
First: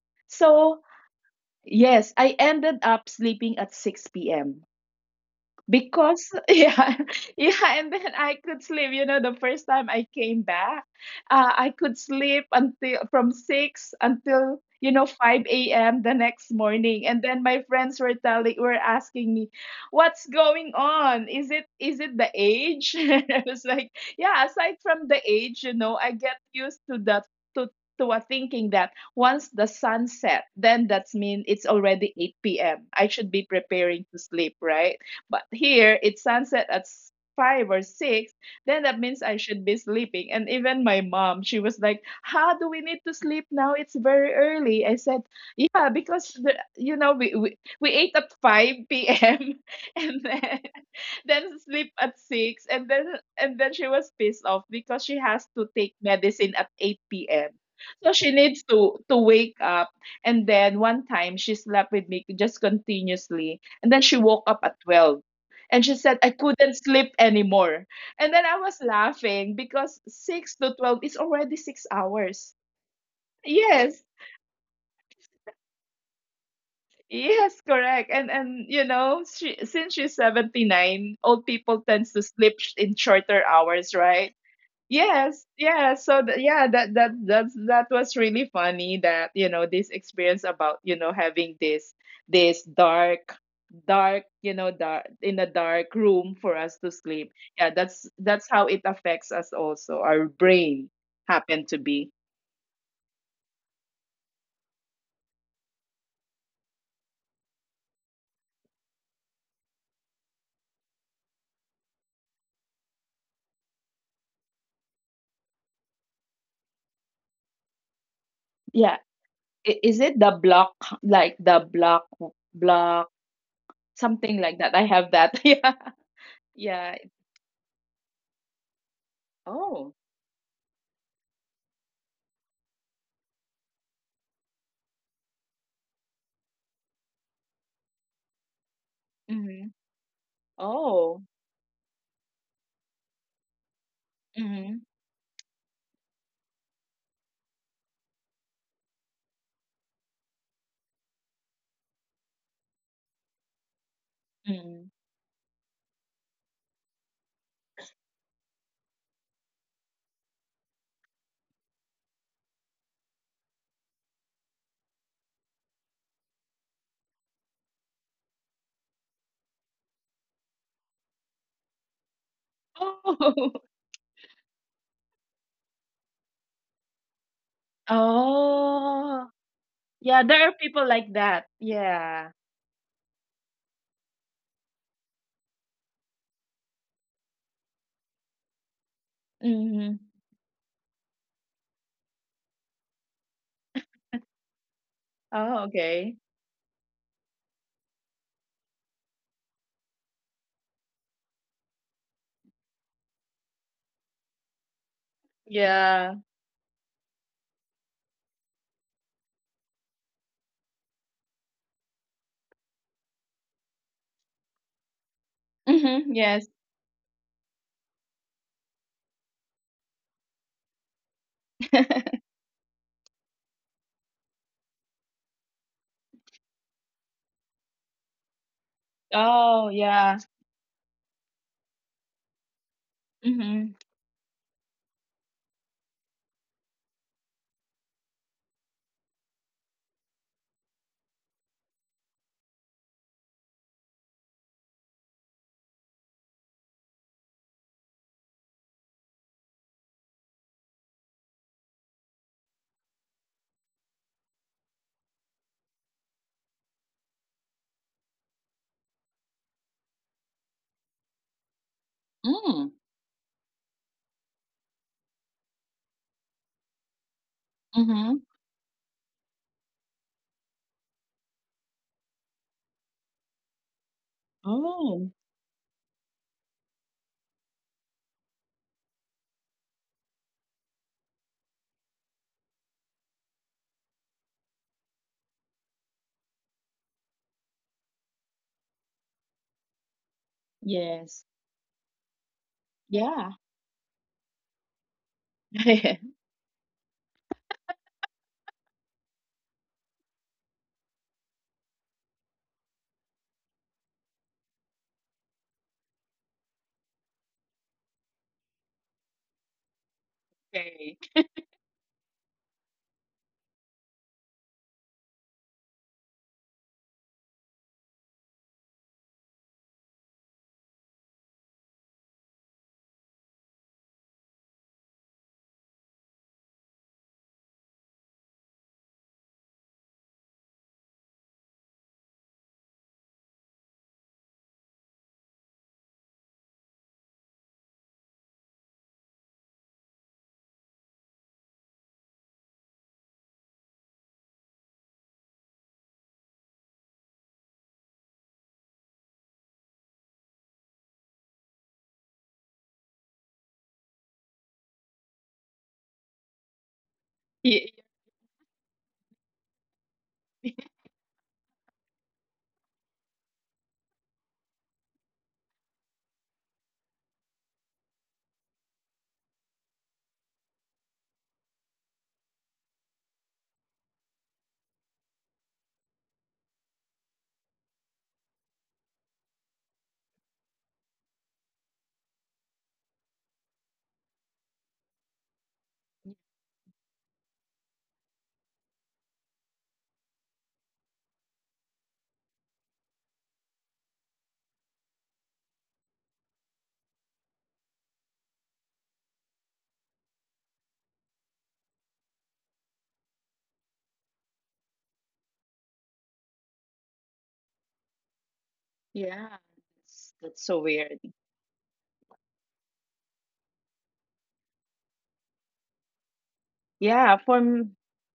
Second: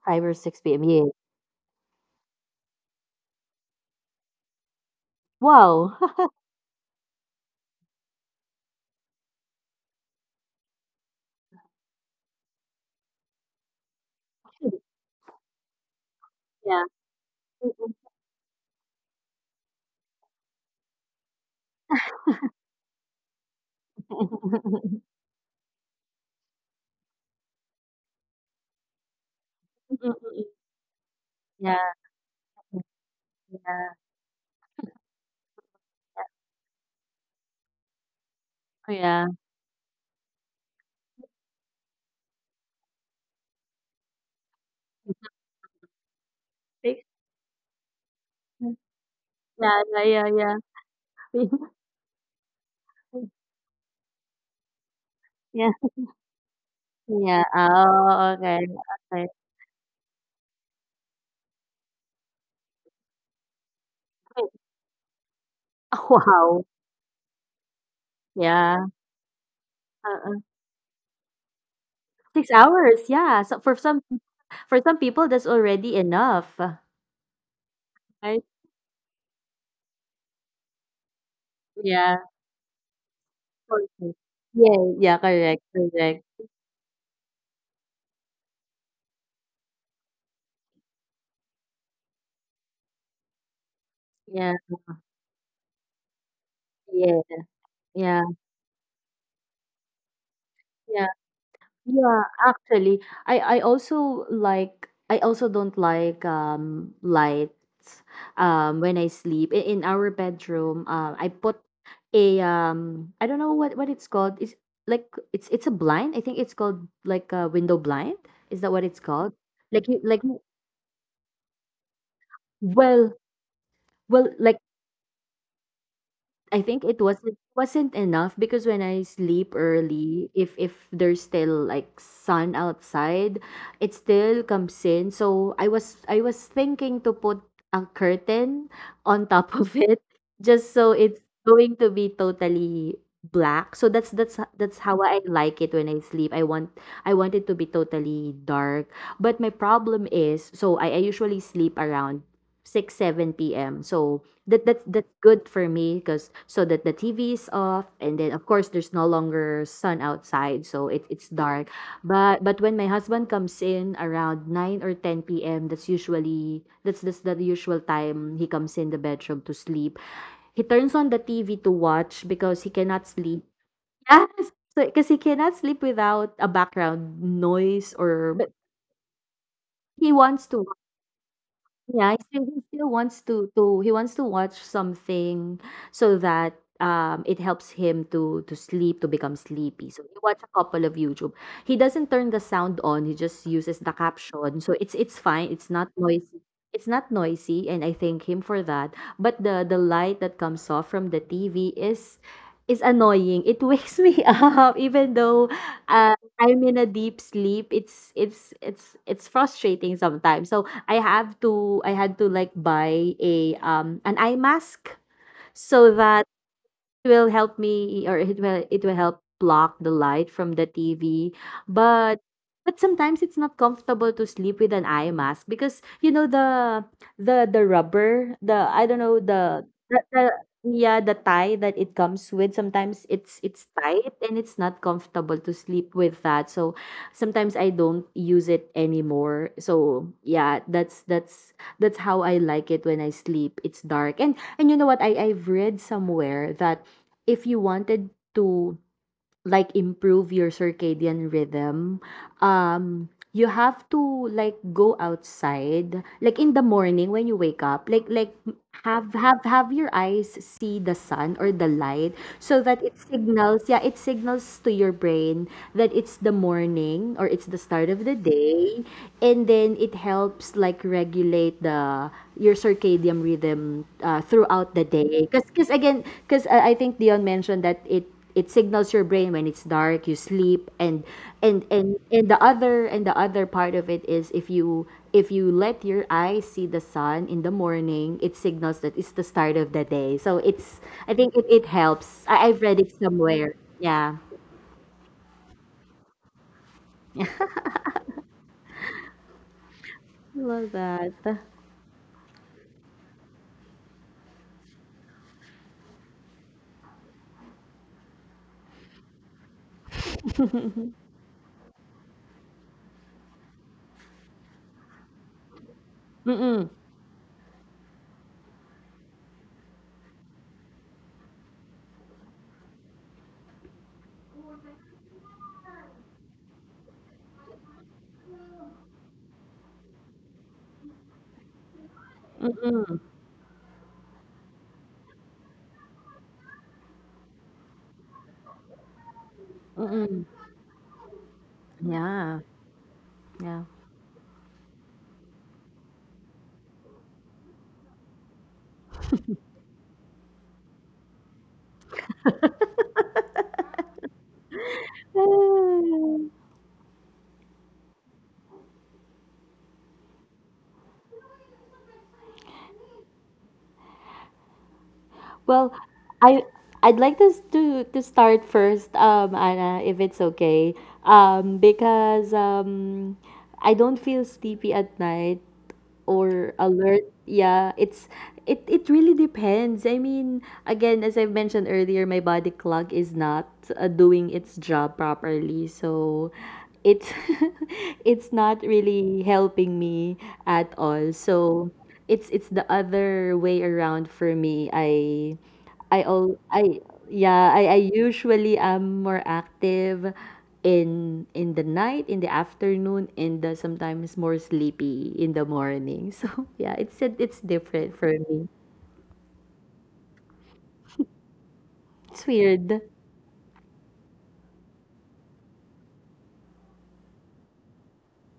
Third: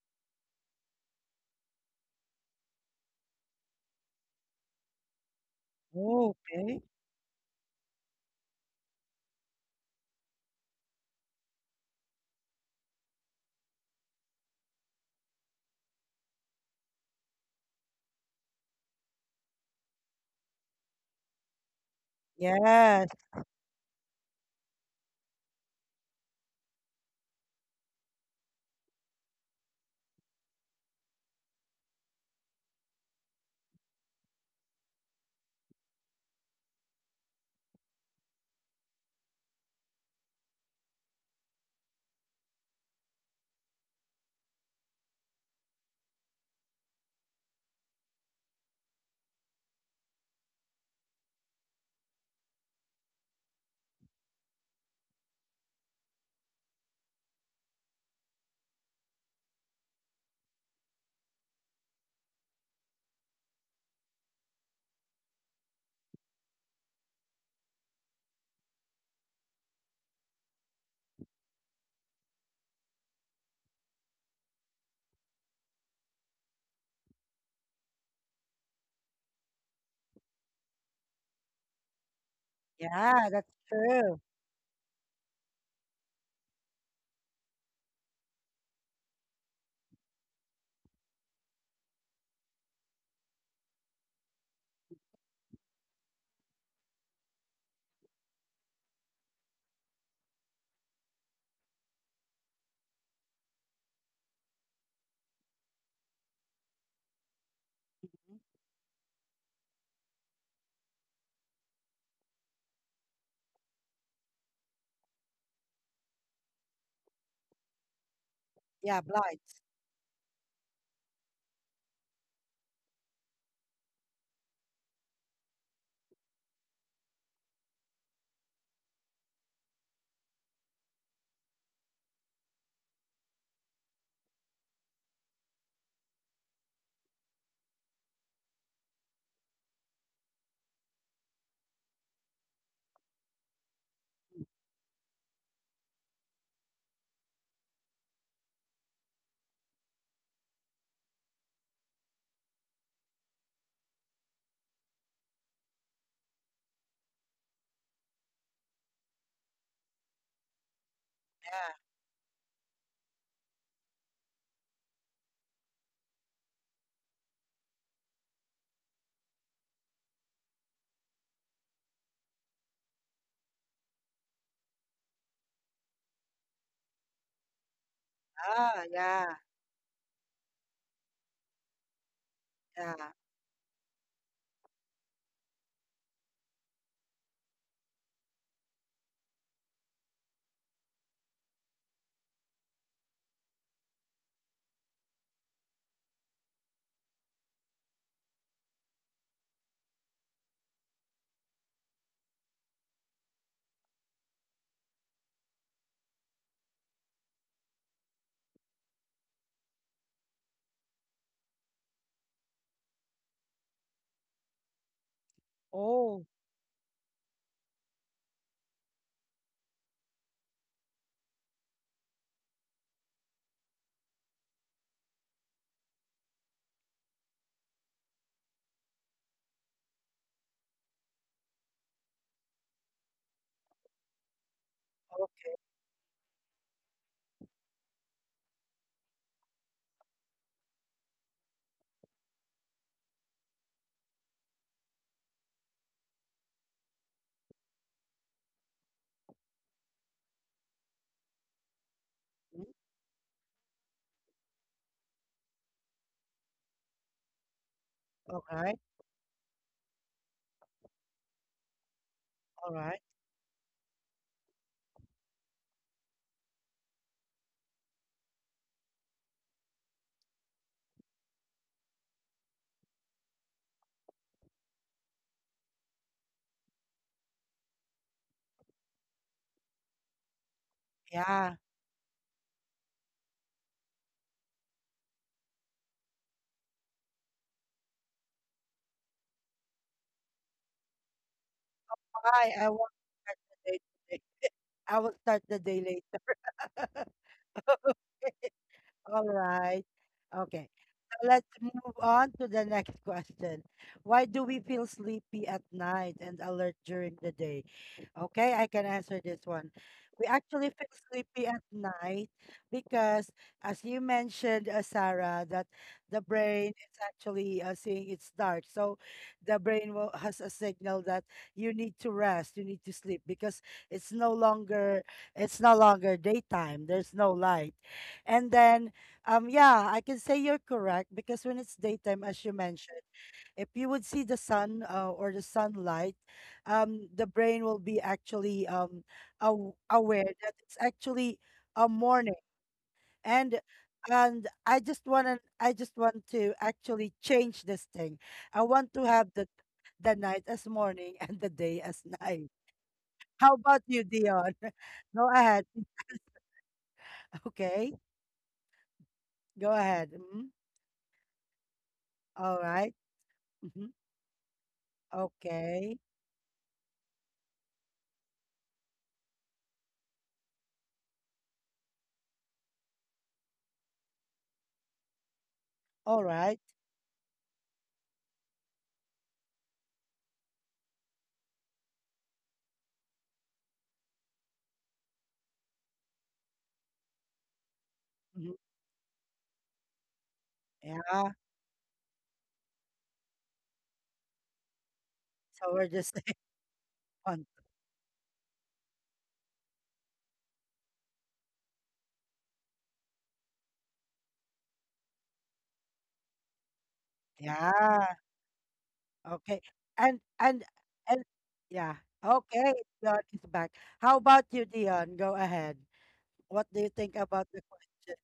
5 or 6
So,
PM, yeah.
yes, I ended up sleeping at 6 p.m.
Wow.
because
Okay.
yeah yeah, and then I could sleep, the first time I came back, I could sleep until from 6 until, 5 a.m. the next
Yeah.
morning. And then my friends were asking me, what's going on? Is it the age?
Yes.
I was like, yeah, aside from the age, I get used to that, to to a thinking that once the sun set, then that's mean it's
Yeah,
already 8 p.m., I should be
yeah,
preparing to sleep, right? But here it's sunset at five or six. Then that
yeah.
means I should be sleeping. And even my mom, she was like, how do we need to sleep now? It's very early. I said, yeah, because the,
Six,
you know, we ate at 5 p.m.
yeah, yeah,
and
yeah,
then
yeah.
then sleep at six, and then she was pissed off because she has
Yeah,
to take medicine at 8
yeah.
p.m. So
Oh,
she
okay,
needs to
okay.
to wake up, and then one time she slept with me just continuously, and then she woke up at 12 and she said, I
Wow.
couldn't sleep anymore. And then I
Yeah.
was laughing because
Uh-uh.
6 to 12 is already six
6
hours.
hours, yeah. So
Yes,
for some people, that's already enough,
yes, correct. And,
right?
and she, since she's 79, old people
Yeah.
tends to sleep in
Yeah,
shorter
that's
hours,
Okay.
true.
right?
Yeah, yeah,
Yes,
correct,
yeah.
correct.
So that was really funny that, this experience about, having this dark dark,
Yeah,
you know, dark in a dark room for us to
yeah,
sleep. Yeah, that's
yeah.
that's how it affects us also. Our brain
Yeah,
happened to
yeah,
be.
actually, I also don't like lights
Mhm.
when I sleep. In our bedroom, I put a, I don't know what it's called. It's like it's a blind. I think it's called, like, a window blind. Is that what it's
Yeah,
Yeah.
called?
blights.
Like you
Is
like
it
you-
the block, like the block
well
block
well,
something
like,
like that? I have that. Yeah.
I think it
Yeah.
wasn't enough because when I sleep
Oh.
early, if there's still, like, sun outside, it still comes in. So I was thinking to put a curtain on top of
Mm-hmm.
it just so it's
Oh.
going to be totally black. So that's
Mm-hmm.
how I like it when I sleep. I want it to be totally dark. But my problem is, so I usually sleep around 6 7 p.m. So that that's
Mm-hmm.
that's good for me because, so that, the TV is off, and then, of course, there's no longer sun outside, so it's dark.
Yeah.
But when my husband comes in around 9 or 10 p.m, that's the usual time he comes in the bedroom to sleep. He turns on the TV to watch because he cannot sleep.
Oh.
Yes. So because he cannot sleep without a background noise, or, but
Ah, yeah,
Oh,
he
yeah,
wants
there
to,
are people like that.
yeah,
Yeah.
he still wants
yeah.
to to he wants to watch something so that it helps him to sleep, to become sleepy. So
Mhm.
he watch a couple of YouTube. He doesn't turn the sound on, he just uses the caption. So it's fine, it's
Oh,
not
okay.
noisy. It's not noisy, and I thank him for that. But the light that comes off from the TV is annoying. It wakes me up even though, uh,
Yeah.
I'm in a deep sleep. It's frustrating sometimes. So I had to, like, buy a an eye mask so
Mhm.
that
Oh,
Yes.
will help me, or it will help block the light from the TV. But but sometimes it's not comfortable to sleep with an eye mask because, you know, the rubber, the I don't know
Oh,
the
yeah.
yeah, the tie that it comes with sometimes it's
Mhm.
tight, and it's not comfortable to sleep with that. So sometimes I don't use it anymore. So yeah, that's how I like it when I sleep. It's dark. And you know what? I've read somewhere that if you wanted to, like, improve your circadian rhythm,
mm,
um you have to, like, go outside, like, in the morning when you wake up, like,
all right,
have your eyes see the sun or the light, so that
Mm.
all right.
it signals to your brain that it's the morning or it's the start of the
Mhm.
day, and then it helps, like, regulate the, your circadian rhythm, throughout the
Oh,
day because, again, because I think Dion mentioned that it signals your brain: when it's dark you sleep, and and
Yeah.
and and the other and the other part of it is, if you let your eyes see the sun in the morning, it signals that it's the start of the day, so it's I think
yes.
it helps. I've read
I
it
will
Yeah.
start
somewhere,
the day
yeah.
today. I will start the day later. All right.
Love
Okay.
that.
So let's move on to the next question. Why do we feel sleepy at night and alert during the day? Okay, I can answer this one. We actually feel
Okay.
sleepy at night because, as you mentioned, Sarah, that the
Mm-mm,
brain is actually seeing it's dark. So the brain will, has a signal that you need to rest, you need to sleep because it's no longer it's no longer daytime. There's no light, and then yeah, I can say you're correct because when it's daytime, as you
mm-mm,
mentioned, if you would see the sun or the sunlight, the brain will be actually
mm-mm.
aware that it's actually a
Yeah,
morning.
yeah.
And I just want to actually change this thing. I want to have the night as morning and the day as night. How about you, Dion? Go ahead.
Ah.
Ye-
Okay, go ahead. Mhm. All right. Mhm.
Well,
Okay.
I I'd like this to start first, Anna, if it's okay, because I don't feel sleepy at night
All
or
right.
alert. Yeah, it really depends. I mean, again, as I've mentioned earlier, my body clock is not, doing its job properly, so it's it's not
Mhm.
really helping me at all.
Yeah.
So it's the other way around for me.
So
I
we're just
all I yeah,
on.
I usually am more active in the night, in the afternoon, and, sometimes more sleepy in the morning. So yeah, it's different for
Yeah.
me.
Yeah.
Okay. And
That's
and
so weird.
and yeah.
It's weird.
Okay. Dion is back. How about you, Dion? Go ahead. What do you think
Yeah.
about the question?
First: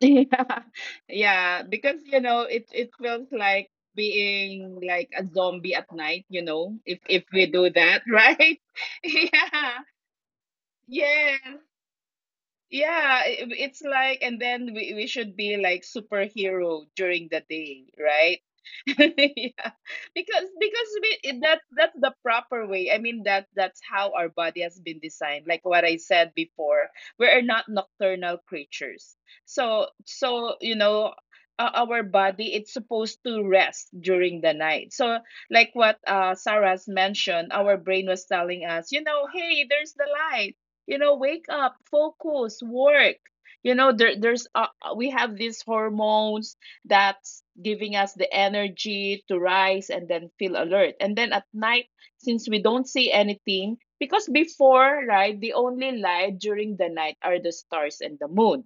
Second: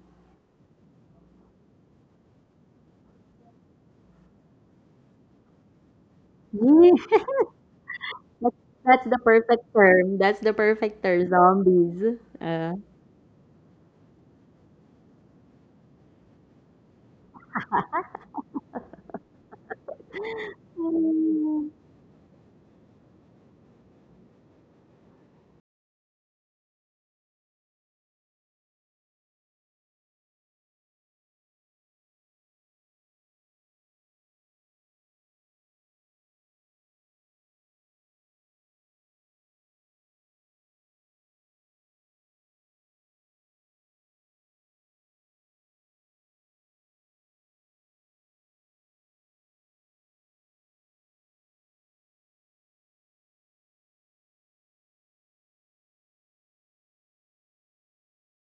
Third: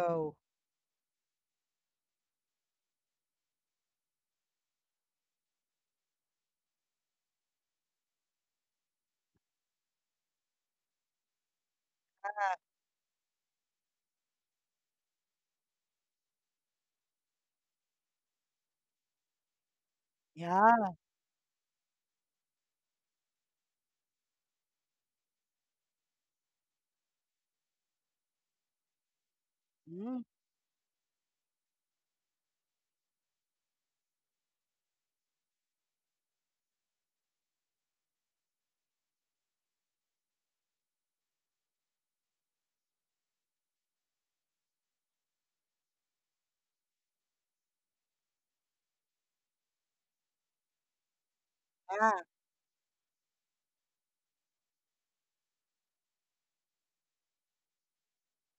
Yeah, yeah, because you know, it feels like being like a zombie at night, you know, if
Yeah,
if we do that,
that's,
right?
that's the perfect
Yeah.
term. That's the perfect term,
Yes.
zombies.
Yeah, it's like, and then we should be like superhero during the day, right? Yeah, because
Yeah.
that's the proper way. I mean that's how our body has been designed, like what I said before. We are not nocturnal creatures, so
Mm,
you know, our body, it's supposed to rest during the night. So like what uh, Sarah's mentioned, our brain was telling us, you know, hey, there's the light, you know, wake up, focus, work. You know, there there's we have these hormones that's giving us the energy to rise and then feel alert. And then at night,
yeah.
since we don't see anything, because before, right, the only light during the night are the stars and the moon.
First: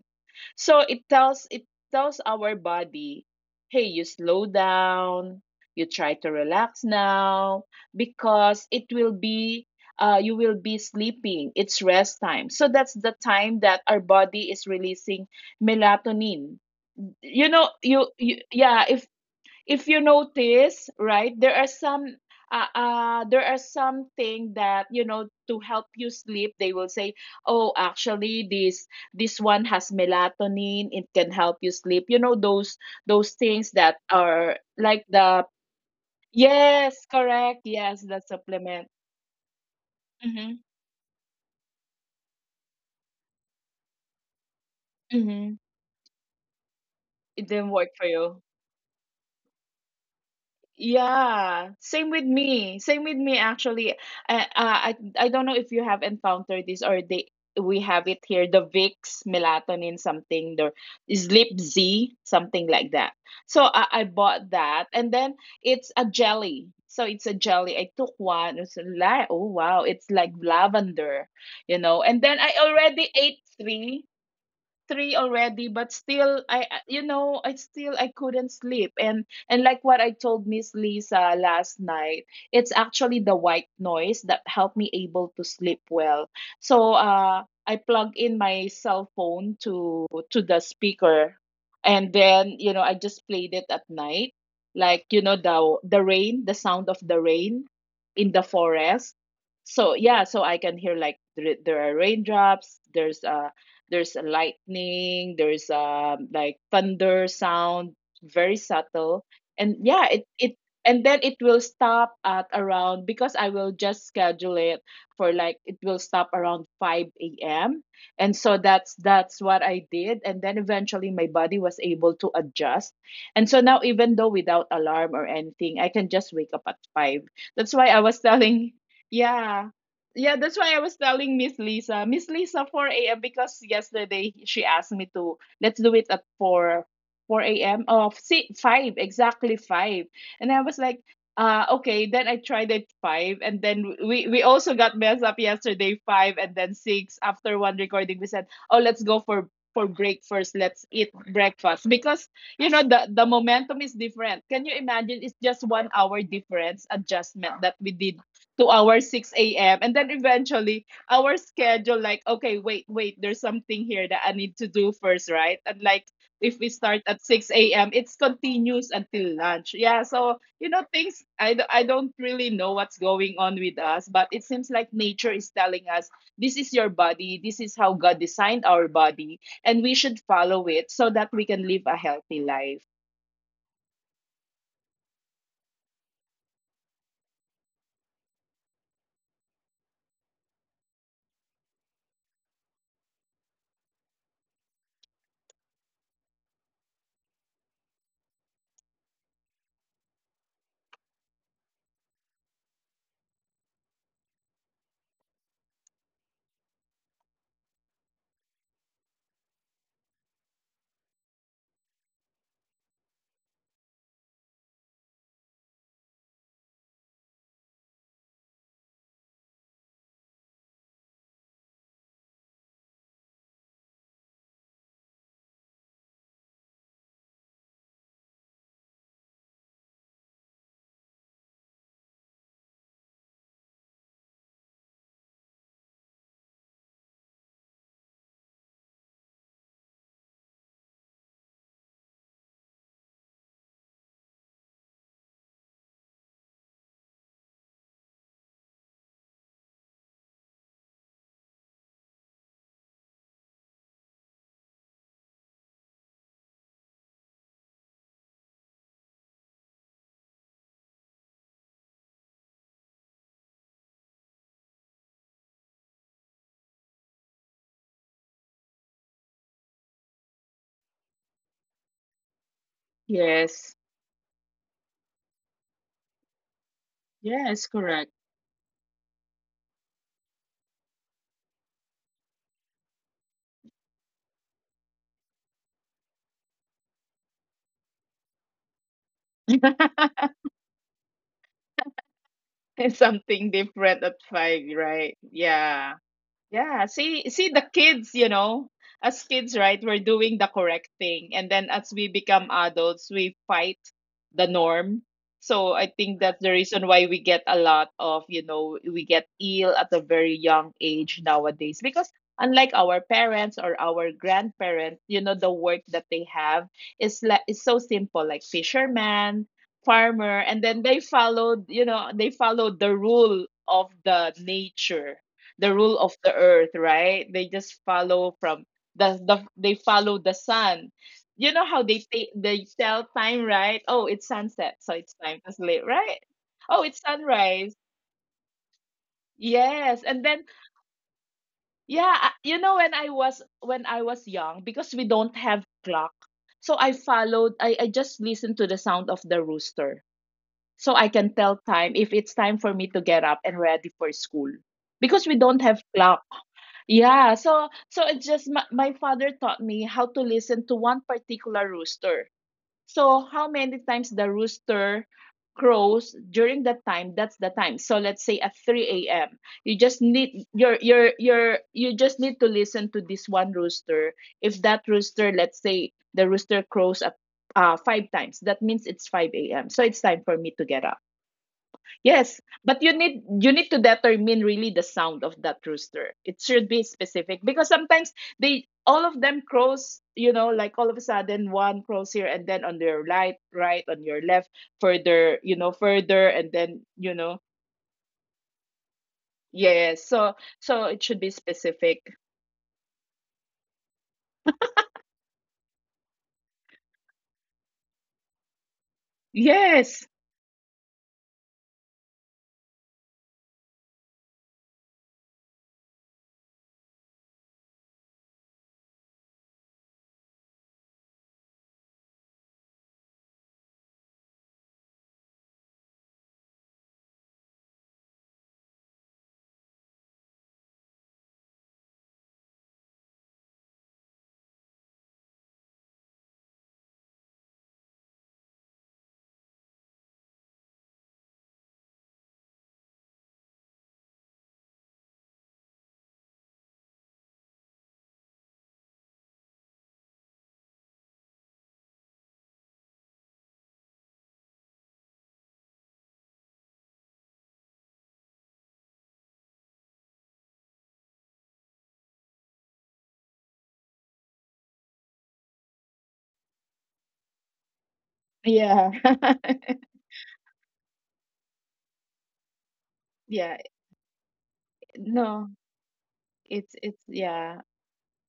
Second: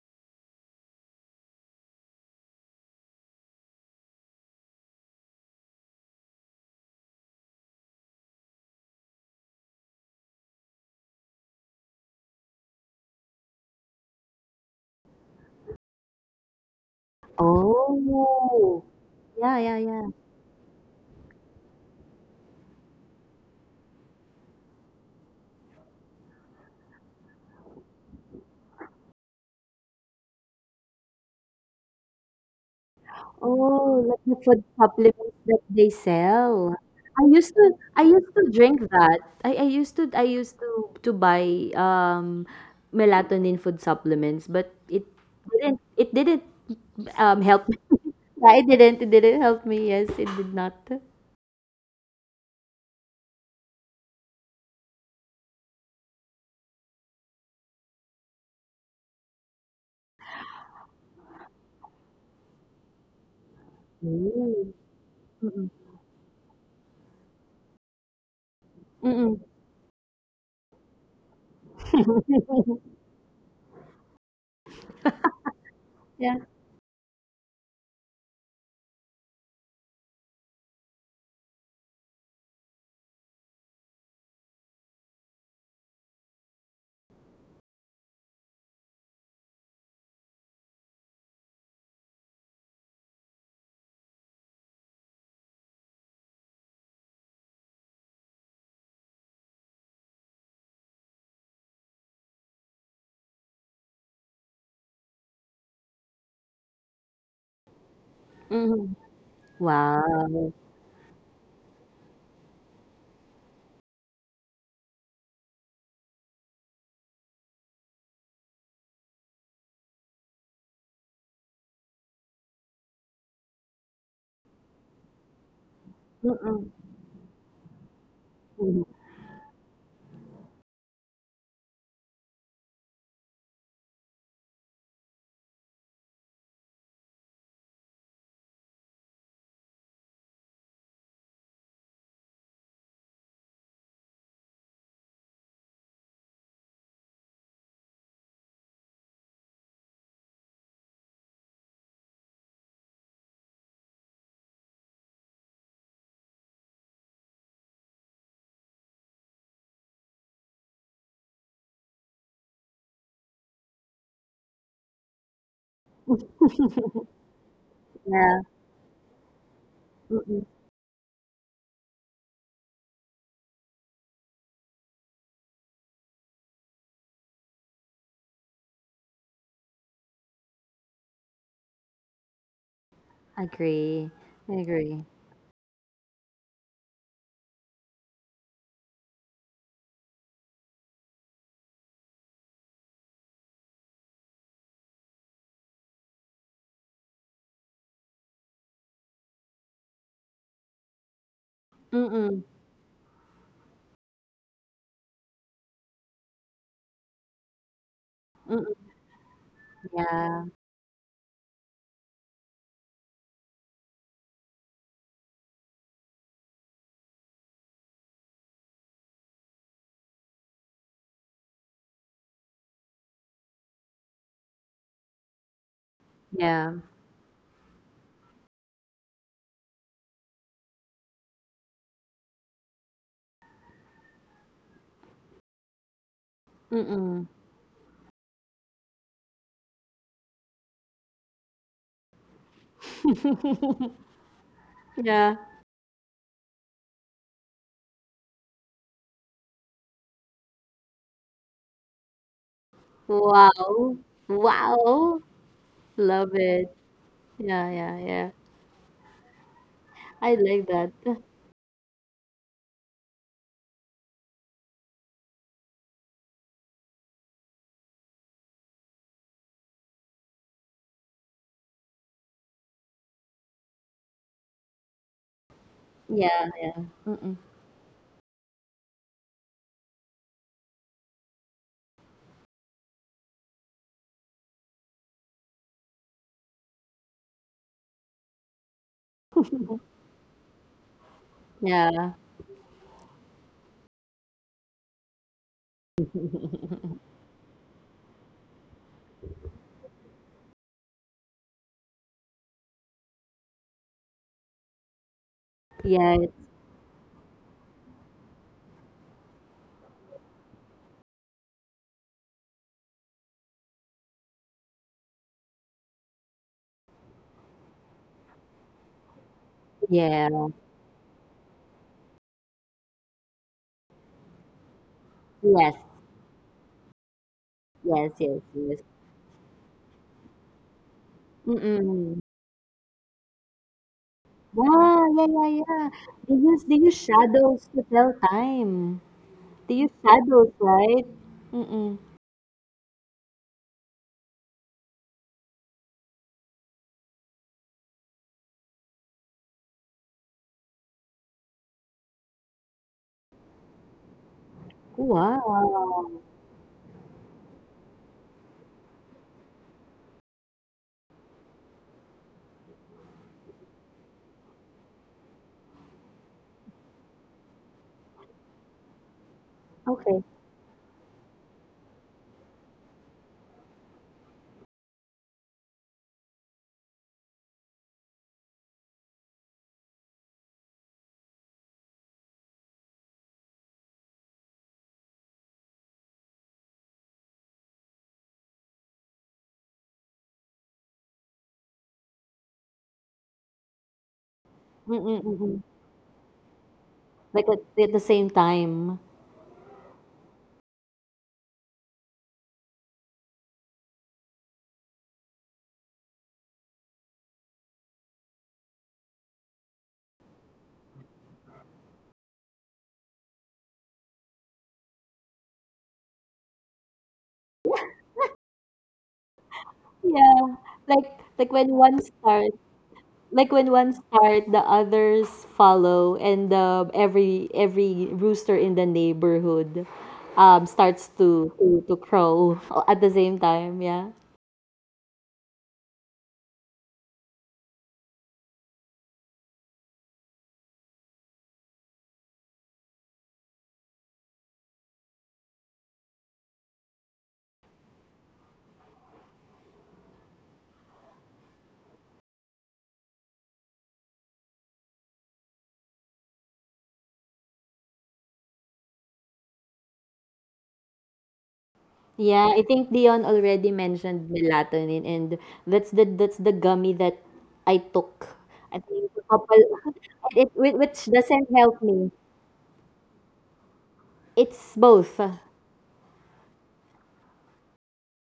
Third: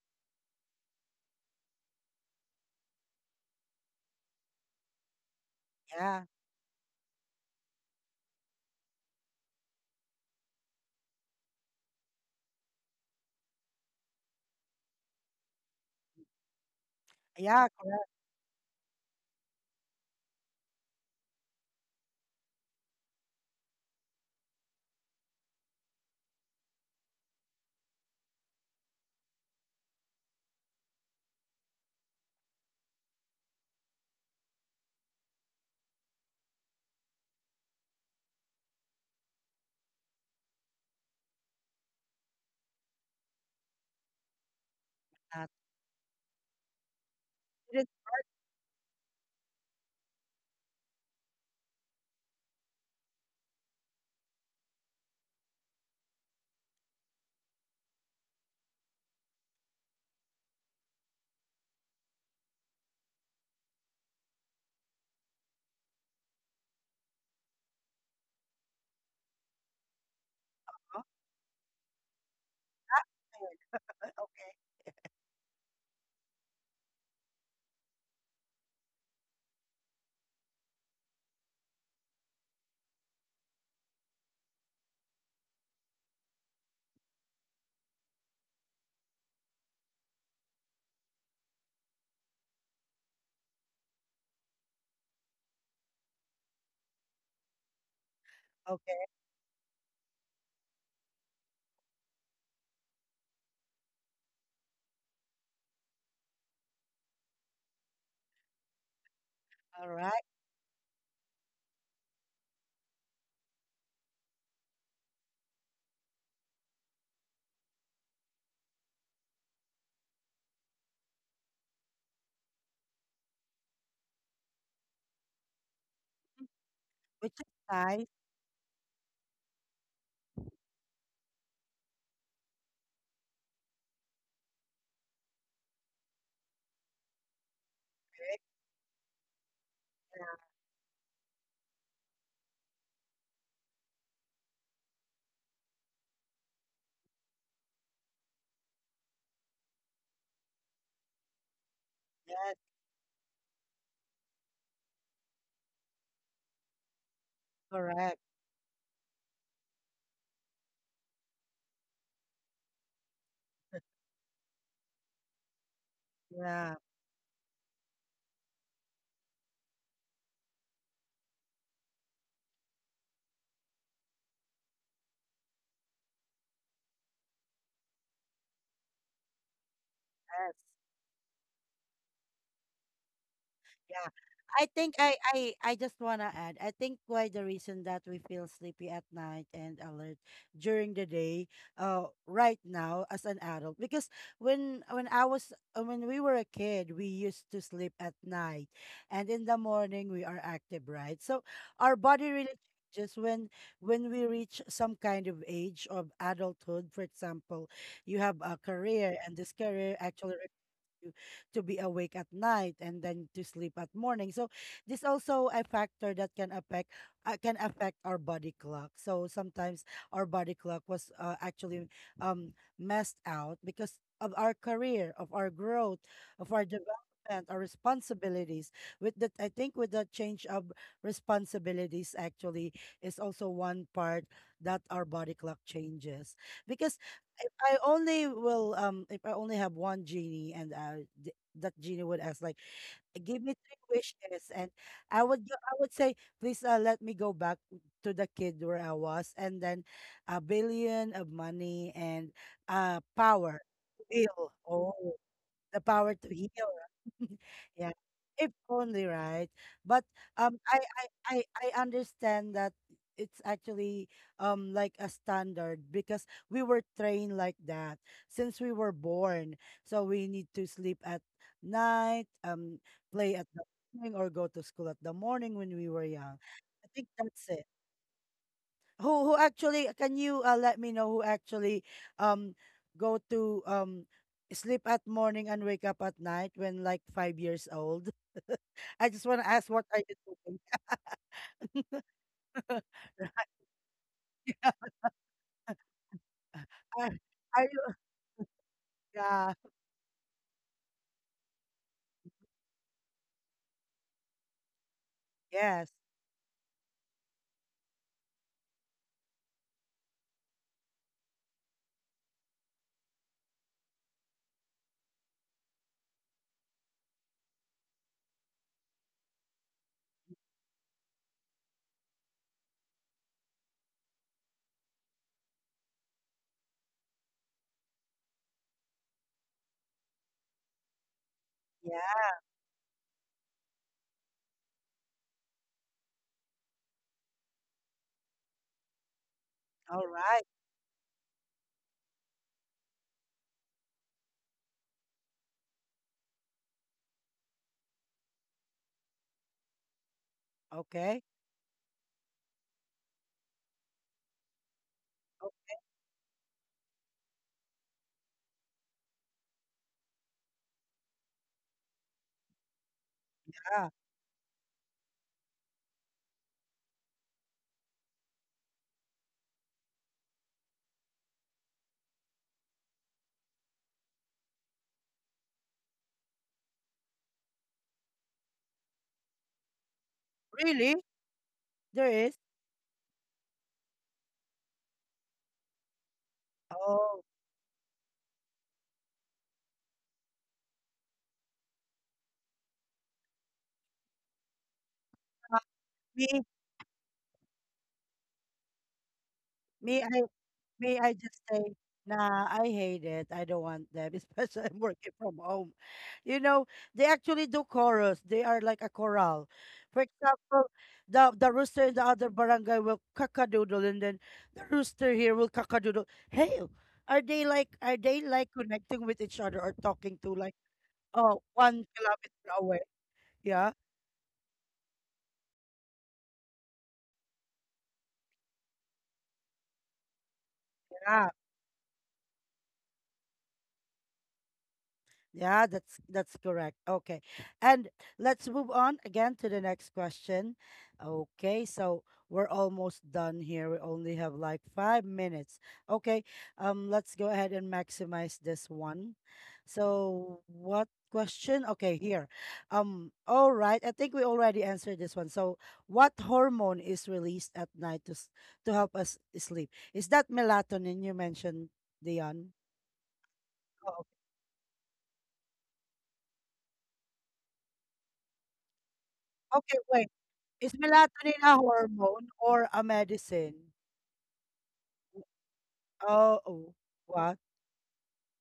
So it tells our body, hey, you slow down, you try
Yeah.
to relax now, because it will be you will be sleeping. It's rest time. So that's the time that our body is releasing melatonin. You know,
Yeah.
you,
Correct.
you yeah
Oh,
if
yeah, yeah,
you
yeah.
notice, right, there are some there are something that, you know, to help you sleep, they will say, oh, actually, this one has melatonin, it can help you sleep, you know, those things that
Oh, like the
are
food
like
supplements
the—
that they sell.
yes,
I used
correct,
to
yes,
I
the
used to drink
supplement.
that. I
Mm-hmm,
used to buy melatonin food supplements, but it
Uh,
mm-hmm.
didn't it didn't
It didn't
help me.
work
students,
for you.
Yeah, it didn't help me. Yes, it did not.
Yeah, same with me. Same with me actually. I don't know if you have encountered this, or they, we have it here, the Vicks melatonin something, the Sleep Z something like that. So I bought
Mm.
that, and then
Mm-mm.
it's a jelly. So it's a jelly. I took one. It's like,
Mm-mm.
oh wow, it's like
oh,
lavender, you know. And then I already ate three.
okay.
Already, but
Yeah.
still you know, I still I couldn't sleep. And like what I told Miss Lisa last night, it's actually the white noise that helped me able to sleep well. So uh, I plug in my cell phone to the speaker, and then, you know, I just played it at night, like, you know, the rain, the sound of the rain in the
Okay.
forest. So yeah, so I can hear like there are raindrops, there's a lightning, there's um, like thunder sound, very
Mm-mm.
subtle. And
All
yeah, it
right.
Wow.
it and then it will stop at around, because I will just schedule it for like, it will stop around 5 a.m. And so that's what I did. And then eventually my body was able to adjust. And so now, even though without alarm or anything, I can just wake
Mm-mm.
up at 5.
Which is
That's why I
nice.
was telling,
Mm-mm.
yeah, yeah, that's why I was telling Miss Lisa, Miss Lisa, 4 a.m., because yesterday she asked me to let's do it at 4 4 a.m. Oh, si 5 exactly 5. And I was like, okay. Then I tried it 5, and then we also got messed up yesterday 5 and then 6. After one recording, we said, oh, let's go for break first. Let's eat breakfast, because
Yes.
you know the momentum is different. Can you imagine? It's just 1 hour difference adjustment that we
Correct.
did to our 6 a.m. And then eventually our schedule, like, okay, wait, wait, there's something here that I need to do first, right? And like if we
Yeah.
start at 6 a.m., it's
Yeah.
continuous until lunch. Yeah. So,
Mm-mm.
you know, things, I don't really know what's going on with us, but it seems like nature is telling us, this is your body. This is how God designed our body. And we should
Yes.
follow it so that we can live a healthy life.
Agree.
Yeah.
I
I think
agree.
I just wanna add. I think why the reason that we feel sleepy at night and alert during the day, right now as an adult, because when I was when we were a kid, we used to sleep at night, and in the morning we are active, right? So our body
Mm-mm.
really changes when we reach some kind of age of adulthood. For example, you have a
Mm-mm.
career, and this career actually
Yeah.
to be awake at night and then to sleep at morning. So this also a factor that can affect our body clock. So sometimes our body clock was actually messed out because of our career, of our growth, of our
Yeah.
development, our responsibilities. With that, I think with the change of responsibilities, actually, is also one part that our body clock changes because
Mm-mm.
if I only have one genie and that genie would ask like give me three wishes and
Yeah.
I would say Please let me go back to the kid where I was, and then a billion of money and power
Wow.
to... Oh,
Wow.
the power to
Love
heal.
it. Yeah,
Yeah,
yeah, yeah.
if only, right? But
I like
I
that.
I I I understand that it's actually like a standard because we were trained like that since we were born. So we need to sleep at night, play at the
Yes.
morning, or go to school at the morning when we were young.
Yeah.
I think
Mm-mm.
that's it.
Yes, correct.
Who actually, can you let me know who actually um go to sleep at morning and wake up at night when like 5 years old? I just want to ask, what are you doing?
Yeah.
Something different at 5,
Right.
right? Yeah. Yeah,
are,
see the
are you...
kids, you know, as
yeah,
kids, right, we're doing the correct thing. And then as we become adults, we fight the norm. So
yes,
I
Yeah.
think that's the reason why we get a lot of, you know, we get ill at a very young age nowadays, because unlike our parents or our grandparents, you know, the work that they have is so simple, like fisherman, farmer,
Yeah.
and then they followed, you know, they followed the rule of the nature, the
Yes.
rule of the earth, right? They just
Yes.
follow
Yes.
from
Yes.
they follow the sun. You know how
Mm-mm.
yeah,
they tell time, right? Oh, it's sunset, so
Yeah.
it's
Yeah.
time
Yeah.
to sleep,
Yeah.
right?
They use they
Oh,
use
it's
shadows
sunrise.
to tell time. They use
Yes,
all
and then,
right,
shadows, right? Mm-mm.
yeah, you know, when I was young, because we don't have clock. So I followed, I just listened to the sound of the rooster. So I
okay,
can tell time if it's time for me to get up and ready for school, because we don't have clock.
Wow.
Yeah, so so it just my father taught me how to listen to one particular rooster. So how many
ah,
times the rooster crows during that time, that's the time. So let's say at 3 a.m. you just
Okay.
need you just need to listen to this one rooster. If that rooster, let's say the rooster crows at 5 times, that means it's 5 a.m. So it's time for me to get up.
really? There is...
Yes, but you need to determine really the sound of that rooster. It should be
oh,
specific, because sometimes they all of them crows, you know, like all of a sudden one crows here, and then on your right, right, on your left,
Mm-mm.
further, you
uh,
Mm-mm.
know, further,
me
and then, you know.
Like at the same time.
Yes.
me I
So
me,
it
I
should be
just say,
specific.
nah, I hate it. I don't want them. Especially I'm working from home. You know, they actually do chorus. They are like a choral. For
Yes.
example, the rooster in the other barangay will kakadoodle, and then the rooster here will kakadoodle. Hey, are they like connecting with each other or talking to like,
Yeah. Like
oh,
like when
one
one
kilometer
starts.
away?
Like when
Yeah.
one start the others follow, and every rooster in the neighborhood starts to crow at the same time, yeah,
Yeah, that's correct. Okay. And let's move on again to the next question. Okay, so we're almost done here. We only have like 5 minutes. Okay. Let's go ahead and maximize this one. So what question? Okay, here. All right. I think we already answered this one. So what hormone is released at night to to help us sleep? Is that melatonin you mentioned,
yeah.
Dion?
I think Dion already
Oh,
mentioned melatonin, and that's the gummy that I took, I
Yeah.
think, a couple.
okay, wait.
It,
Is
which
melatonin
doesn't
a
help me.
hormone or a
Yeah.
medicine?
It's both,
No.
Oh, oh,
It's
what?
yeah.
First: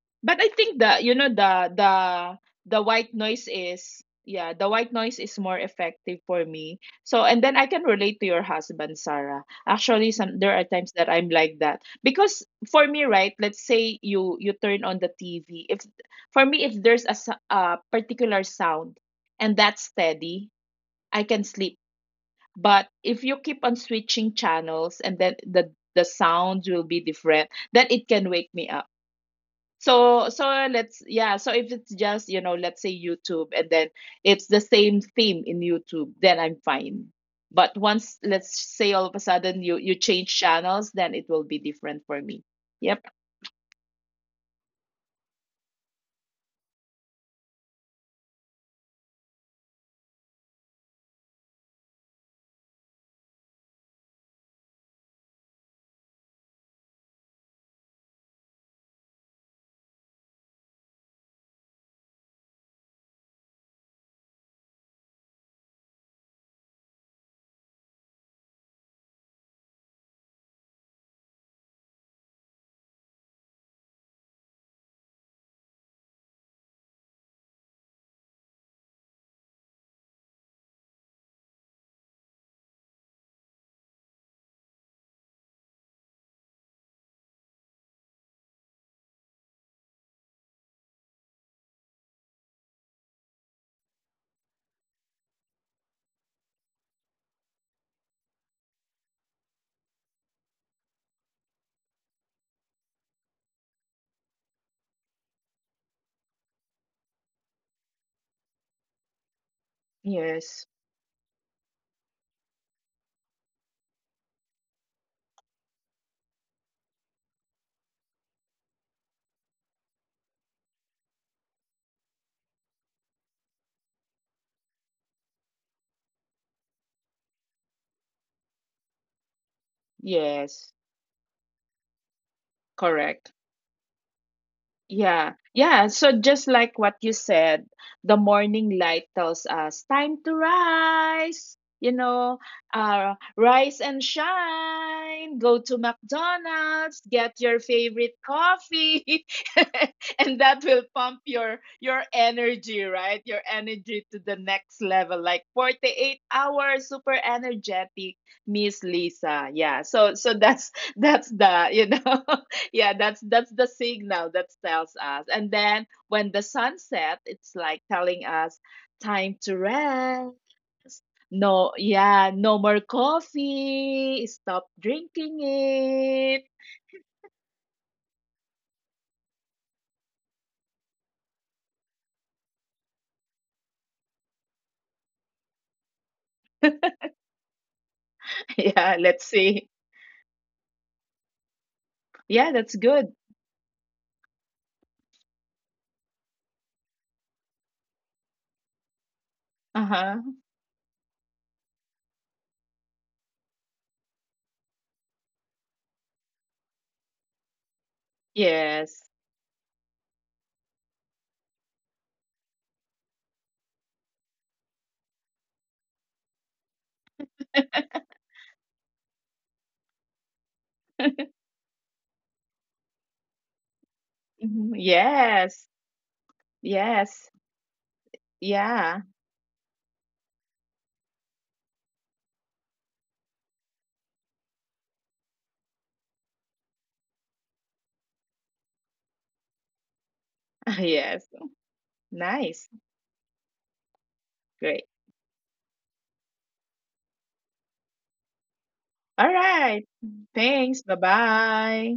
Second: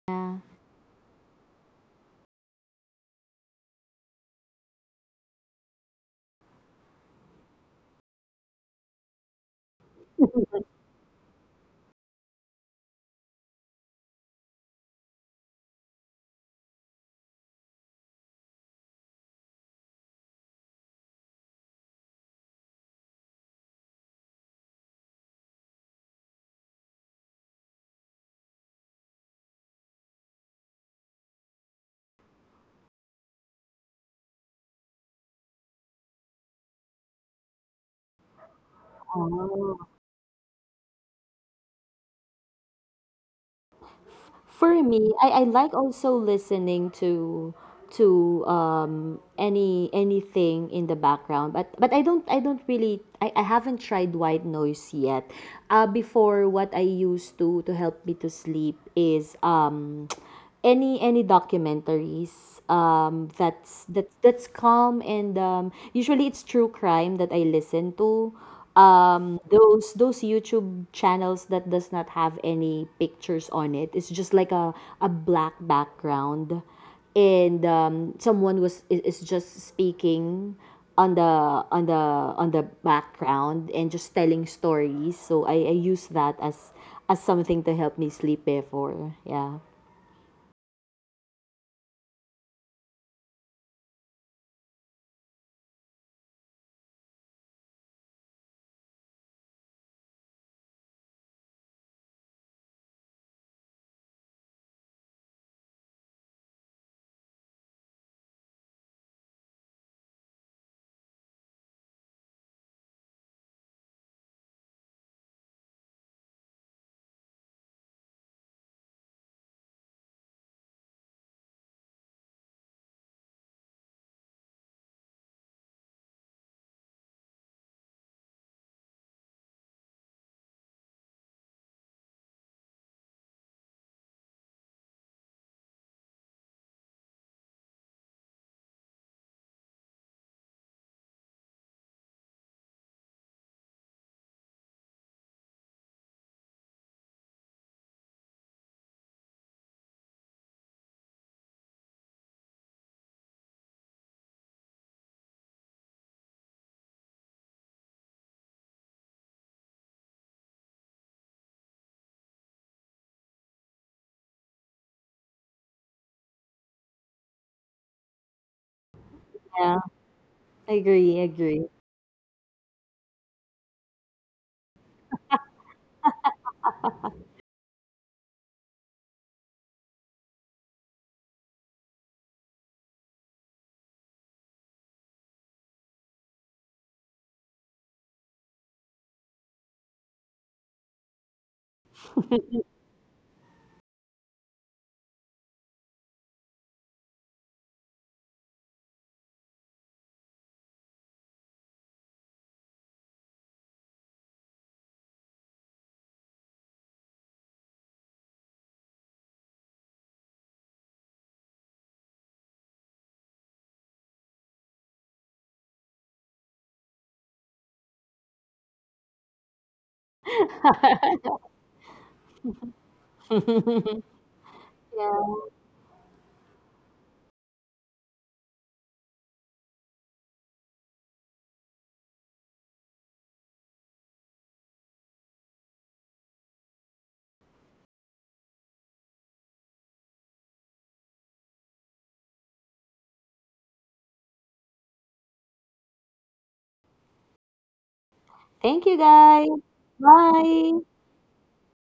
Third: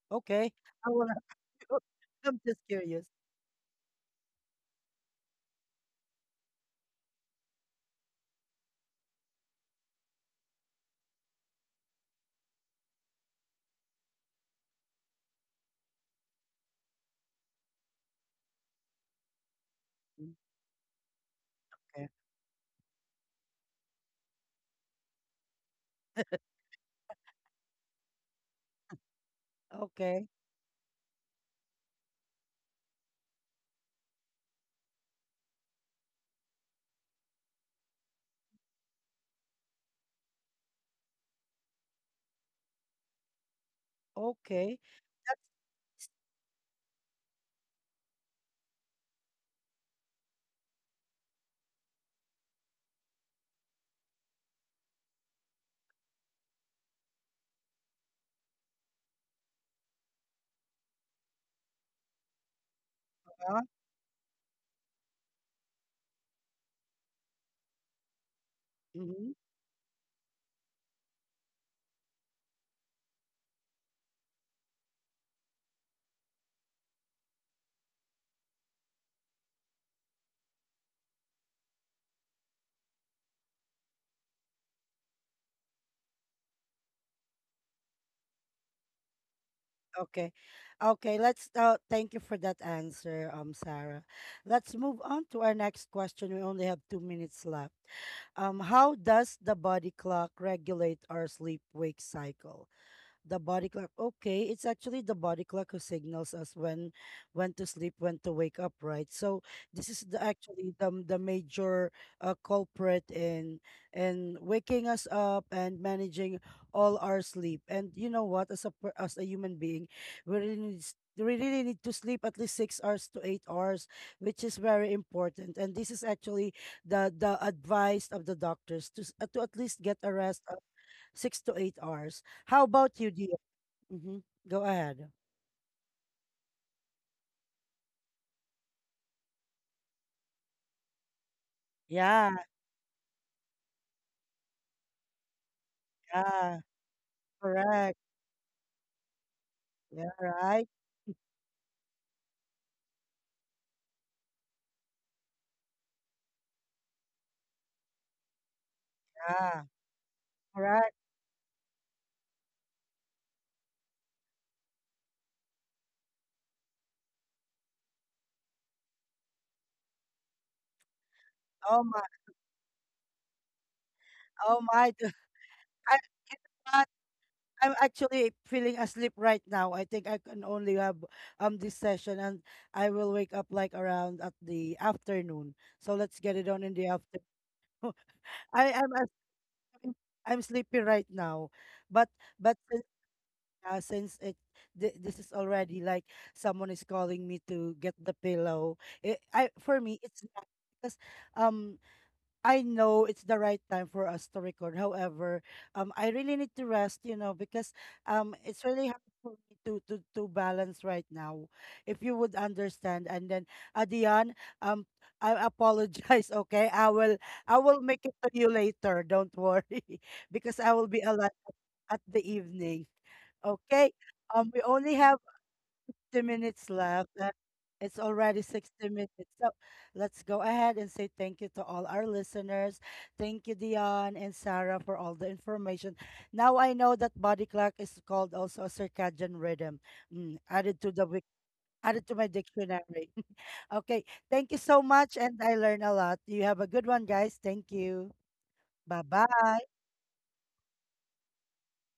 yeah.
But I
Okay.
think
I
the
wanna...
you know
I'm just
the
curious.
white noise is— yeah, the white noise is more effective for me. So, and then I can relate to your husband, Sarah. Actually, some there are times that I'm like that. Because for me, right, let's say you turn on the TV. If, for me, if there's a, a particular sound and that's
Mm,
steady, I can sleep.
okay.
But if you keep on switching channels, and then the sounds will be different, then it can wake me up. So
Okay.
let's, yeah, so if it's just, you know, let's say YouTube, and then it's the same theme in YouTube, then I'm fine. But once let's say all of a sudden you
Oh.
you change channels, then it will be different for me. Yep.
Okay.
For me, I,
That's
I like also listening to anything in the background, but I don't really, I haven't tried white noise yet. Before, what I used to help me to sleep is, any documentaries,
uh,
that's calm, and, usually it's true crime that I listen to,
mhm,
those YouTube channels that does not have any pictures on it. It's just like a black background, and, someone is, just speaking on the, on the background, and just telling stories. So I use that as, something to help me sleep before, yeah.
okay. Okay, let's thank you for that answer, Sarah. Let's move on to our next question. We only have 2 minutes left. How does the body clock regulate our sleep wake cycle? The body clock. Okay, it's actually the body clock who signals us when to sleep, when to wake up, right? So this is the,
Yes.
actually the major culprit in waking us up and managing all our sleep. And you know what? As a human being, we really need to sleep at least 6 hours to 8 hours, which is very important. And this is actually the advice of the doctors to to at least get a rest of
Yes.
6 to 8 hours. How about you?
Correct.
Do... Mhm. Go ahead.
Yeah, yeah. So just like what you said, the morning light tells us time to rise. You know,
Yeah,
rise and shine. Go to
yeah,
McDonald's, get your
correct.
favorite coffee,
Yeah,
and that
right.
will pump your energy, right? Your energy to the next level, like 48 hours, super energetic, Miss Lisa.
Yeah,
Yeah. So that's
correct.
that's the you know yeah, that's the signal that tells us. And then when the sun set, it's like telling us time to
Yeah.
rest.
Agree,
No,
agree.
Oh my,
yeah, no more coffee, stop
oh my.
drinking
I,
it.
you know what? I'm actually feeling asleep right now. I think I can only have this session, and I will wake up like around at the afternoon. So let's get it on in the afternoon. I
Yeah,
am...
let's see.
I'm sleepy right now, but...
Yeah,
but
that's good.
yeah, since it this is already like someone is calling me to get the pillow. It, I for me
Uh-huh.
it's not because um I know it's the right time for us to record. However, I really need to rest, you know, because it's really
Yes.
hard for me to balance right now. If you would understand, and then Adian, um I apologize. Okay, I will make it to you later. Don't worry, because I will be alive at the evening. Okay.
Mhm.
We only have
Yeah.
Yes.
50 minutes left.
Yes.
It's already 60
Yeah.
minutes. So let's go ahead and say thank you to all our listeners. Thank you, Dion and Sarah, for all the information. Now I know that body clock is called also a circadian rhythm. Mm, added to the
Yes.
added to my
Nice.
dictionary. Okay. Thank you so
Great.
much, and I learned a lot. You have a good one, guys. Thank you.
Thank you
Bye
All
guys.
bye.
right.
Bye.
Thanks, bye bye.